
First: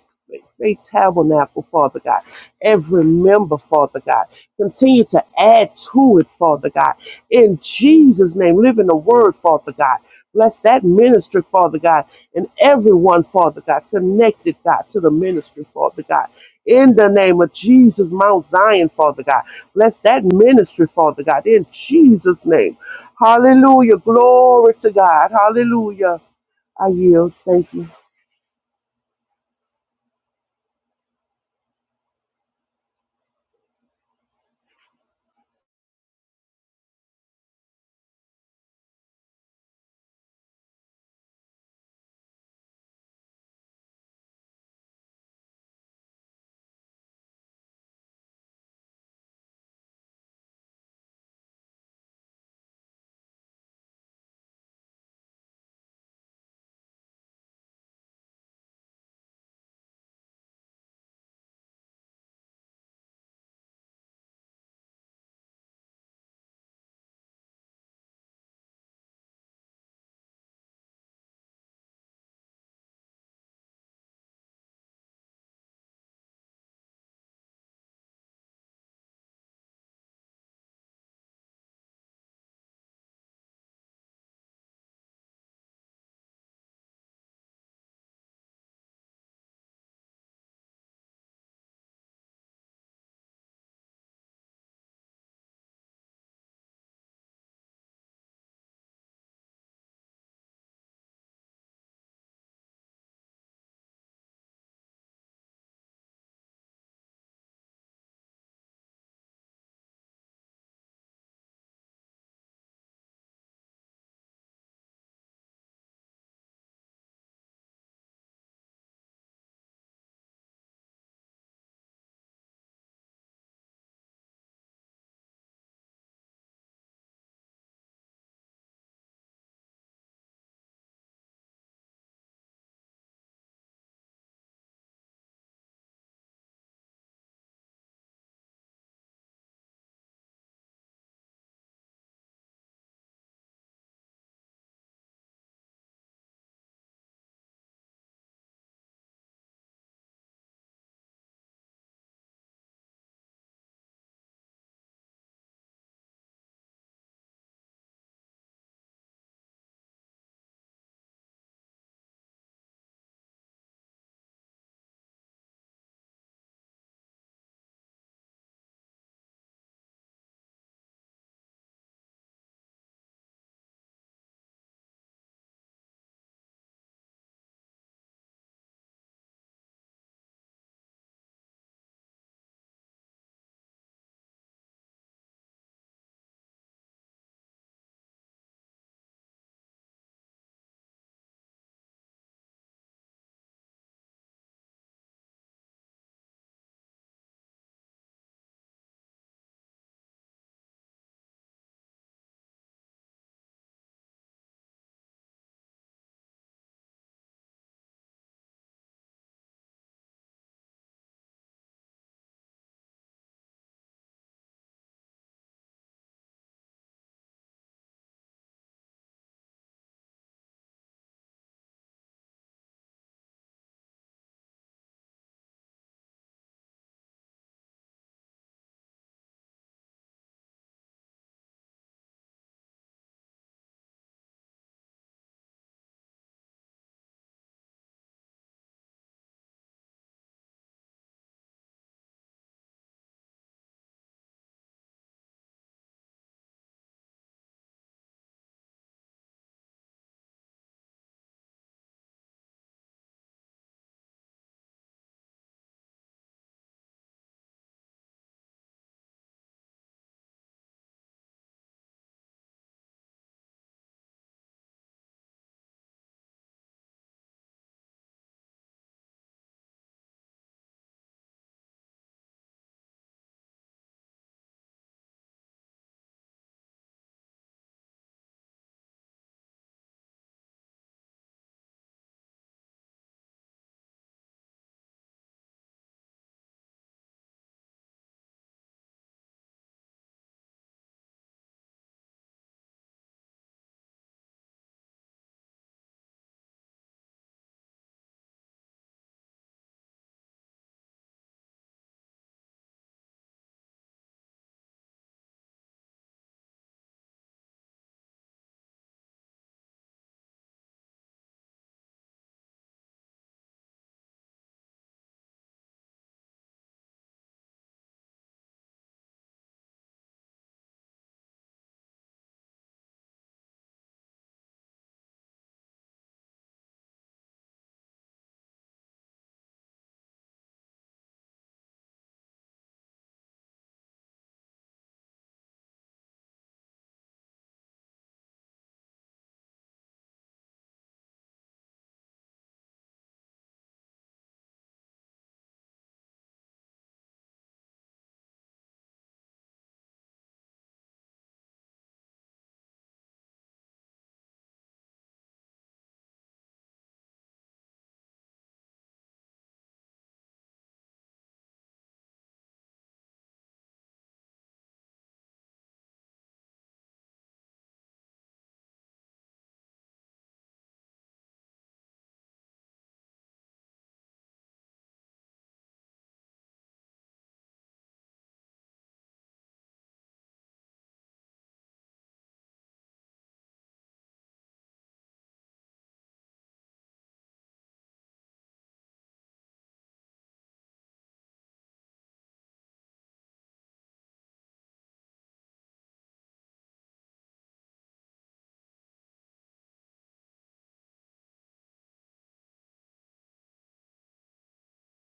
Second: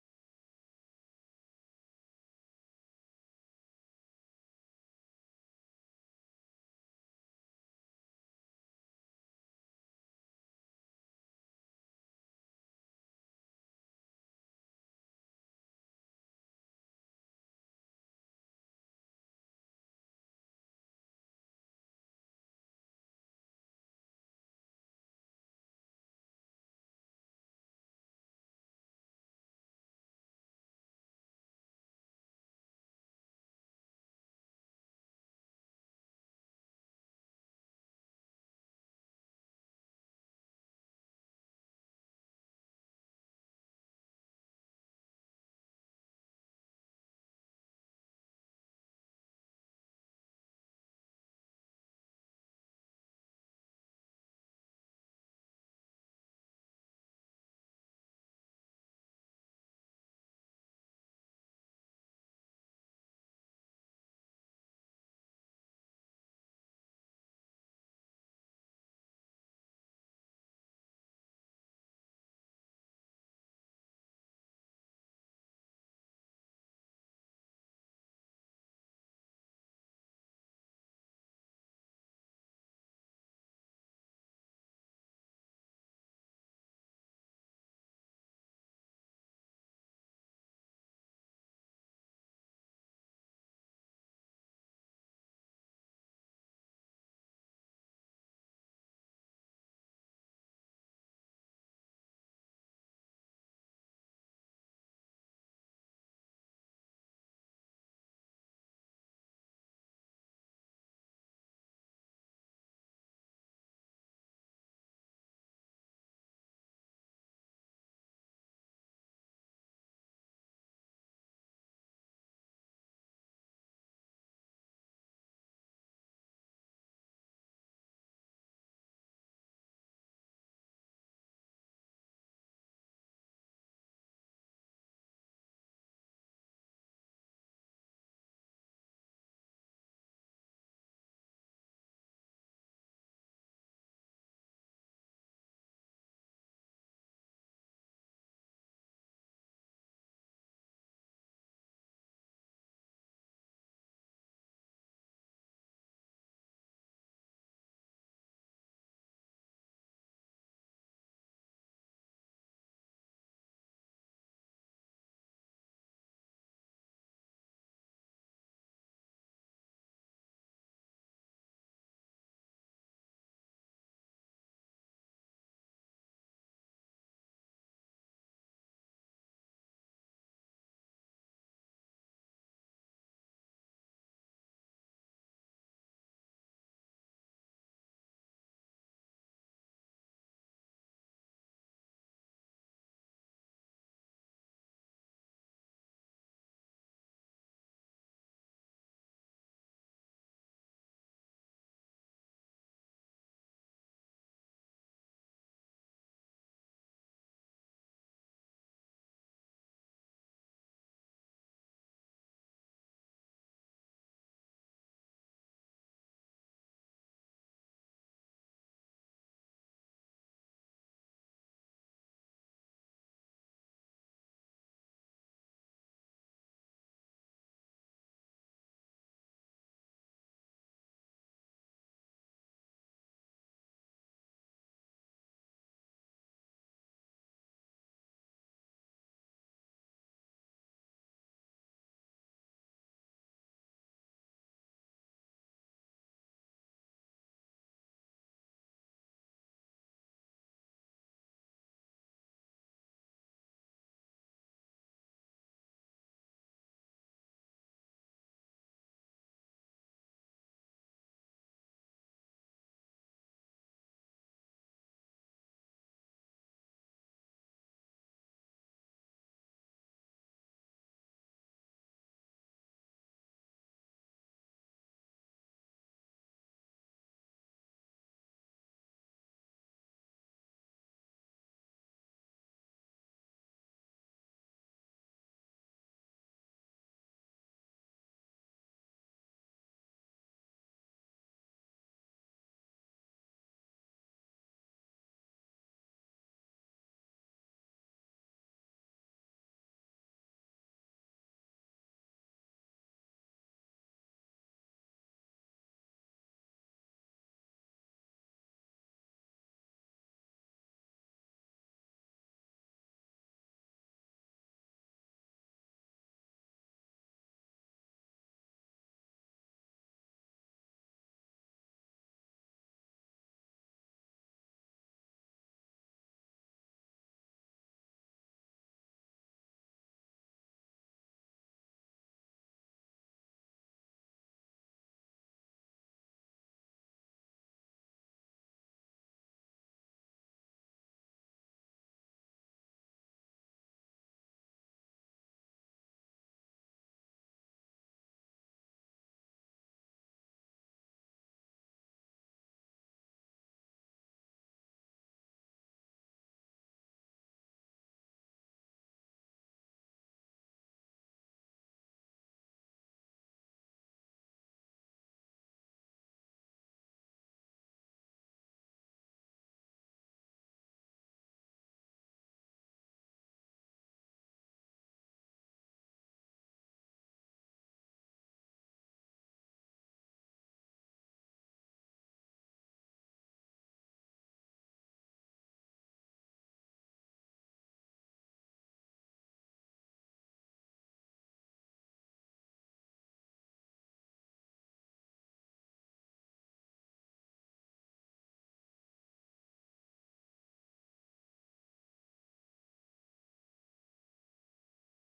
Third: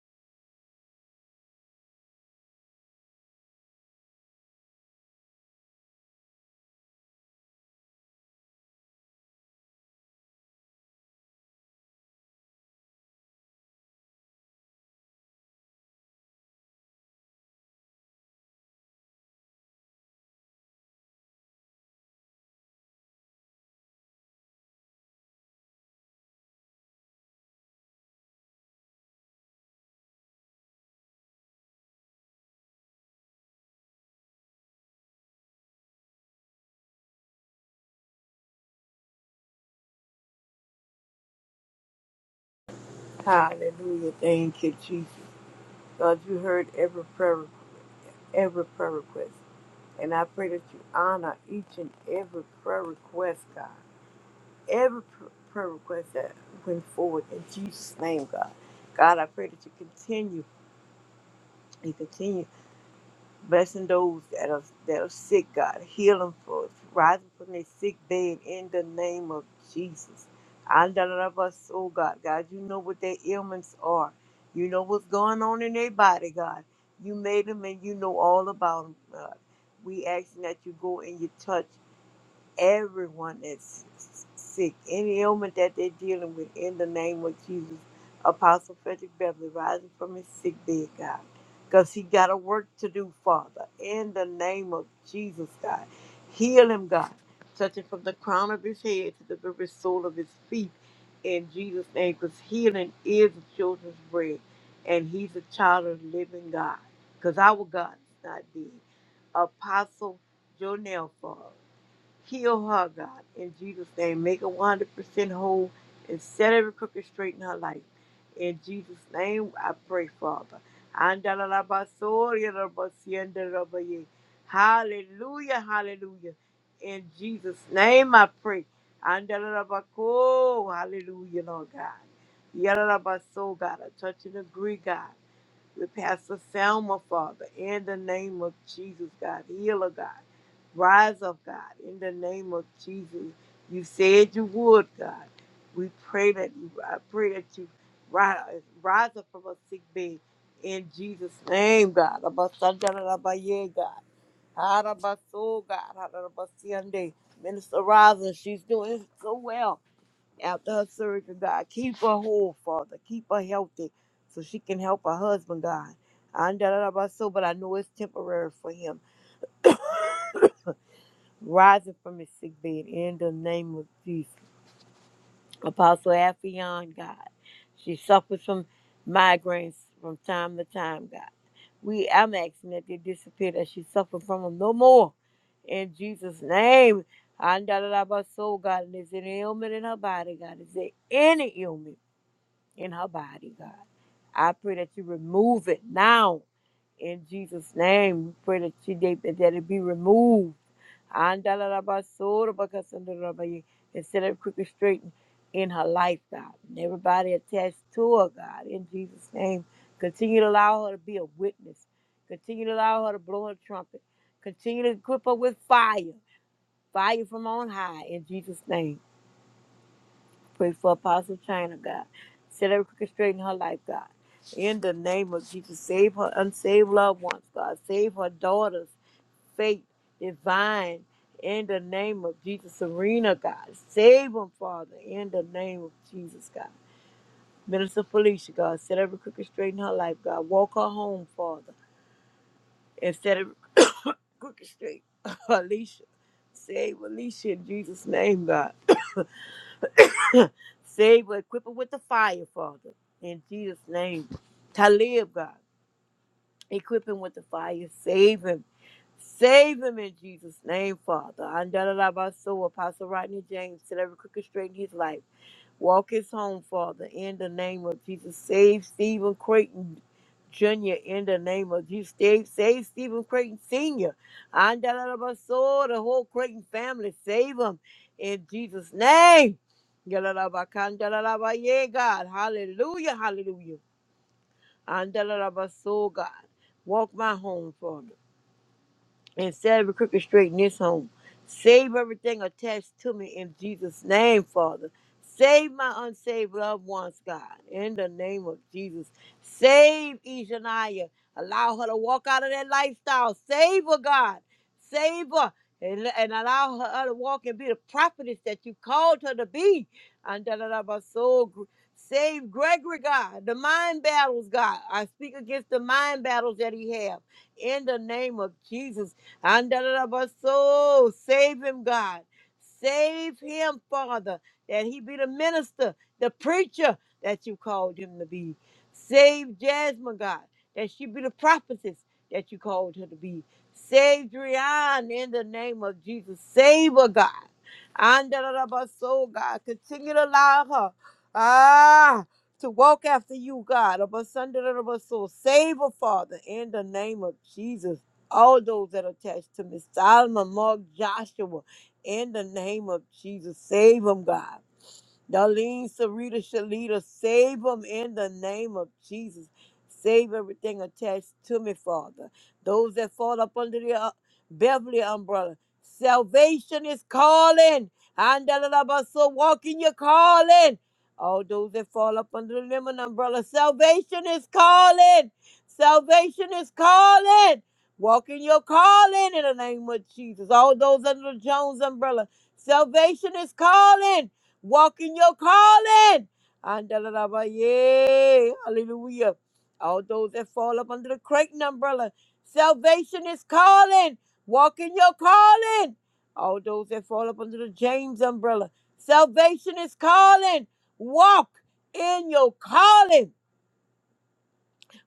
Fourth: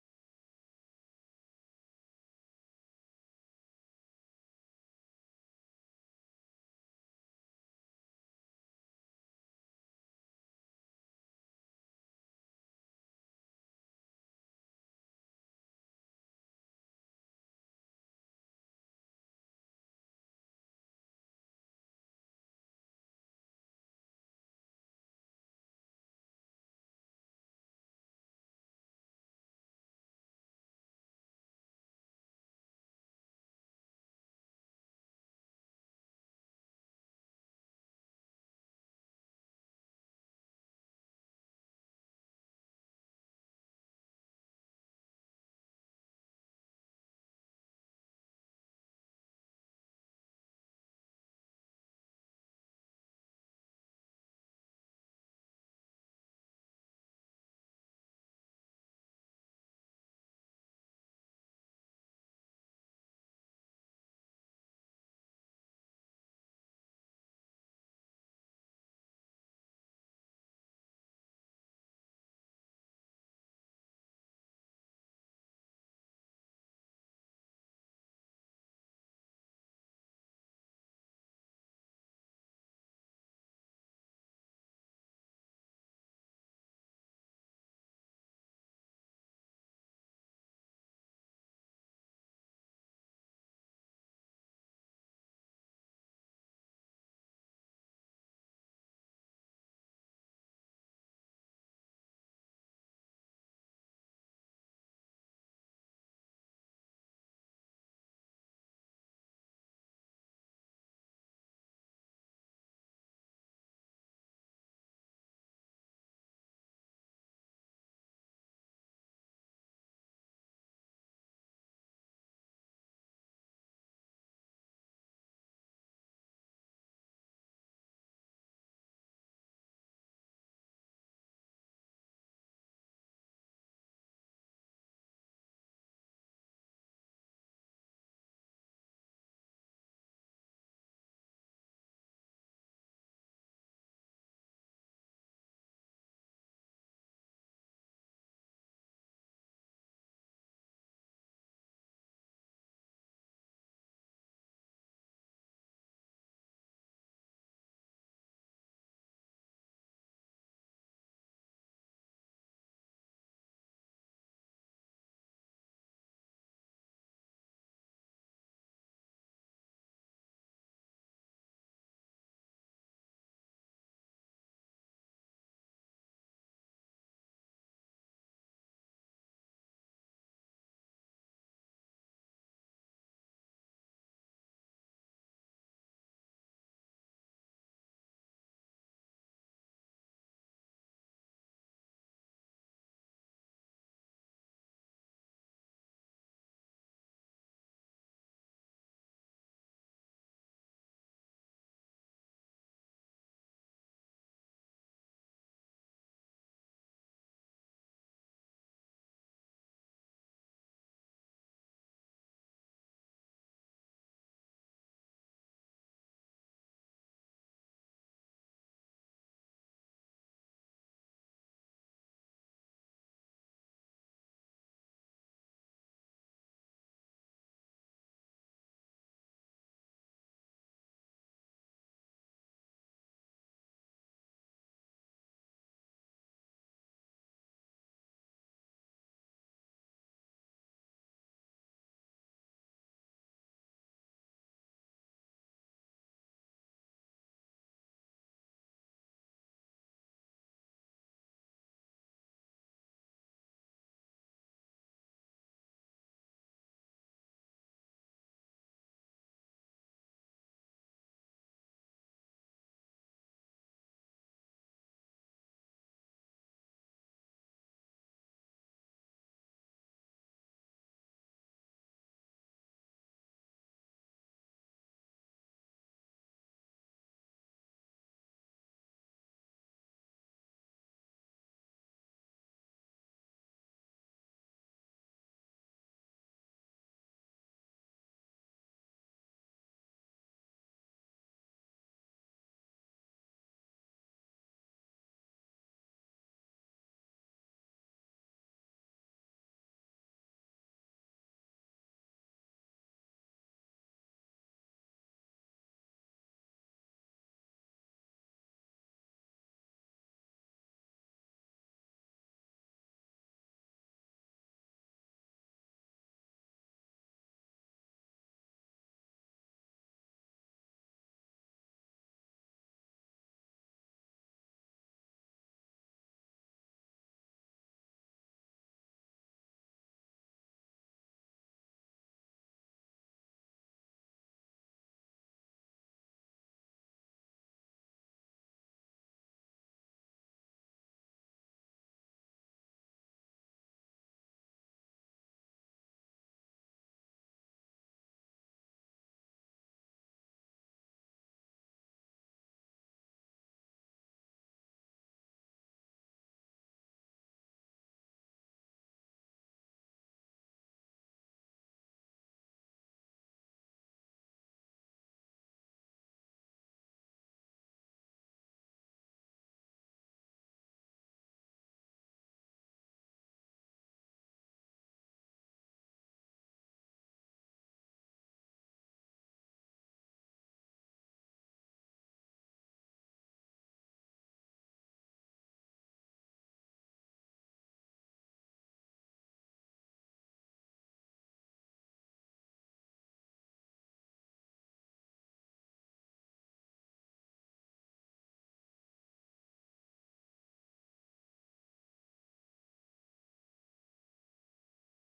C: Faith Tabernacle, Father God. Every member, Father God. Continue to add to it, Father God. In Jesus' name. Live in the word, Father God. Bless that ministry, Father God, and everyone, Father God, connected, God, to the ministry, Father God. In the name of Jesus, Mount Zion, Father God. Bless that ministry, Father God, in Jesus' name. Hallelujah. Glory to God. Hallelujah. I yield. Thank you.
D: Hallelujah. Thank you, Jesus. God, you heard every prayer, every prayer request. And I pray that you honor each and every prayer request, God. Every pr- prayer request that went forward in Jesus' name, God. God, I pray that you continue and continue. Blessing those that are that are sick, God. Heal them for rising from their sick bed in the name of Jesus. And the love us, oh God. God, you know what their ailments are. You know what's going on in their body, God. You made them and you know all about them, God. We asking that you go and you touch everyone that's sick, any ailment that they're dealing with, in the name of Jesus. Apostle Frederick Beverly rising from his sick bed, God, because he got a work to do, Father, in the name of Jesus, God. Heal him, God, touching from the crown of his head to the very sole of his feet, in Jesus' name, because healing is the children's bread, and he's a child of the living God, because our God is not dead. Apostle Jonell, Father. Heal her, God, in Jesus' name. Make her 100% whole and set every crooked straight in her life. In Jesus' name, I pray, Father. Andalabasorialabasiandalabaye. Hallelujah, hallelujah. In Jesus' name, I pray. Andalabako, Hallelujah, Lord God. Yalalabaso, God. I touch and agree, God with Pastor Selma, Father, in the name of Jesus, God, healer, God, rise up, God, in the name of Jesus. You said you would, God. We pray that you, I pray that you rise, rise up from a sick bed in Jesus' name, God. Abasandarabaye, God. Harabaso, God. Harabasiande. Minister Rosin, she's doing so well after her surgery, God. Keep her whole, Father. Keep her healthy so she can help her husband, God. I don't know about so, but I know it's temporary for him. Rising from his sick bed in the name of Jesus. Apostle Affion, God. She suffers from migraines from time to time, God. We I'm asking that they disappear, that she suffer from them no more. In Jesus' name. I don't know about so, God. And is there any ailment in her body, God? Is there any ailment? in her body, God. I pray that you remove it now in Jesus' name. We pray that you that, that it be removed. Andalalabasorabakasandarabaya, And set it quick and in her life, God. And everybody attached to her, God, in Jesus' name. Continue to allow her to be a witness. Continue to allow her to blow her trumpet. Continue to equip her with fire. Fire from on high in Jesus' name. Pray for Apostle China, God. Set everything straight in her life, God. In the name of Jesus, save her unsaved loved ones, God. Save her daughters, faith, divine. In the name of Jesus, Serena, God. Save them, Father. In the name of Jesus, God. Minister Felicia, God. Set every crooked straight in her life, God. Walk her home, Father. And set every [COUGHS] crooked straight. [COUGHS] Alicia. Save Alicia in Jesus' name, God. Save her, equip her with the fire, Father. In Jesus' name. Talib, God. Equip him with the fire. Save him. Save him in Jesus' name, Father. And da da so Apostle Rodney James said every crooked straight in his life. Walk his home, Father, in the name of Jesus. Save Stephen Creighton Jr. in the name of Jesus. Save, save Stephen Creighton Sr. And so the whole Creighton family, save them in Jesus' name. Yalalabakandalaba, Yeah, God. Hallelujah. Hallelujah. And so God. Walk my home, Father and set every crooked straight in this home. Save everything attached to me in Jesus' name, Father. Save my unsaved loved ones, God, in the name of Jesus. Save Ishaniah. Allow her to walk out of that lifestyle. Save her, God. Save her. And, and allow her her to walk and be the prophetess that you called her to be. And da da da ba so gr- Save Gregory, God. The mind battles, God. I speak against the mind battles that he have in the name of Jesus. Andarabaso, save him, God. Save him, Father, that he be the minister, the preacher that you called him to be. Save Jasmine, God, that she be the prophetess that you called her to be. Save Drian in the name of Jesus. Save her, God. Andarabaso, God, continue to allow her. Ah. To walk after you, God, of under the soul. Save her, Father, in the name of Jesus all those that are attached to me. Solomon, Mark, Joshua, in the name of Jesus, save them, God. Darlene, Sarita, Shalita, save them in the name of Jesus. Save everything attached to me, Father. Those that fall up under the uh, Beverly umbrella. Salvation is calling. Andalabaso, walk in your calling. All those that fall up under the lemon umbrella. Salvation is calling. Salvation is calling. Walk in your calling in the name of Jesus. All those under the Jones umbrella. Salvation is calling. Walk in your calling. Andalalabaye. Hallelujah. All those that fall up under the Creighton umbrella, salvation is calling. Walk in your calling. All those that fall up under the James umbrella, salvation is calling. Walk in your calling.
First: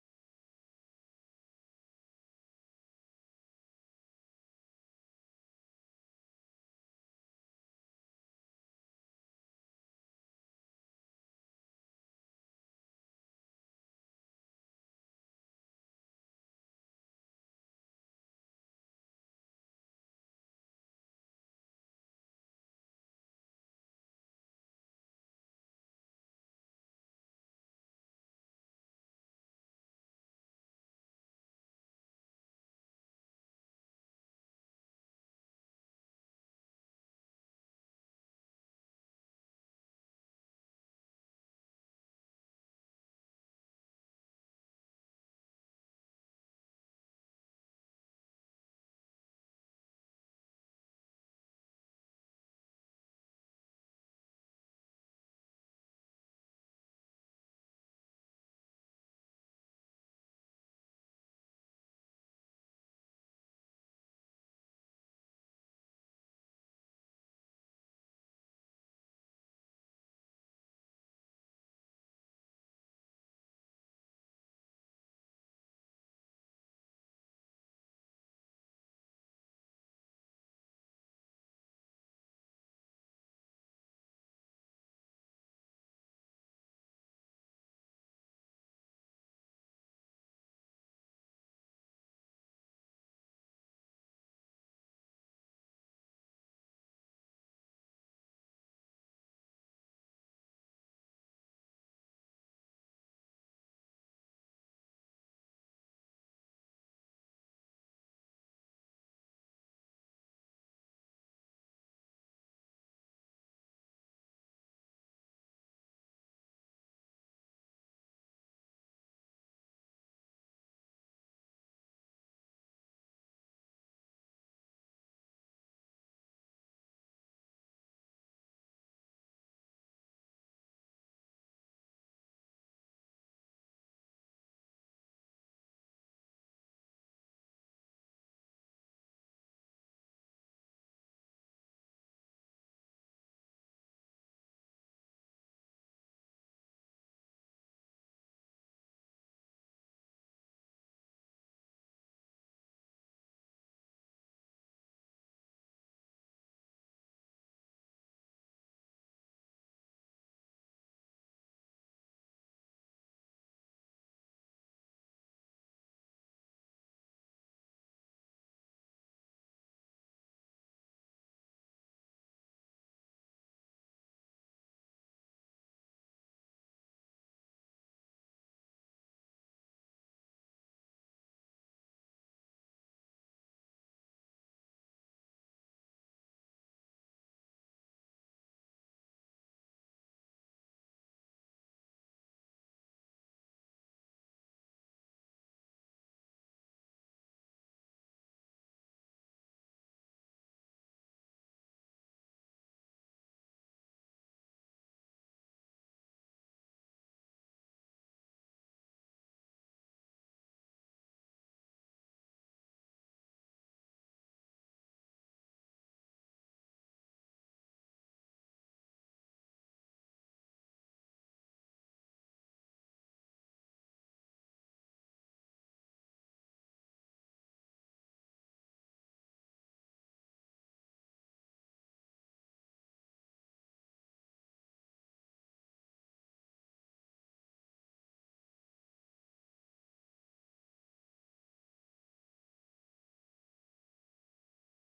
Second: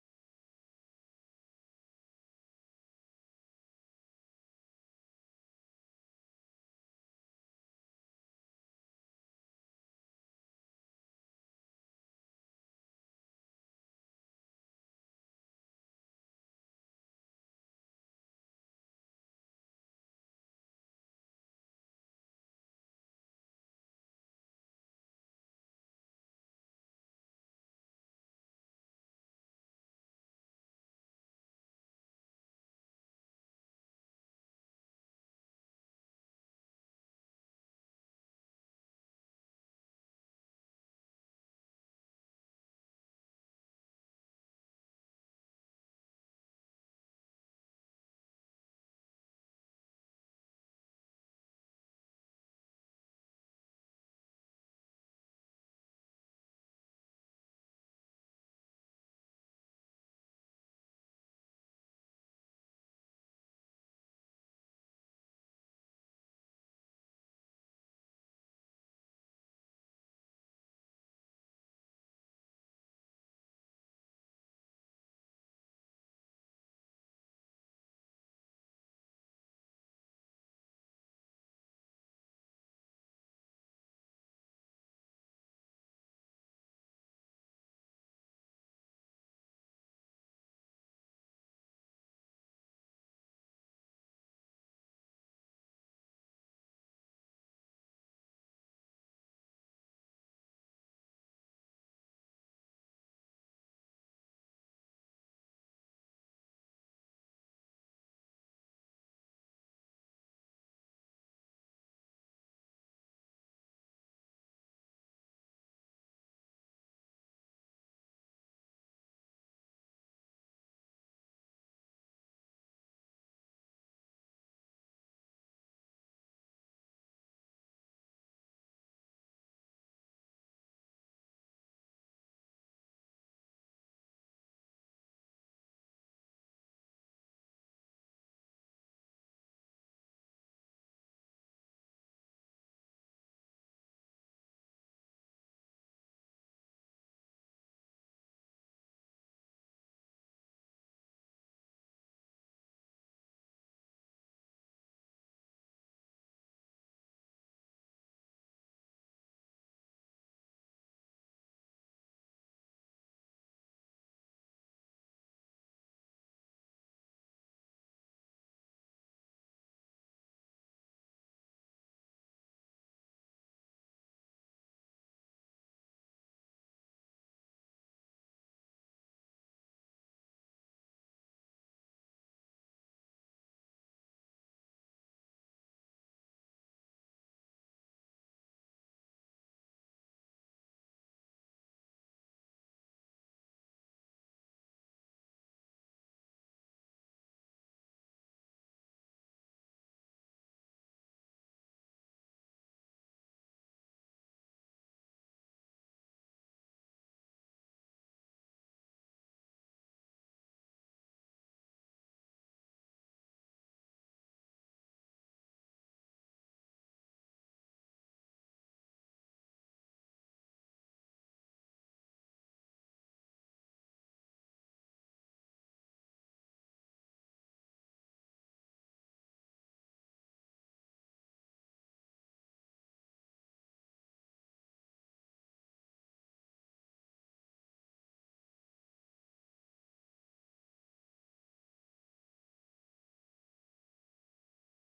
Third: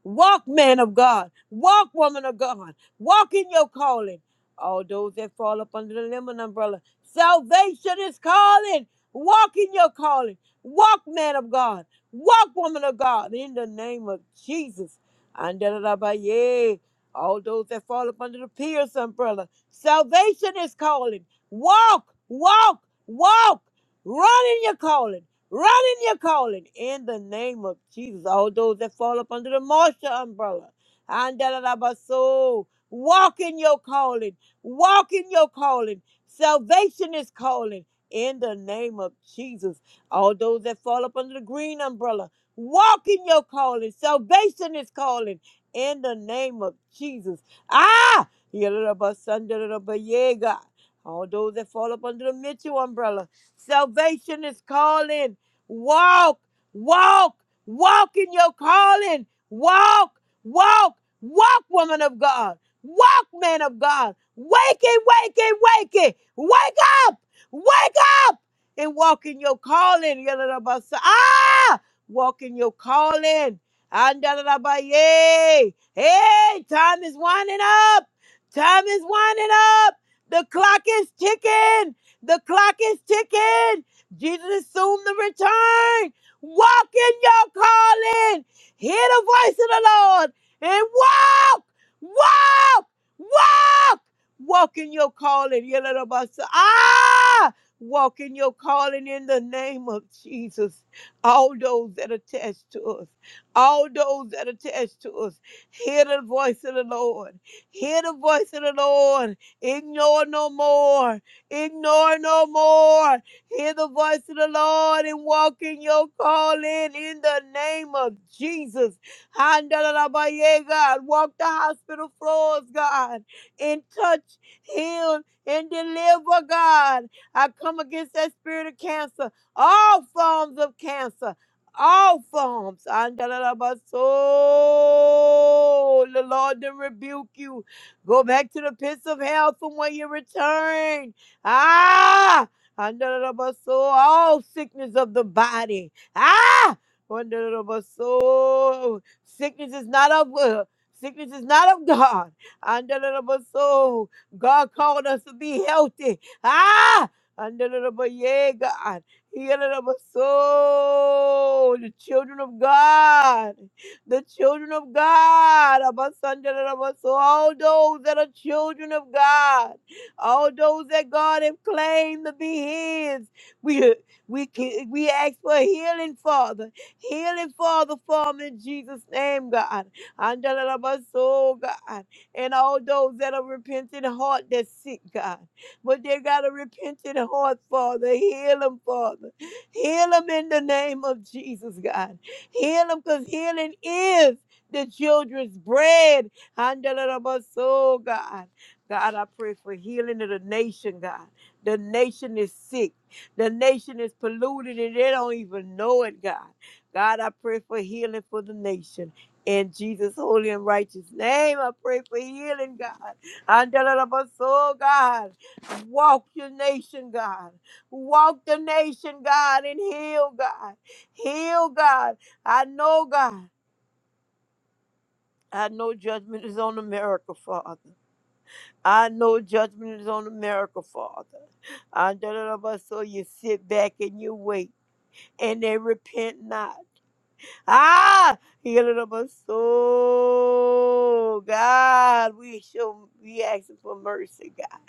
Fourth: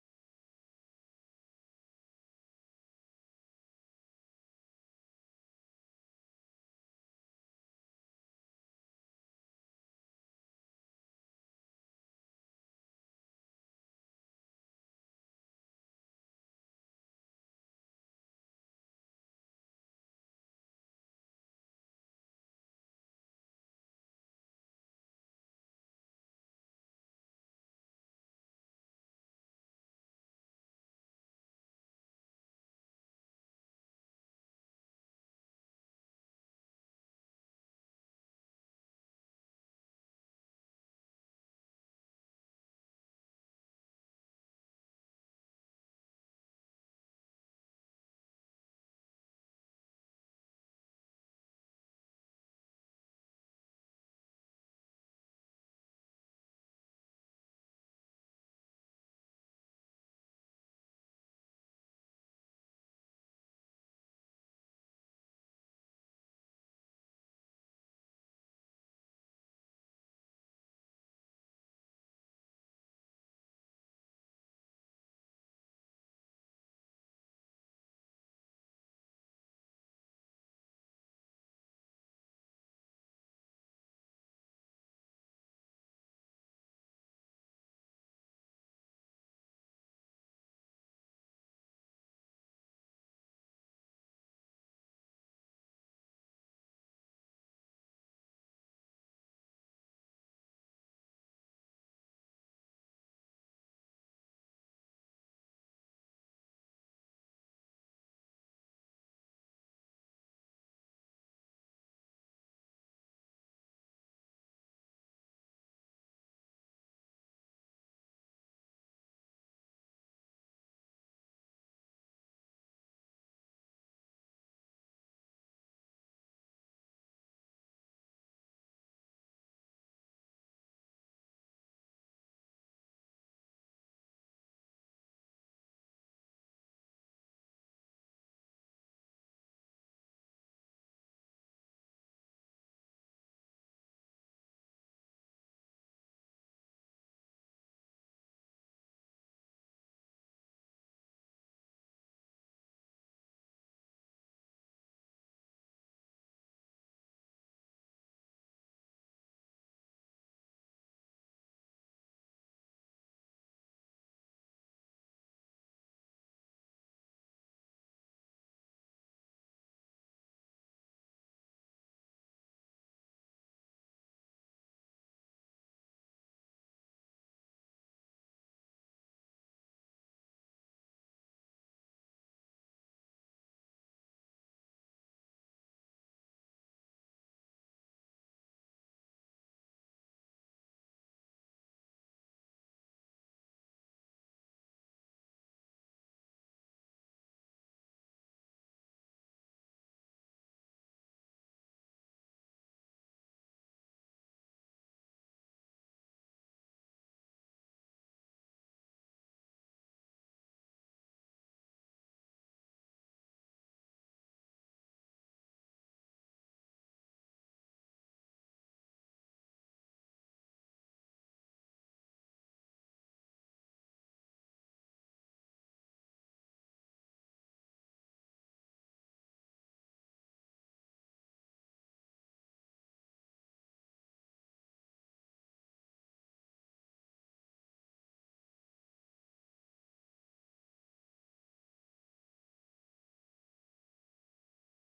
D: Walk, man of God. Walk, woman of God. Walk in your calling. All those that fall up under the lemon umbrella. Salvation is calling. Walk in your calling. Walk, man of God. Walk, woman of God. In the name of Jesus. Andalabaye. All those that fall up under the Pierce umbrella. Salvation is calling. Walk, walk, walk. Run in your calling. Run in your calling in the name of Jesus. All those that fall up under the Marsha umbrella. Andalabaso. Walk in your calling. Walk in your calling. Salvation is calling in the name of Jesus. All those that fall up under the green umbrella. Walk in your calling. Salvation is calling in the name of Jesus. Ah! Yalabasandalabayega. All those that fall up under the Mitchell umbrella. Salvation is calling. Walk, walk, walk in your calling. Walk, walk, walk, woman of God. Walk, man of God. Wake it, wake it, wake it. Wake up, wake up and walk in your calling. Yalalabasa- Ah, walk in your calling. Andalalabaye. Hey, time is winding up. Time is winding up. The clock is ticking. The clock is ticking. Jesus is soon to return. Walk in your calling. Hear the voice of the Lord and walk, walk, walk, walk in your calling. Yelalabasa. Ah, walk in your calling in the name of Jesus. All those that attach to us, all those that attach to us, hear the voice of the Lord. Hear the voice of the Lord. Ignore no more. Ignore no more. Hear the voice of the Lord and walk in your calling in the name of Jesus. Handalalabaye, God. Walk the hospital floors, God, and touch, heal, and deliver, God. I come against that spirit of cancer, all forms of cancer. All forms. Andalalabaso. The Lord to rebuke you. Go back to the pits of hell from where you returned. Ah! Andarabaso, all sickness of the body. Ah! Andarabaso, sickness is not of uh, sickness is not of God. Andarabaso, God called us to be healthy. Ah! Andarabaye, God. Yandarabaso, the children of God. The children of God. Abasandarabaso, All those that are children of God all those that God have claimed to be His. We we can- we ask for healing, Father, healing, Father, for 'em in Jesus' name, God. And our soul, God, and all those that are repentant heart that's sick, God, but they got a repentant heart, Father. Heal them, Father. Heal them in the name of Jesus, God. Heal them, cause healing is the children's bread. Handle it up our soul, God. God, I pray for healing of the nation, God. The nation is sick. The nation is polluted and they don't even know it, God. God, I pray for healing for the nation. In Jesus' holy and righteous name, I pray for healing, God. Andalabas, oh God. Walk your nation, God. Walk the nation, God, and heal, God. Heal, God. I know, God. I know judgment is on America, Father. I know judgment is on America, Father. I don't know about so you sit back and you wait, and they repent not. Ah, you know about so God, we show we asking for mercy, God.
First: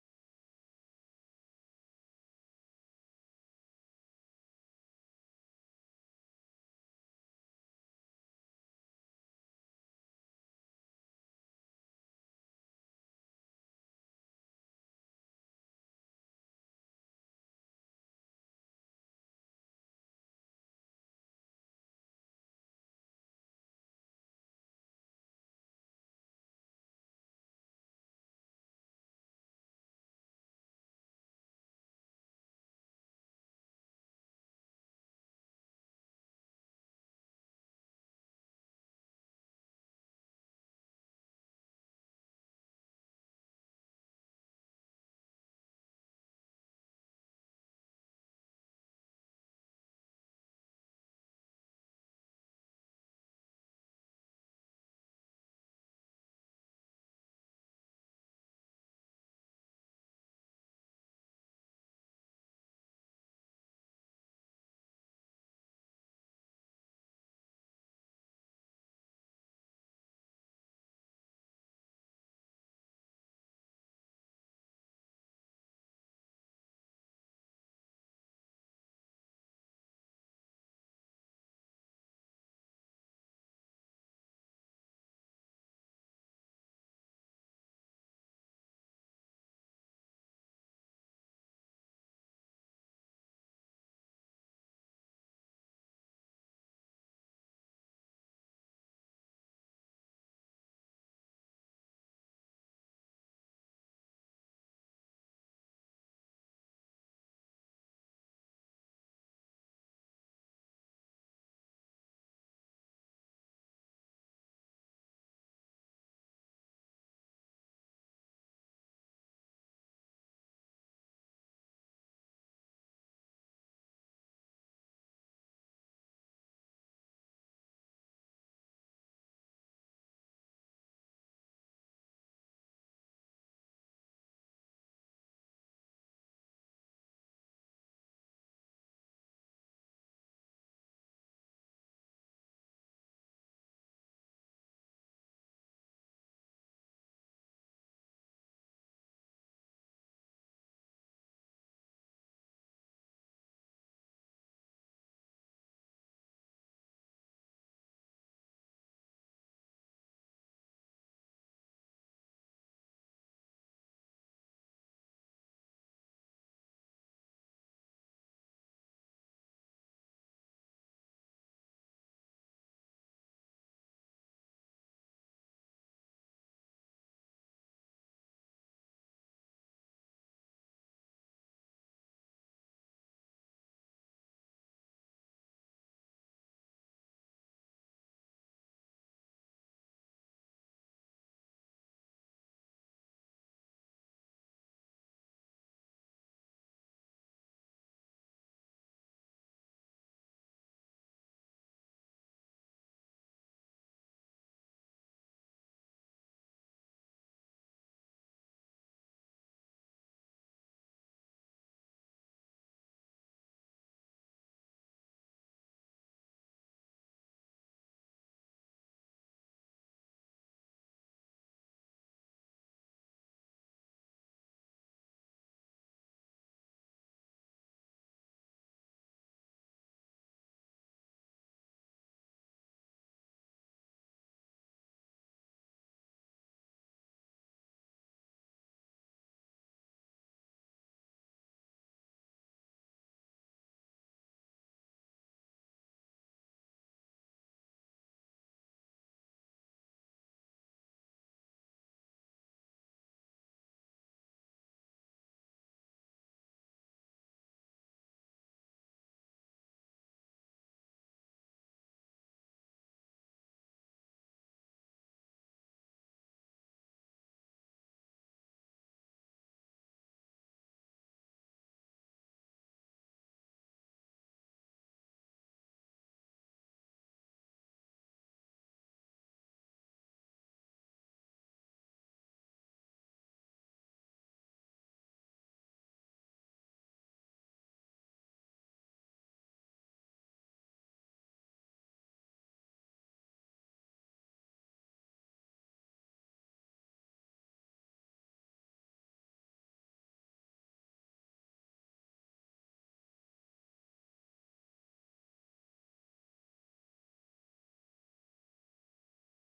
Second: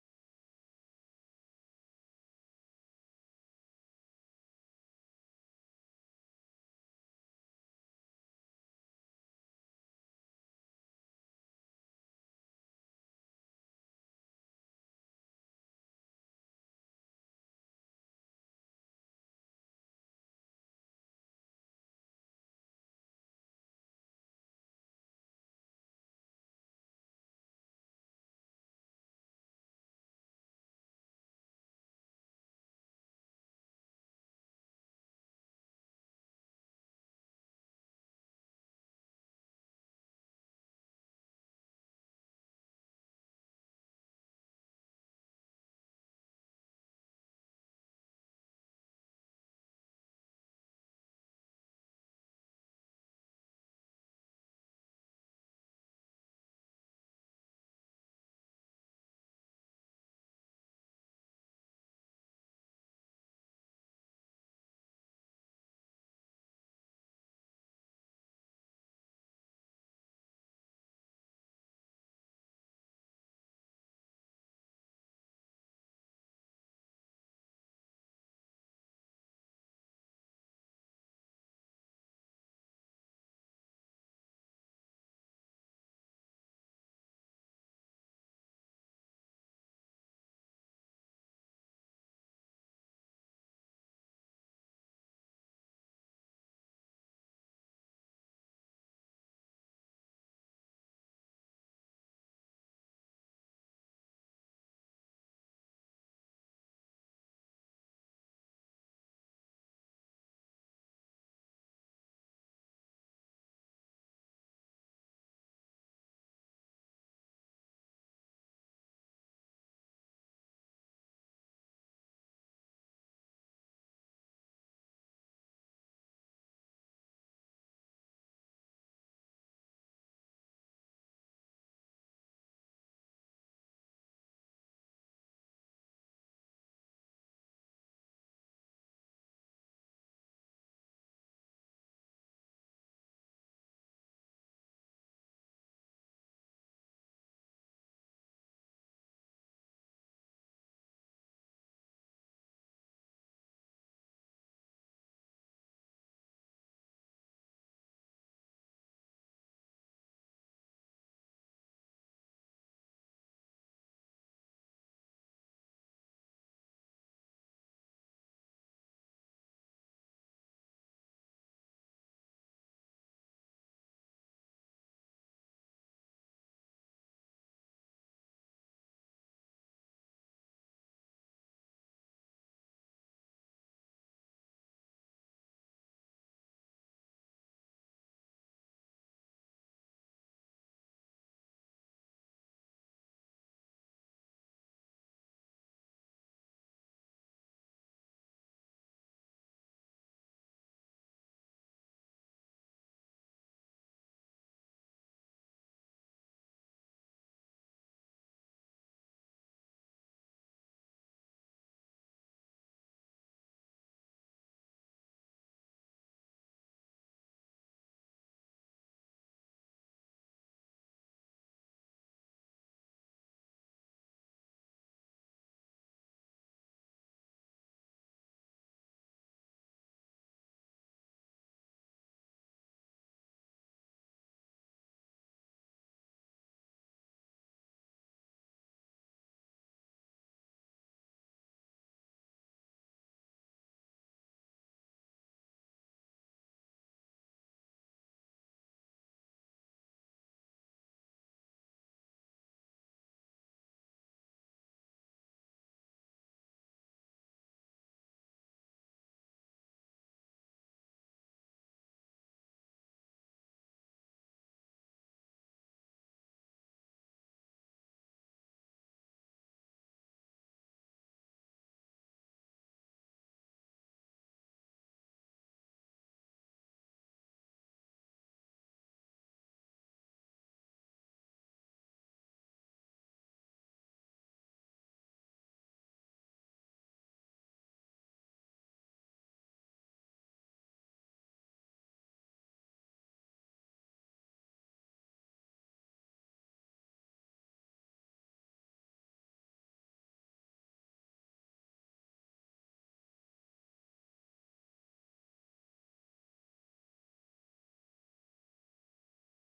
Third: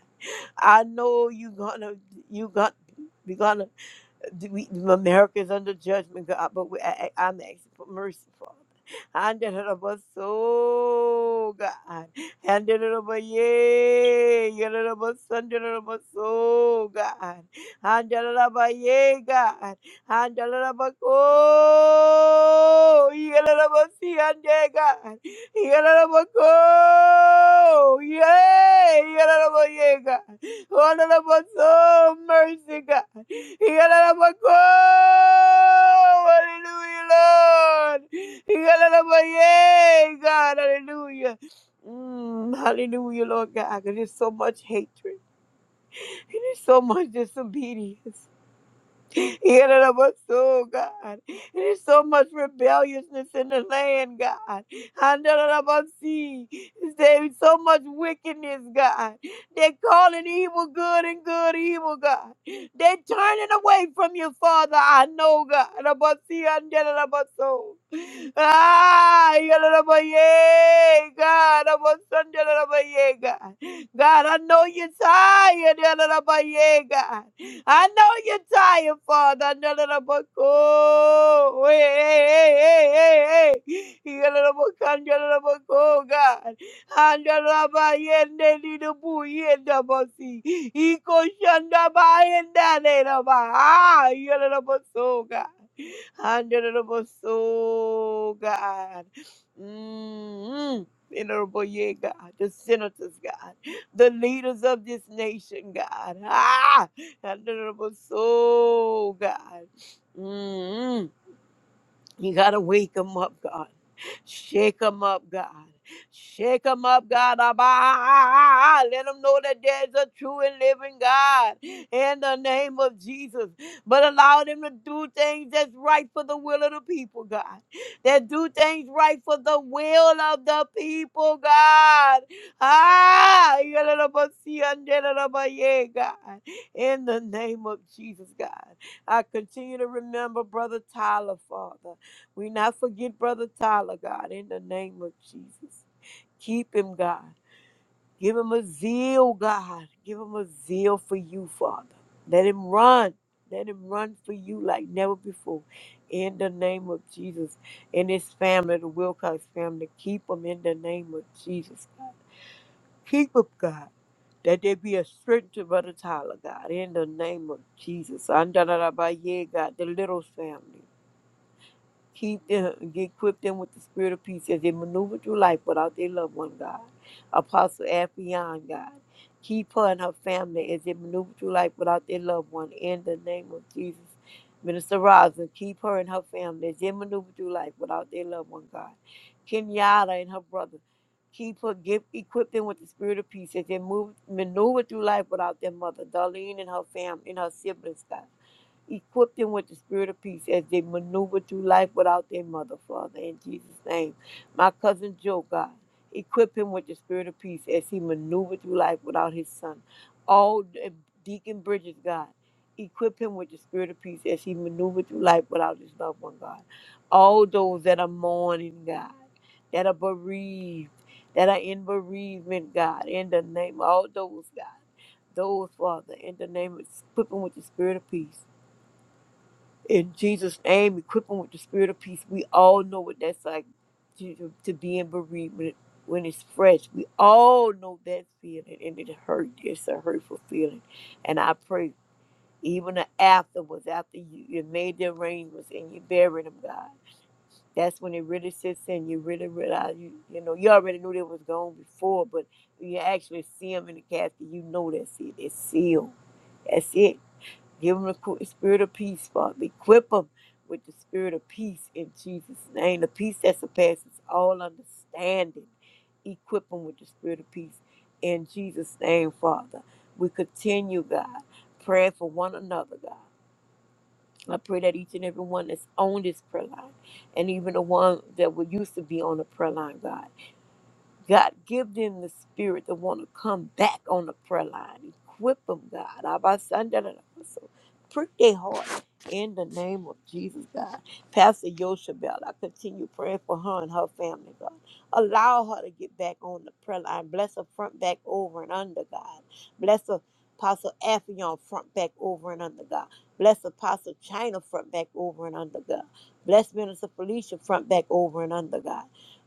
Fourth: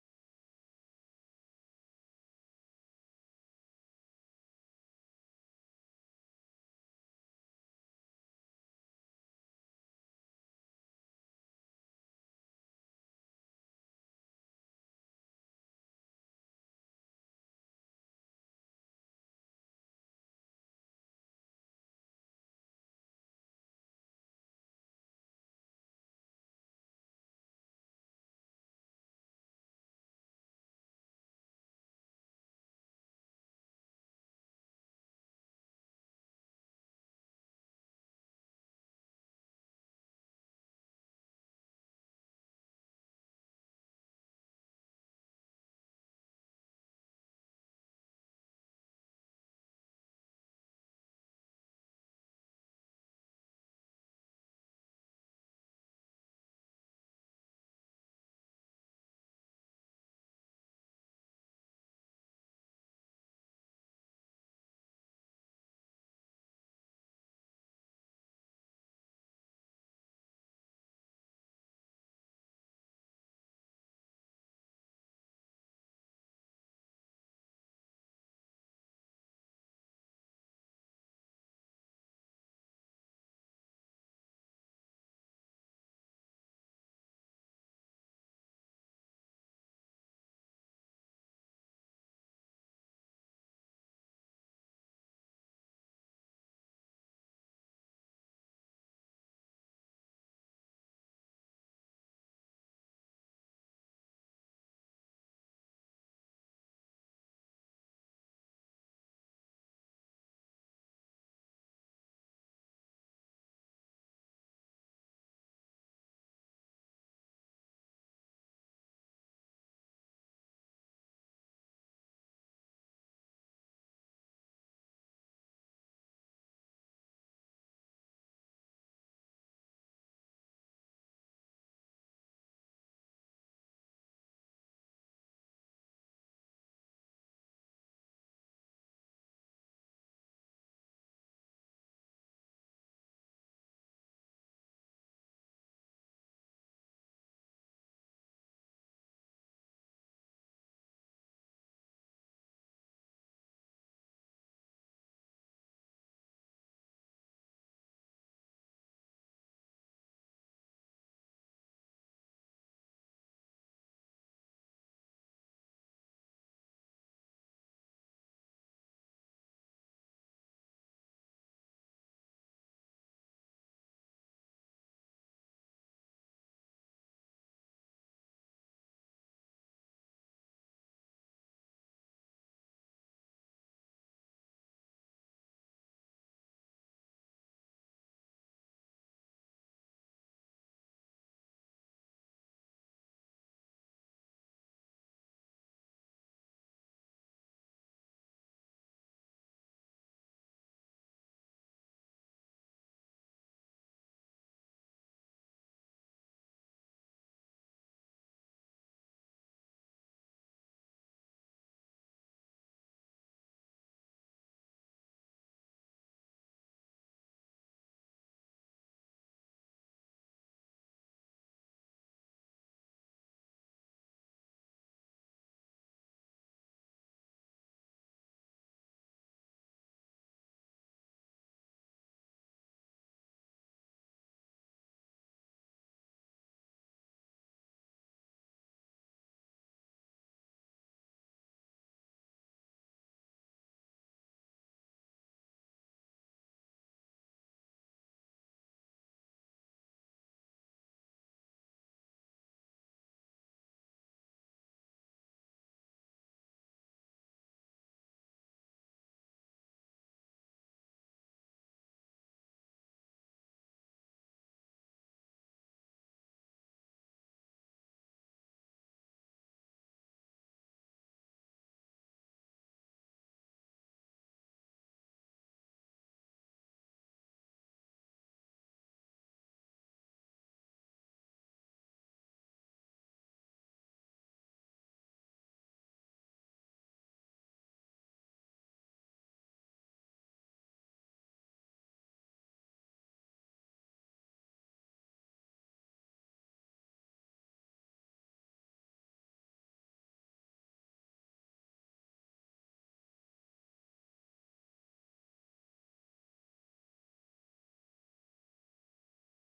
D: I know you gonna you got we gonna. Do we, America is under judgment, God, but we, I, I- I'm asking for mercy, Father. Under the bus, oh God. Under the bus, yeah. Under the bus, under the bus, oh God. Under the bus, yeah, God. Under the bus, oh. Under the bus, yeah, God. Under the bus, oh. Yeah. Under the bus, yeah, God. Oh, mercy, God. Hallelujah, Lord. Hallelujah, God. Hallelujah. Mm, hallelujah, Lord God. There's so much hatred. There's so much disobedience. [LAUGHS] Oh God. And There's so much rebelliousness in the land, God. Handarabasi. There's so much wickedness, God. They're calling evil good and good evil, God. They're turning away from you, Father. I know, God. Rabasi, handarabaso. Ah, yalalabaye, God, I'm a son, yalalabaye, God. God, I know you're tired, yalalabaye, God. I know you're tired, Father. yalalabako. Hey, hey, hey, hey, hey. Yalalabakan, yalalabako, God. Andalabaye, nelidubuye, dabasi. Iko shandabaye, ndanelaba. Ah, yalalabaso, God. Honorable soul, God. Mm. Honorable, yeah, God, the senators, God, the leaders of this nation, God. Ah, honorable soul, God. Mm. You got to wake them up, God. Shake them up, God. Shake them up, God. Abba. Let them know that there's a true and living God in the name of Jesus. But allow them to do things that's right for the will of the people, God. That do things right for the will of the people, God. Ah, yalalabasia, God. In the name of Jesus, God. I continue to remember Brother Tyler, Father. We not forget Brother Tyler, God, in the name of Jesus. Keep him, God. Give him a zeal, God. Give him a zeal for you, Father. Let him run. Let him run for you like never before. In the name of Jesus. And his family, the Wilcox family, keep them in the name of Jesus, God. Keep them, God. That there be a strength to Brother Tyler, God, in the name of Jesus. Andalarabaye, God, the little family. Keep them, get equip them with the spirit of peace as they maneuver through life without their loved one, God. Apostle Affion, God. Keep her and her family as they maneuver through life without their loved one. In the name of Jesus. Minister Rosin, keep her and her family as they maneuver through life without their loved one, God. Kenyatta and her brother. Keep her, give, equip them with the spirit of peace as they move, maneuver through life without their mother, Darlene and her family and her siblings, God. Equip them with the spirit of peace as they maneuver through life without their mother, Father, in Jesus' name. My cousin Joe, God, equip him with the spirit of peace as he maneuvered through life without his son. All and Deacon Bridges, God, equip him with the spirit of peace as he maneuvered through life without his loved one, God. All those that are mourning, God, that are bereaved, that are in bereavement, God, in the name of all those, God, those, Father, in the name of equip them with the spirit of peace in Jesus' name, equip them with the spirit of peace. We all know what that's like to, to, to be in bereavement when it- when it's fresh. We all know that feeling, and it hurt. It's a hurtful feeling. And I pray, even the afterwards, after you, you made the arrangements and you buried them, God, that's when it really sits in. You really realize, you, you know, you already knew they was gone before, but when you actually see them in the casket, you know that's it. It's sealed. That's it. Give them the spirit of peace, Father. Equip them with the spirit of peace in Jesus' name, the peace that surpasses all understanding. Equip them with the spirit of peace in Jesus' name, Father. We continue, God, praying for one another, God. I pray that each and every one that's on this prayer line, and even the one that would used to be on the prayer line, God. God, give them the spirit to want to come back on the prayer line. Equip them, God. Abasandalabasa. Prick their heart in the name of Jesus, God. Pastor Yoshabel, I continue praying for her and her family, God. Allow her to get back on the prayer line. Bless her front, back, over, and under, God. Bless her. Apostle Affion front back over and under God. Bless Apostle China front back over and under God. Bless Minister Felicia front back over and under God.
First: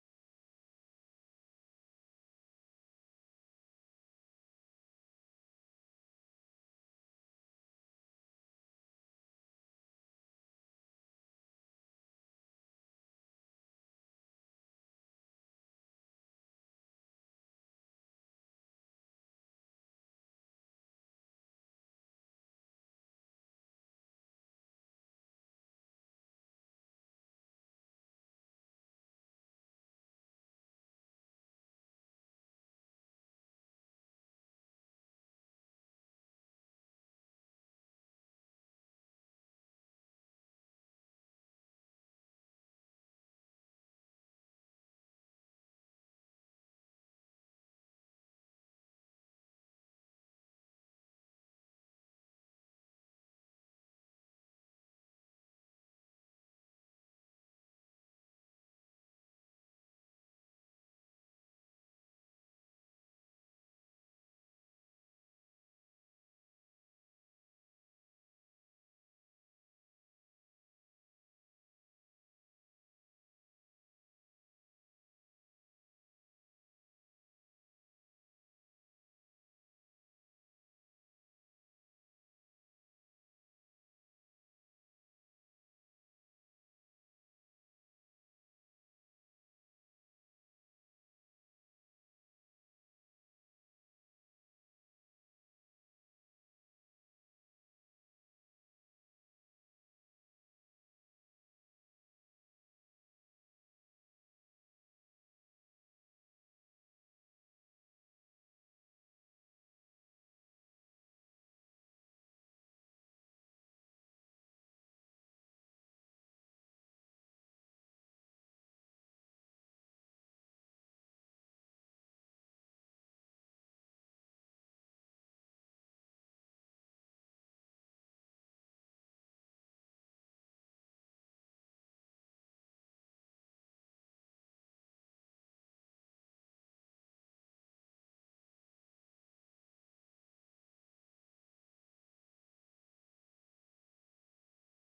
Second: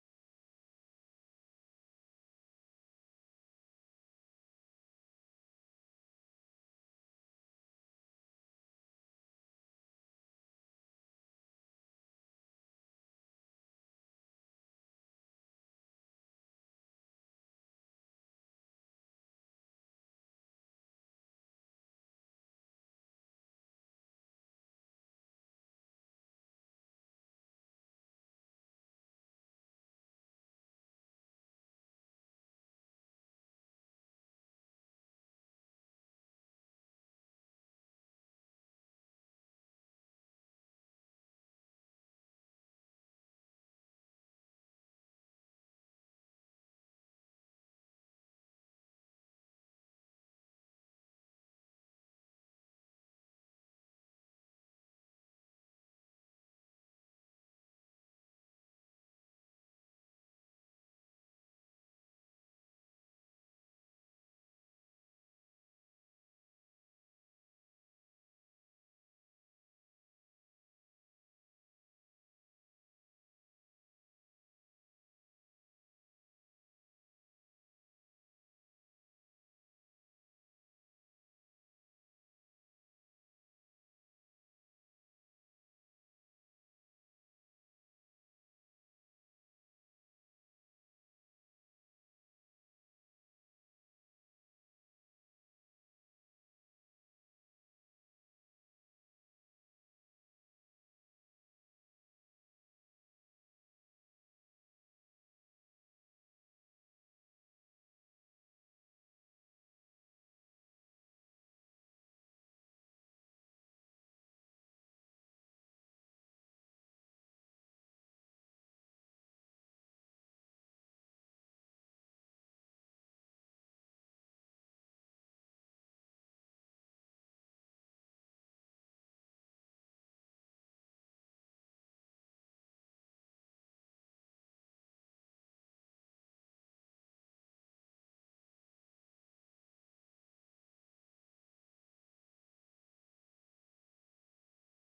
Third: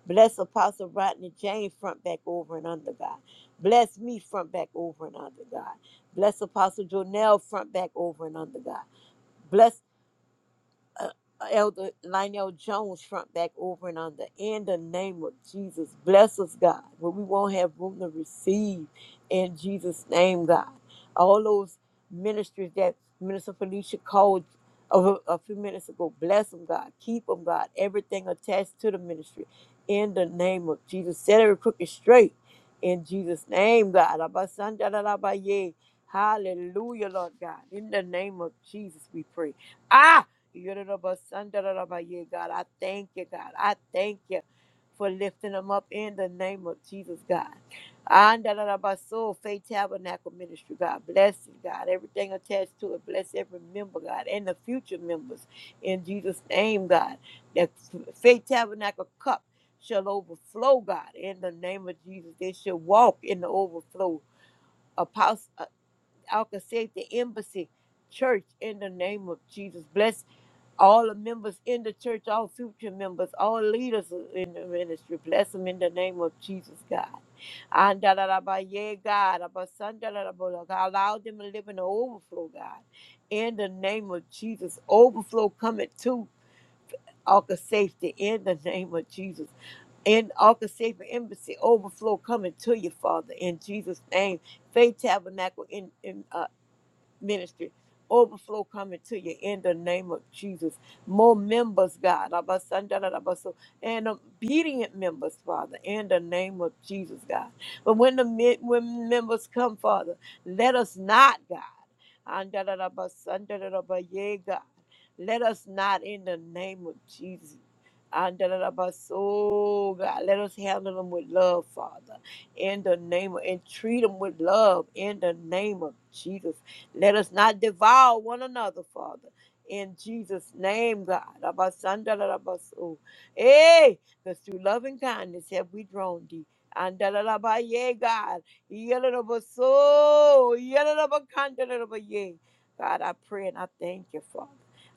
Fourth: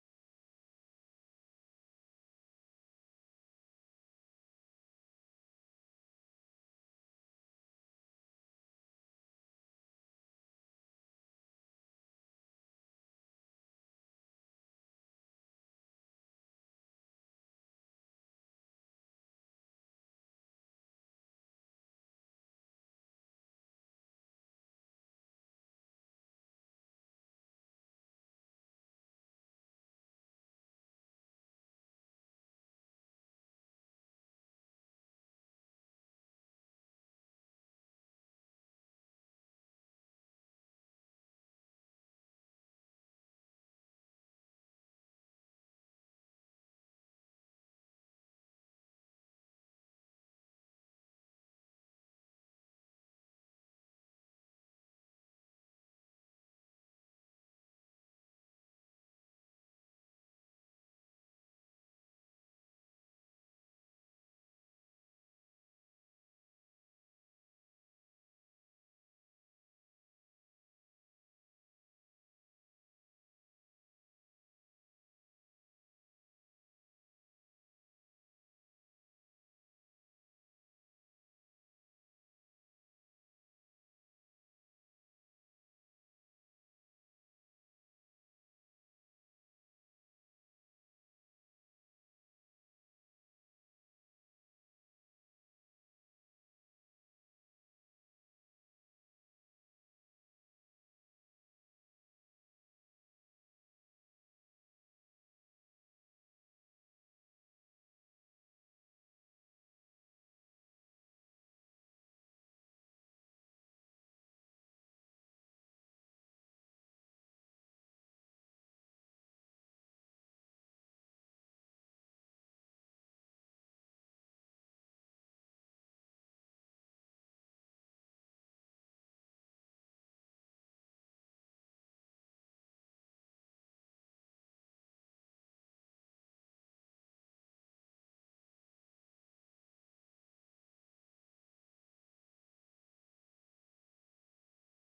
D: Bless Apostle Rodney James front back over and under God. Bless me front back over and under God. Bless Apostle Jonell front back over and under God. Bless uh, Elder Lionel Jones front back over and under. In the name of Jesus, bless us, God, where we won't have room to receive in Jesus' name, God. All those ministries that Minister Felicia called a, a few minutes ago, bless them, God. Keep them, God. Everything attached to the ministry. In the name of Jesus, set every crooked straight. In Jesus' name, God. Abasandalabaye. Hallelujah, Lord God. In the name of Jesus, we pray. Ah! Yoruba-sandarabaye, God, I thank you, God. I thank you for lifting them up in the name of Jesus, God. Andarabaso, Faith Tabernacle Ministry, God. Bless it, God. Everything attached to it. Bless every member, God, and the future members. In Jesus' name, God. That Faith Tabernacle cup shall overflow, God. In the name of Jesus, they shall walk in the overflow. Apostle. Alka the Embassy Church in the name of Jesus. Bless all the members in the church, all future members, all leaders in the ministry. Bless them in the name of Jesus, God. And da da da ba ye, God. Abba son, da da da ba la, God. Allow them to live in the overflow, God. In the name of Jesus. Overflow coming to Alka Safety in the name of Jesus in Arca Safety Embassy overflow coming to you, Father, in Jesus' name. Faith Tabernacle in in, uh, ministry. Overflow coming to you in the name of Jesus. More members, God. Abasandarabaso, And obedient members, Father, in the name of Jesus, God. But when the men- when members come, Father, let us not, God. Andarabasandarabaye, God. Let us not in the name of Jesus. Andalabaso, God, let us handle them with love, Father, in the name of, and treat them with love in the name of Jesus. Let us not devour one another, Father. In Jesus' name, God. Abasandalabasu. Hey, because through loving kindness have we drawn thee. Andalalabaye, God. Yalalabaso. Yalalabakandalalabaye. God, I pray and I thank you, Father.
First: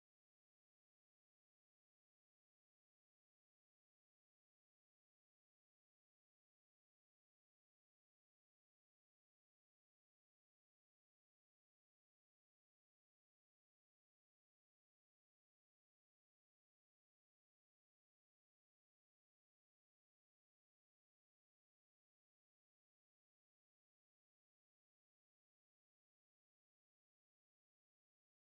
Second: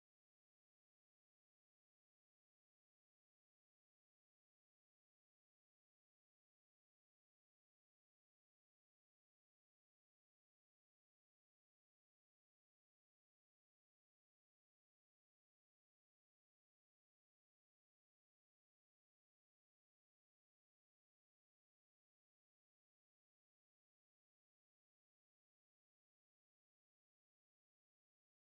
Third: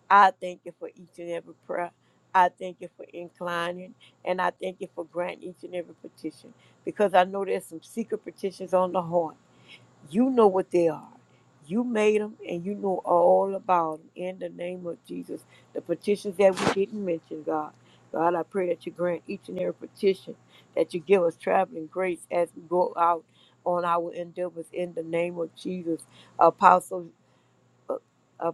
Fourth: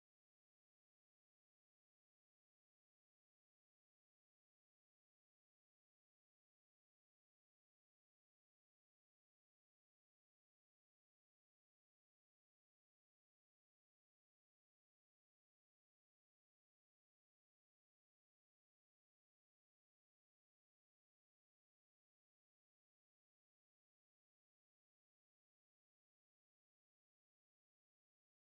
D: I thank you for each and every prayer. I thank you for inclining and I thank you for granting each and every petition because I know there's some secret petitions on the heart. You know what they are. You made them and you know all about them. In the name of Jesus, the petitions that we didn't mention, God. God, I pray that you grant each and every petition, that you give us traveling grace as we go out on our endeavors in the name of Jesus. Apostle, uh,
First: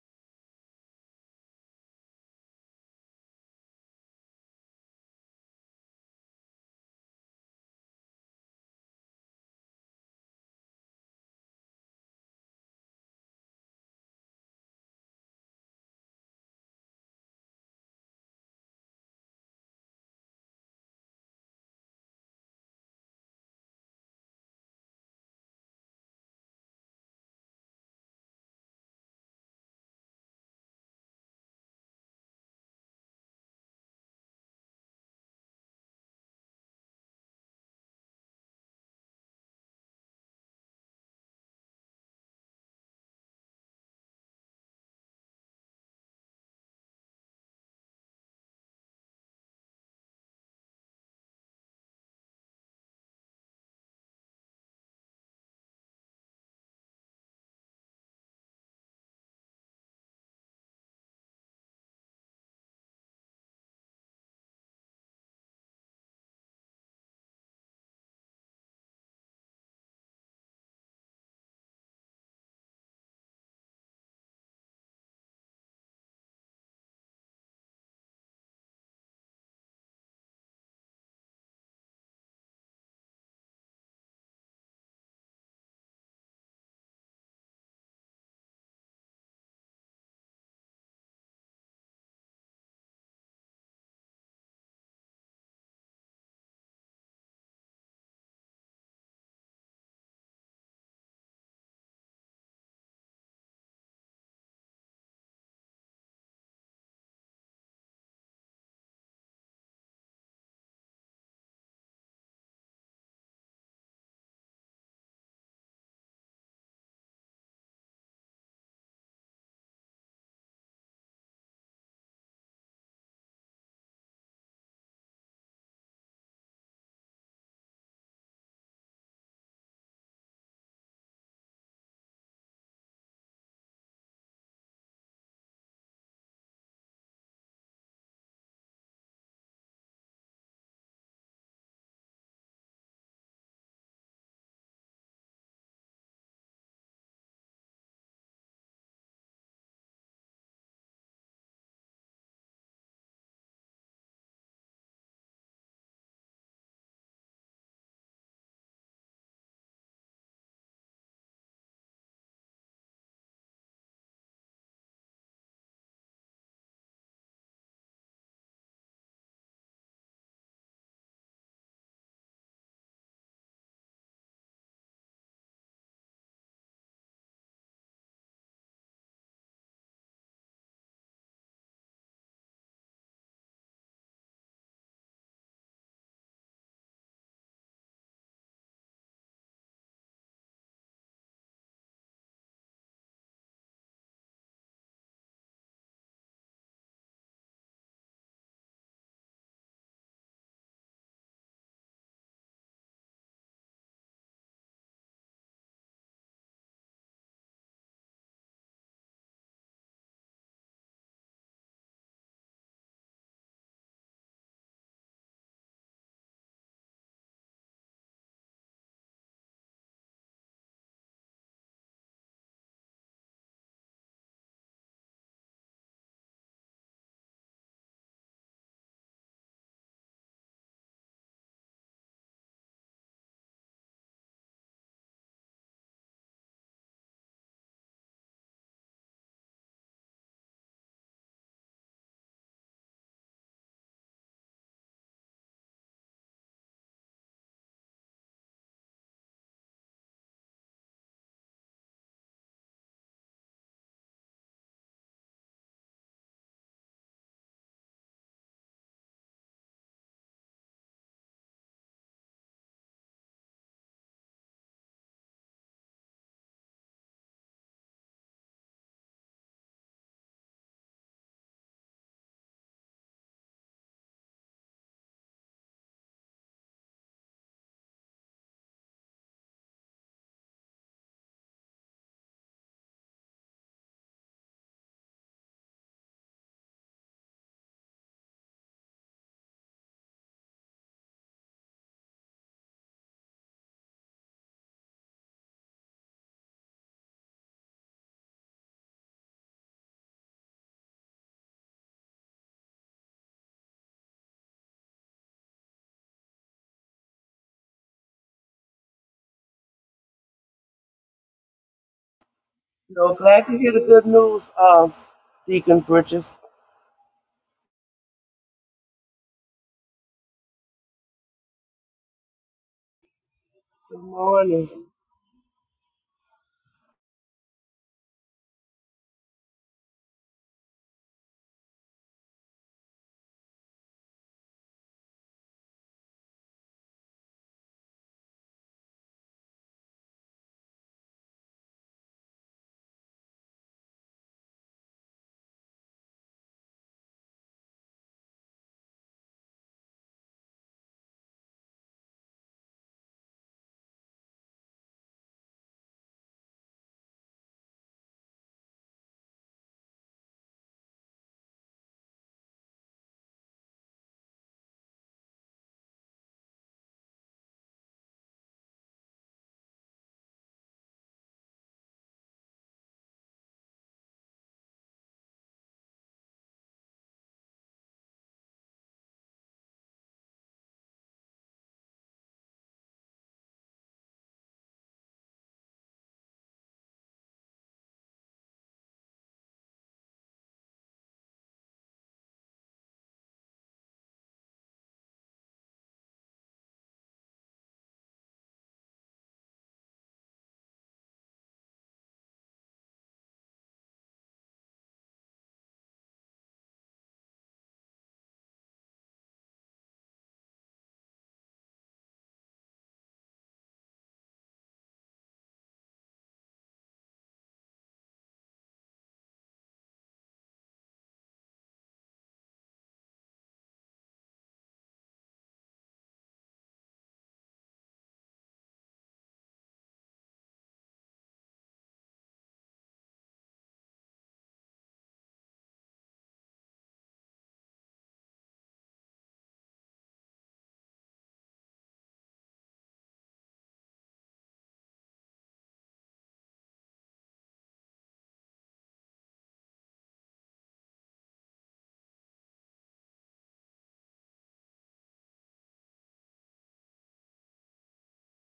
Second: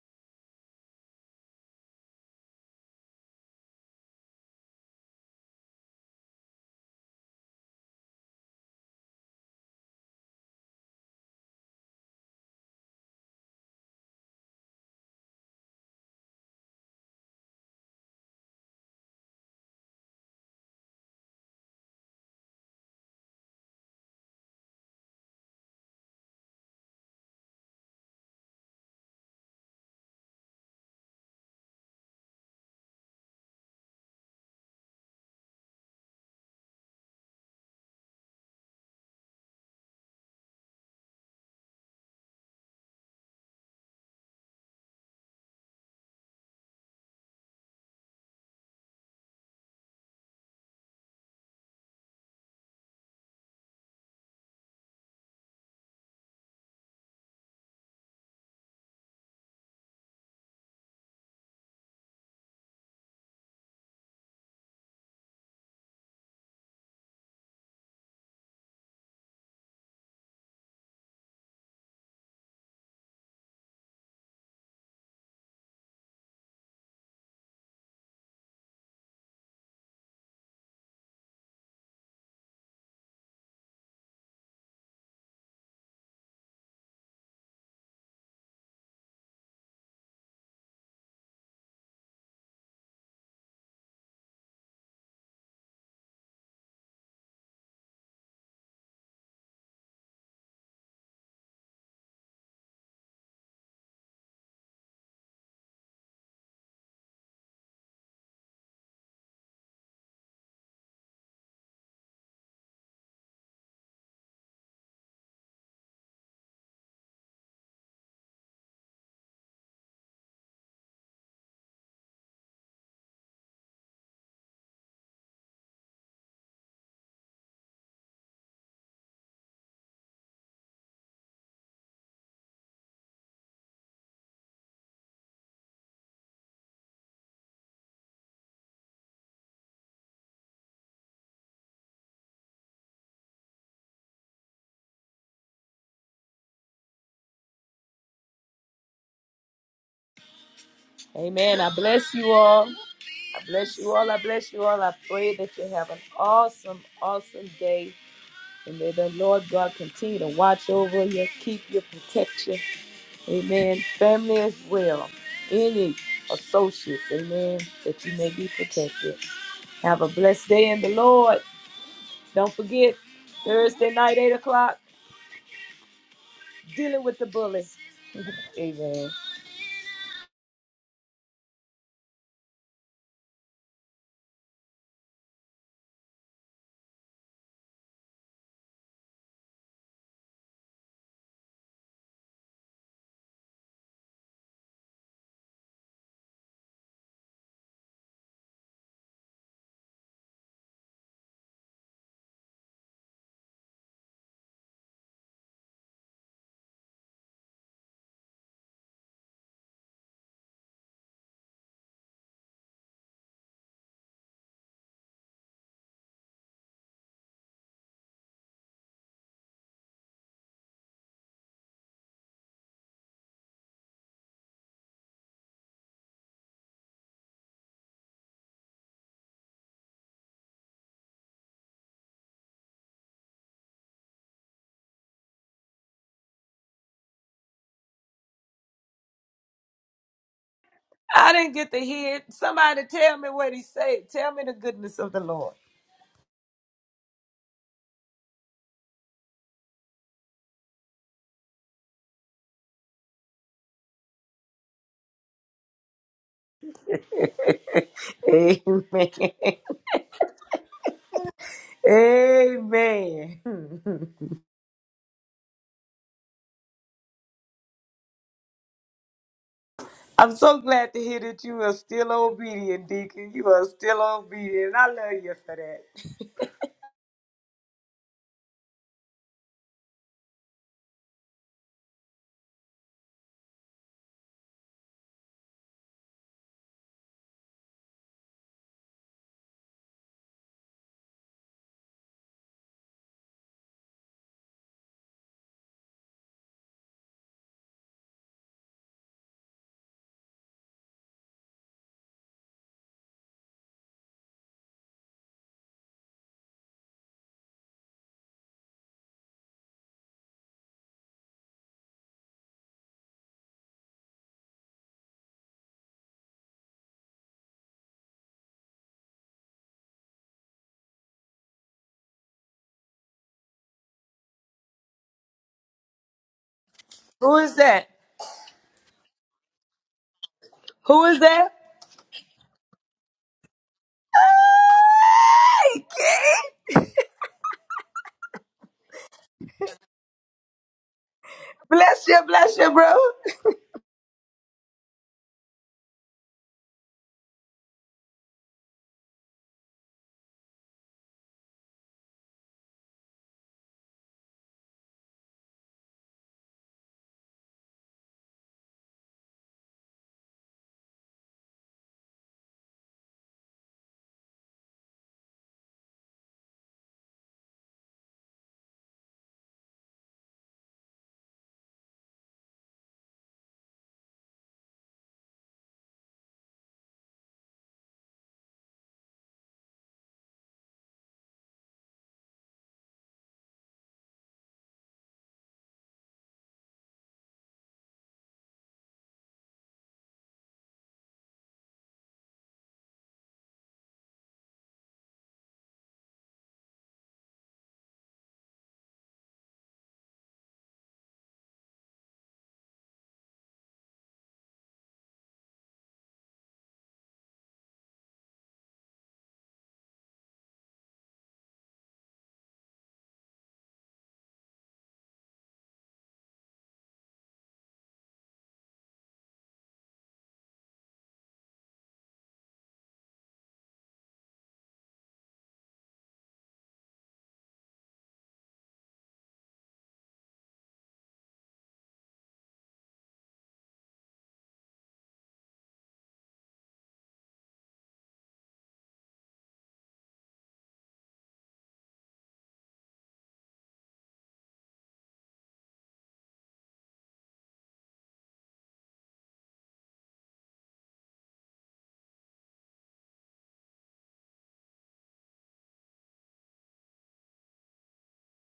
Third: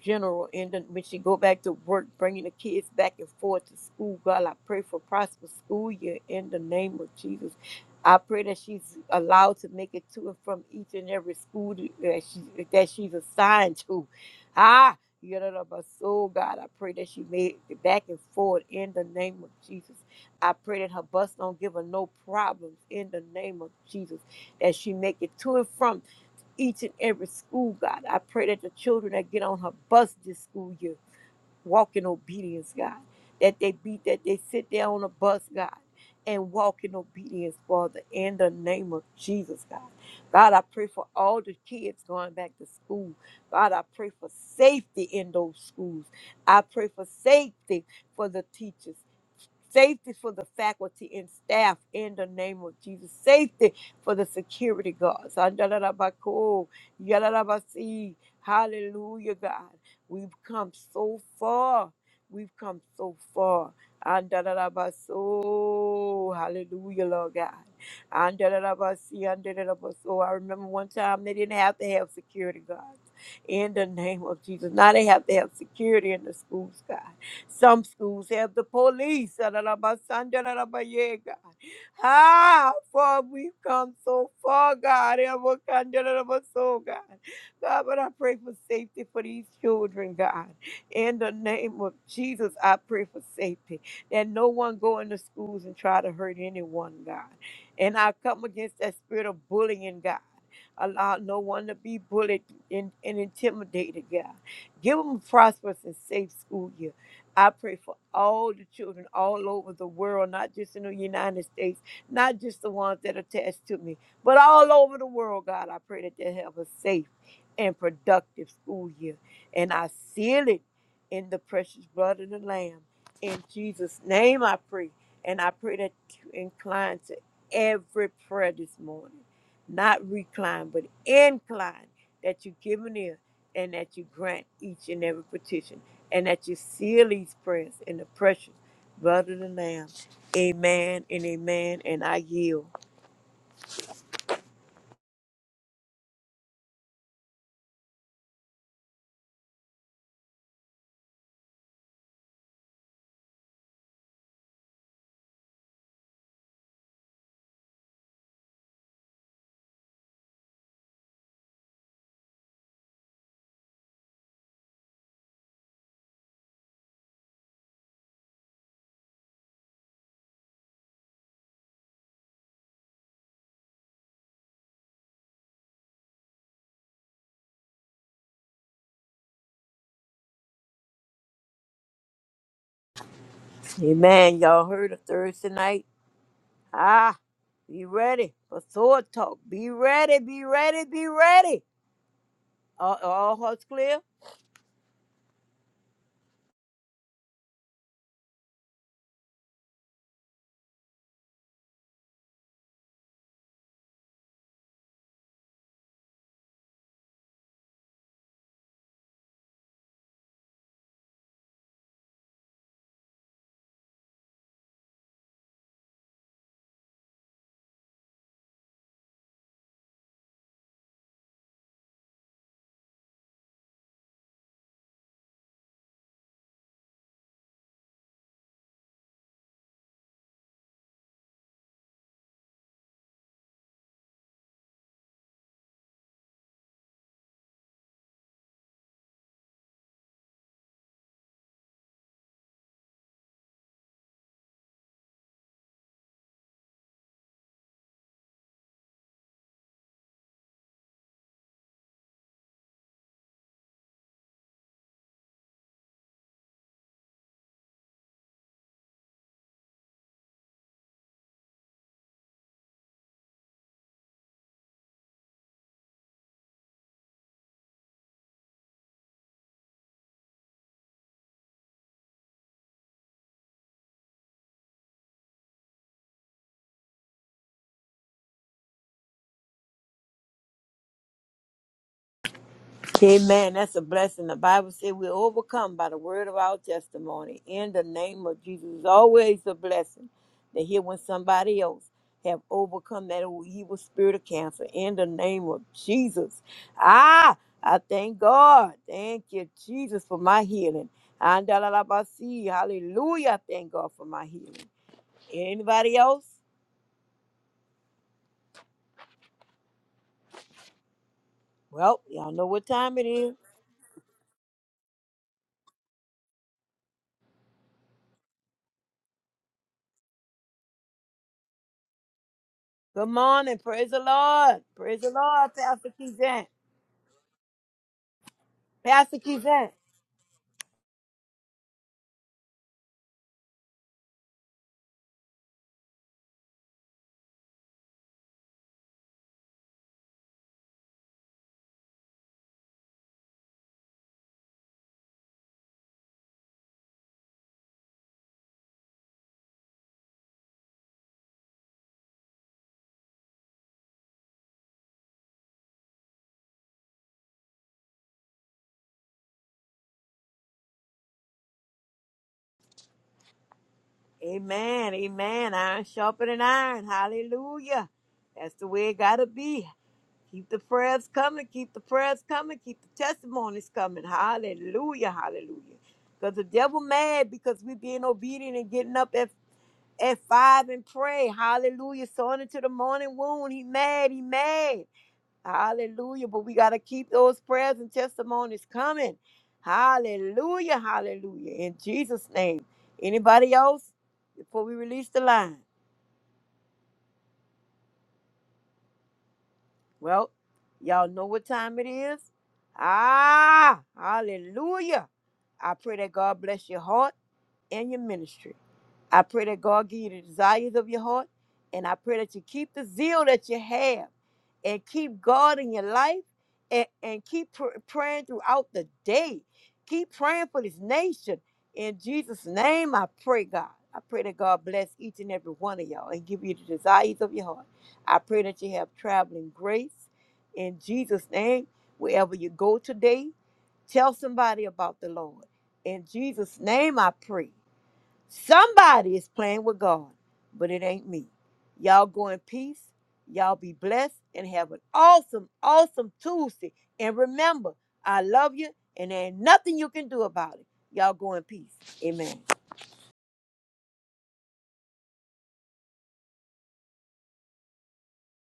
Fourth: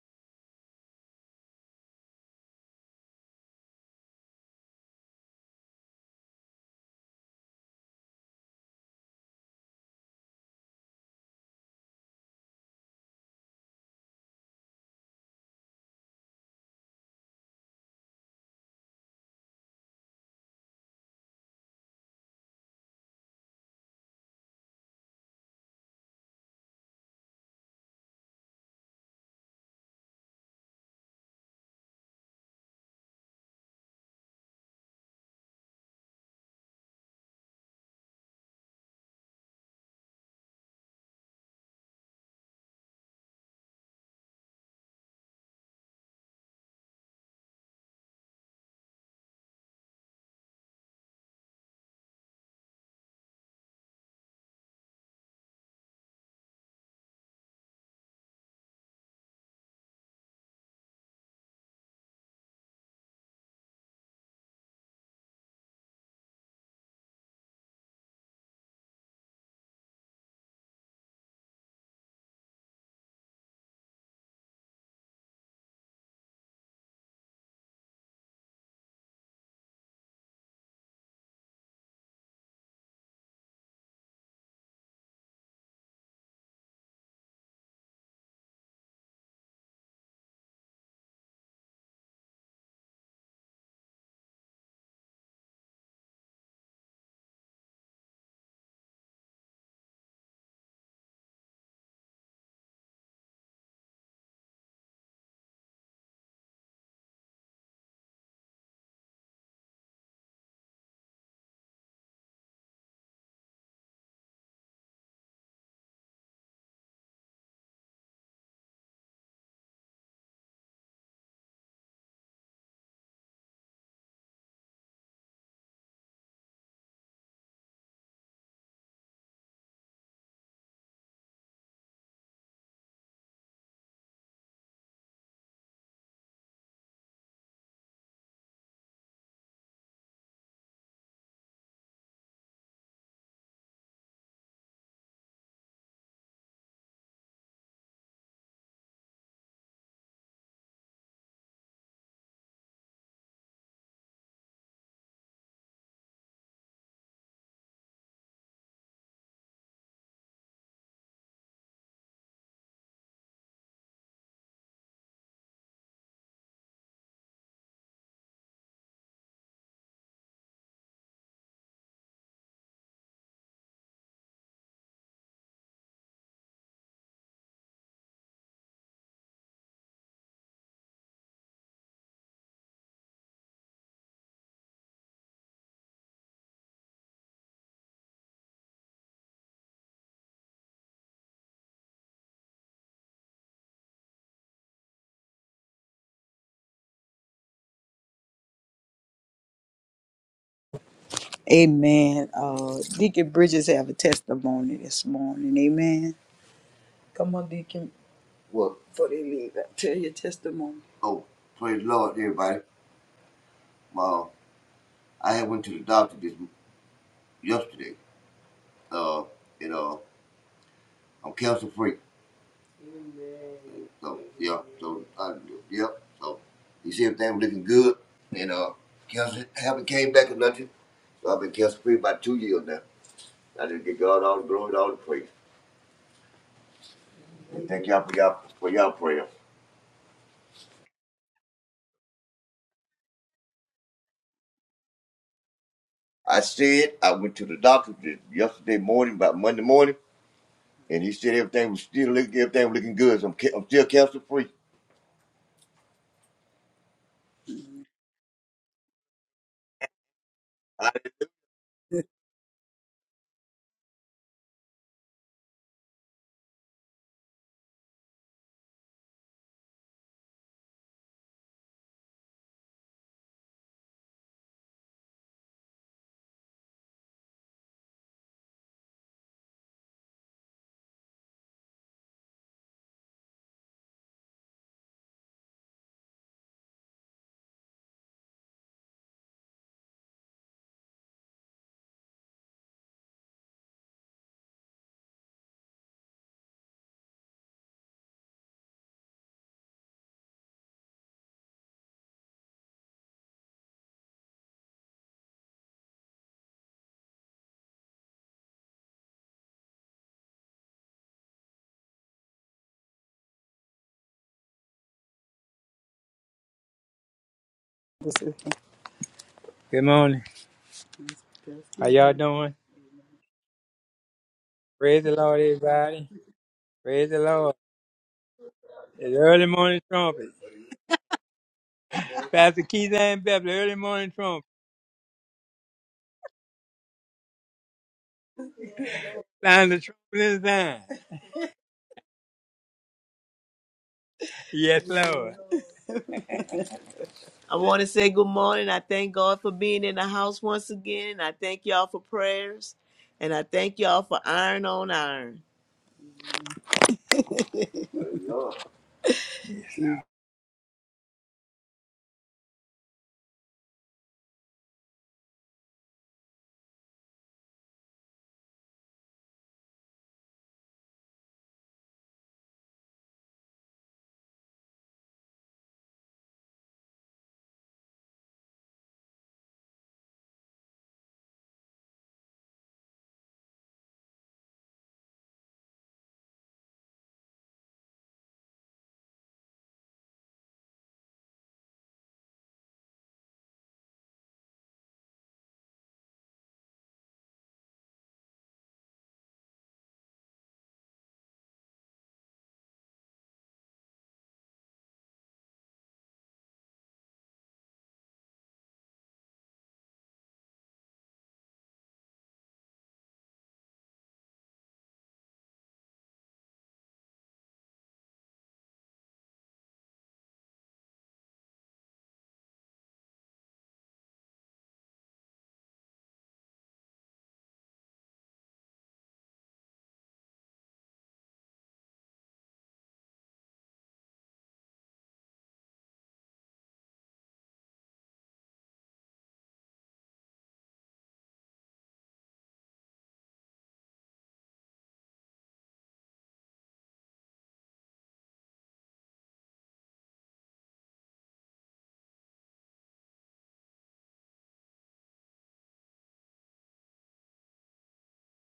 D: general. And then when she go back to work, bringing the kids back and forth to school, God, I pray for prosperous school year in the name of Jesus. I pray that she's allowed to make it to and from each and every school that she that she's assigned to. [LAUGHS] Ah, you know, my soul, God, I pray that she made it back and forth in the name of Jesus. I pray that her bus don't give her no problems in the name of Jesus. That she make it to and from each and every school, God. I pray that the children that get on her bus this school year walk in obedience, God. That they be that they sit there on the bus, God, and walk in obedience, Father, in the name of Jesus, God. God, I pray for all the kids going back to school. God, I pray for safety in those schools. I pray for safety for the teachers. Safety for the faculty and staff in the name of Jesus. Safety for the security guards. Andalabako, yalalabasi. Hallelujah, God. We've come so far. We've come so far. Andalabaso. Hallelujah, Lord God. Andalabasi, andalabaso. I remember one time they didn't have to have security guards in the name of Jesus. Now they have to have security in the schools, God. Some schools have the police. Adalabasandalalabaya, God. How far we've come so far, God. Elwakandalalabaso, God, God, but I pray for safety for these children, God. In the name of Jesus, I pray for safety. That no one go into schools and try to hurt anyone, God. And I come against that spirit of bullying, God. Allow no one to be bullied and, and intimidated, God. Give them a prosperous and safe school year. I pray for all the children all over the world, not just in the United States, not just the ones that are attached to me, but all over the world, God. I pray that they have a safe and productive school year. And I seal it in the precious blood of the Lamb. In Jesus' name I pray. And I pray that you incline to every prayer this morning. Not recline, but incline that you give an ear and that you grant each and every petition and that you seal these prayers in the precious blood of the Lamb. Amen and amen. And I yield.
A: Amen. I bless you all. I bless you all. I bless you all. I pray that you have an awesome, awesome day. And may the Lord God continue to watch over you, keep you, protect you. Amen. Family as well. Any associates, amen, that you may be protected. Have a blessed day in the Lord. Don't forget Thursday night, eight o'clock, dealing with the bully. Amen.
D: Amen. Y'all heard of Thursday night? Ah, be ready for sword talk. Be ready, be ready, be ready. All, all hearts clear?
B: Amen. Uh, Deacon Bridges have a testimony this morning. Amen. Come on, Deacon. Well, Before they leave, tell your testimony. oh, praise the Lord, everybody. Uh, I had went to the doctor this yesterday. Uh, and uh, I'm cancer free. So yeah, so I, yeah, so you see everything was looking good, and uh, cancer haven't came back or nothing. So I've been cancer free about two years now. I just give God all the glory, and all the praise. And Thank y'all for y'all for y'all prayer.
A: I didn't get to hear it. Somebody tell me what he said. Tell me the goodness of the Lord.
B: I said I went to the doctor yesterday morning, about Monday morning, and he said everything was still look, everything looking good. So I'm ca- I'm still cancer free.
A: Amen.
B: I
A: [LAUGHS] Amen. [LAUGHS] I'm so glad to hear that you are still obedient, Deacon. You are still obedient. I love you for that.
D: Amen. That's a blessing. The Bible says we're overcome by the word of our testimony. In the name of Jesus, it's always a blessing to hear when somebody else have overcome that evil spirit of cancer. In the name of Jesus. Ah, I thank God. Thank you, Jesus, for my healing. Andalabasi. Hallelujah. I Thank God for my healing. Anybody else? Well, y'all know what
C: You
D: time it is.
C: glad to hear the good news, uh, Deacon Bridges.
B: Good morning. How y'all doing?
D: Good morning. Praise the
C: Good
D: Lord.
C: morning.
D: Praise
B: Praise
D: the
B: the Lord,
D: Lord, Pastor
B: everybody.
D: Kizan.
B: Praise the
A: Who
B: Lord.
A: is that?
B: It's
D: Pastor
B: early
D: Kizan.
B: morning trumpet.
A: Who is that?
B: Pastor Keith and Beverly, early morning trumpet.
A: Hey, King.
B: Sound the trumpet in the sound.
A: Bless you, bless you, bro.
B: Yes, Lord. I want to say good morning. I thank God for being in the house once again. I thank y'all for prayers. And I thank y'all for iron on iron.
D: Amen. Amen. Iron sharpening iron. Hallelujah. That's the way it gotta be. Keep the prayers coming. Keep the prayers coming. Keep the testimonies coming. Hallelujah. Hallelujah. Because the devil mad because we being obedient and getting up at, at five and pray. Hallelujah. So on into the morning wound. He mad. He mad. Hallelujah. But we got to keep those prayers and testimonies coming. Hallelujah. Hallelujah. In Jesus' name. Anybody else before we release the line? Well, y'all know what time it is. Ah, hallelujah. I pray that God bless your heart and your ministry. I pray that God give you the desires of your heart. And I pray that you keep the zeal that you have and keep God in your life and, and keep pr- praying throughout the day. Keep praying for this nation. In Jesus' name, I pray, God. I pray that God bless each and every one of y'all and give you the desires of your heart. I pray that you have traveling grace. In Jesus' name, wherever you go today, tell somebody about the Lord. In Jesus' name, I pray. Somebody is playing with God, but it ain't me. Y'all go in peace. Y'all be blessed and have an awesome, awesome Tuesday. And remember, I love you, and there ain't nothing you can do about it. Y'all go in peace. Amen.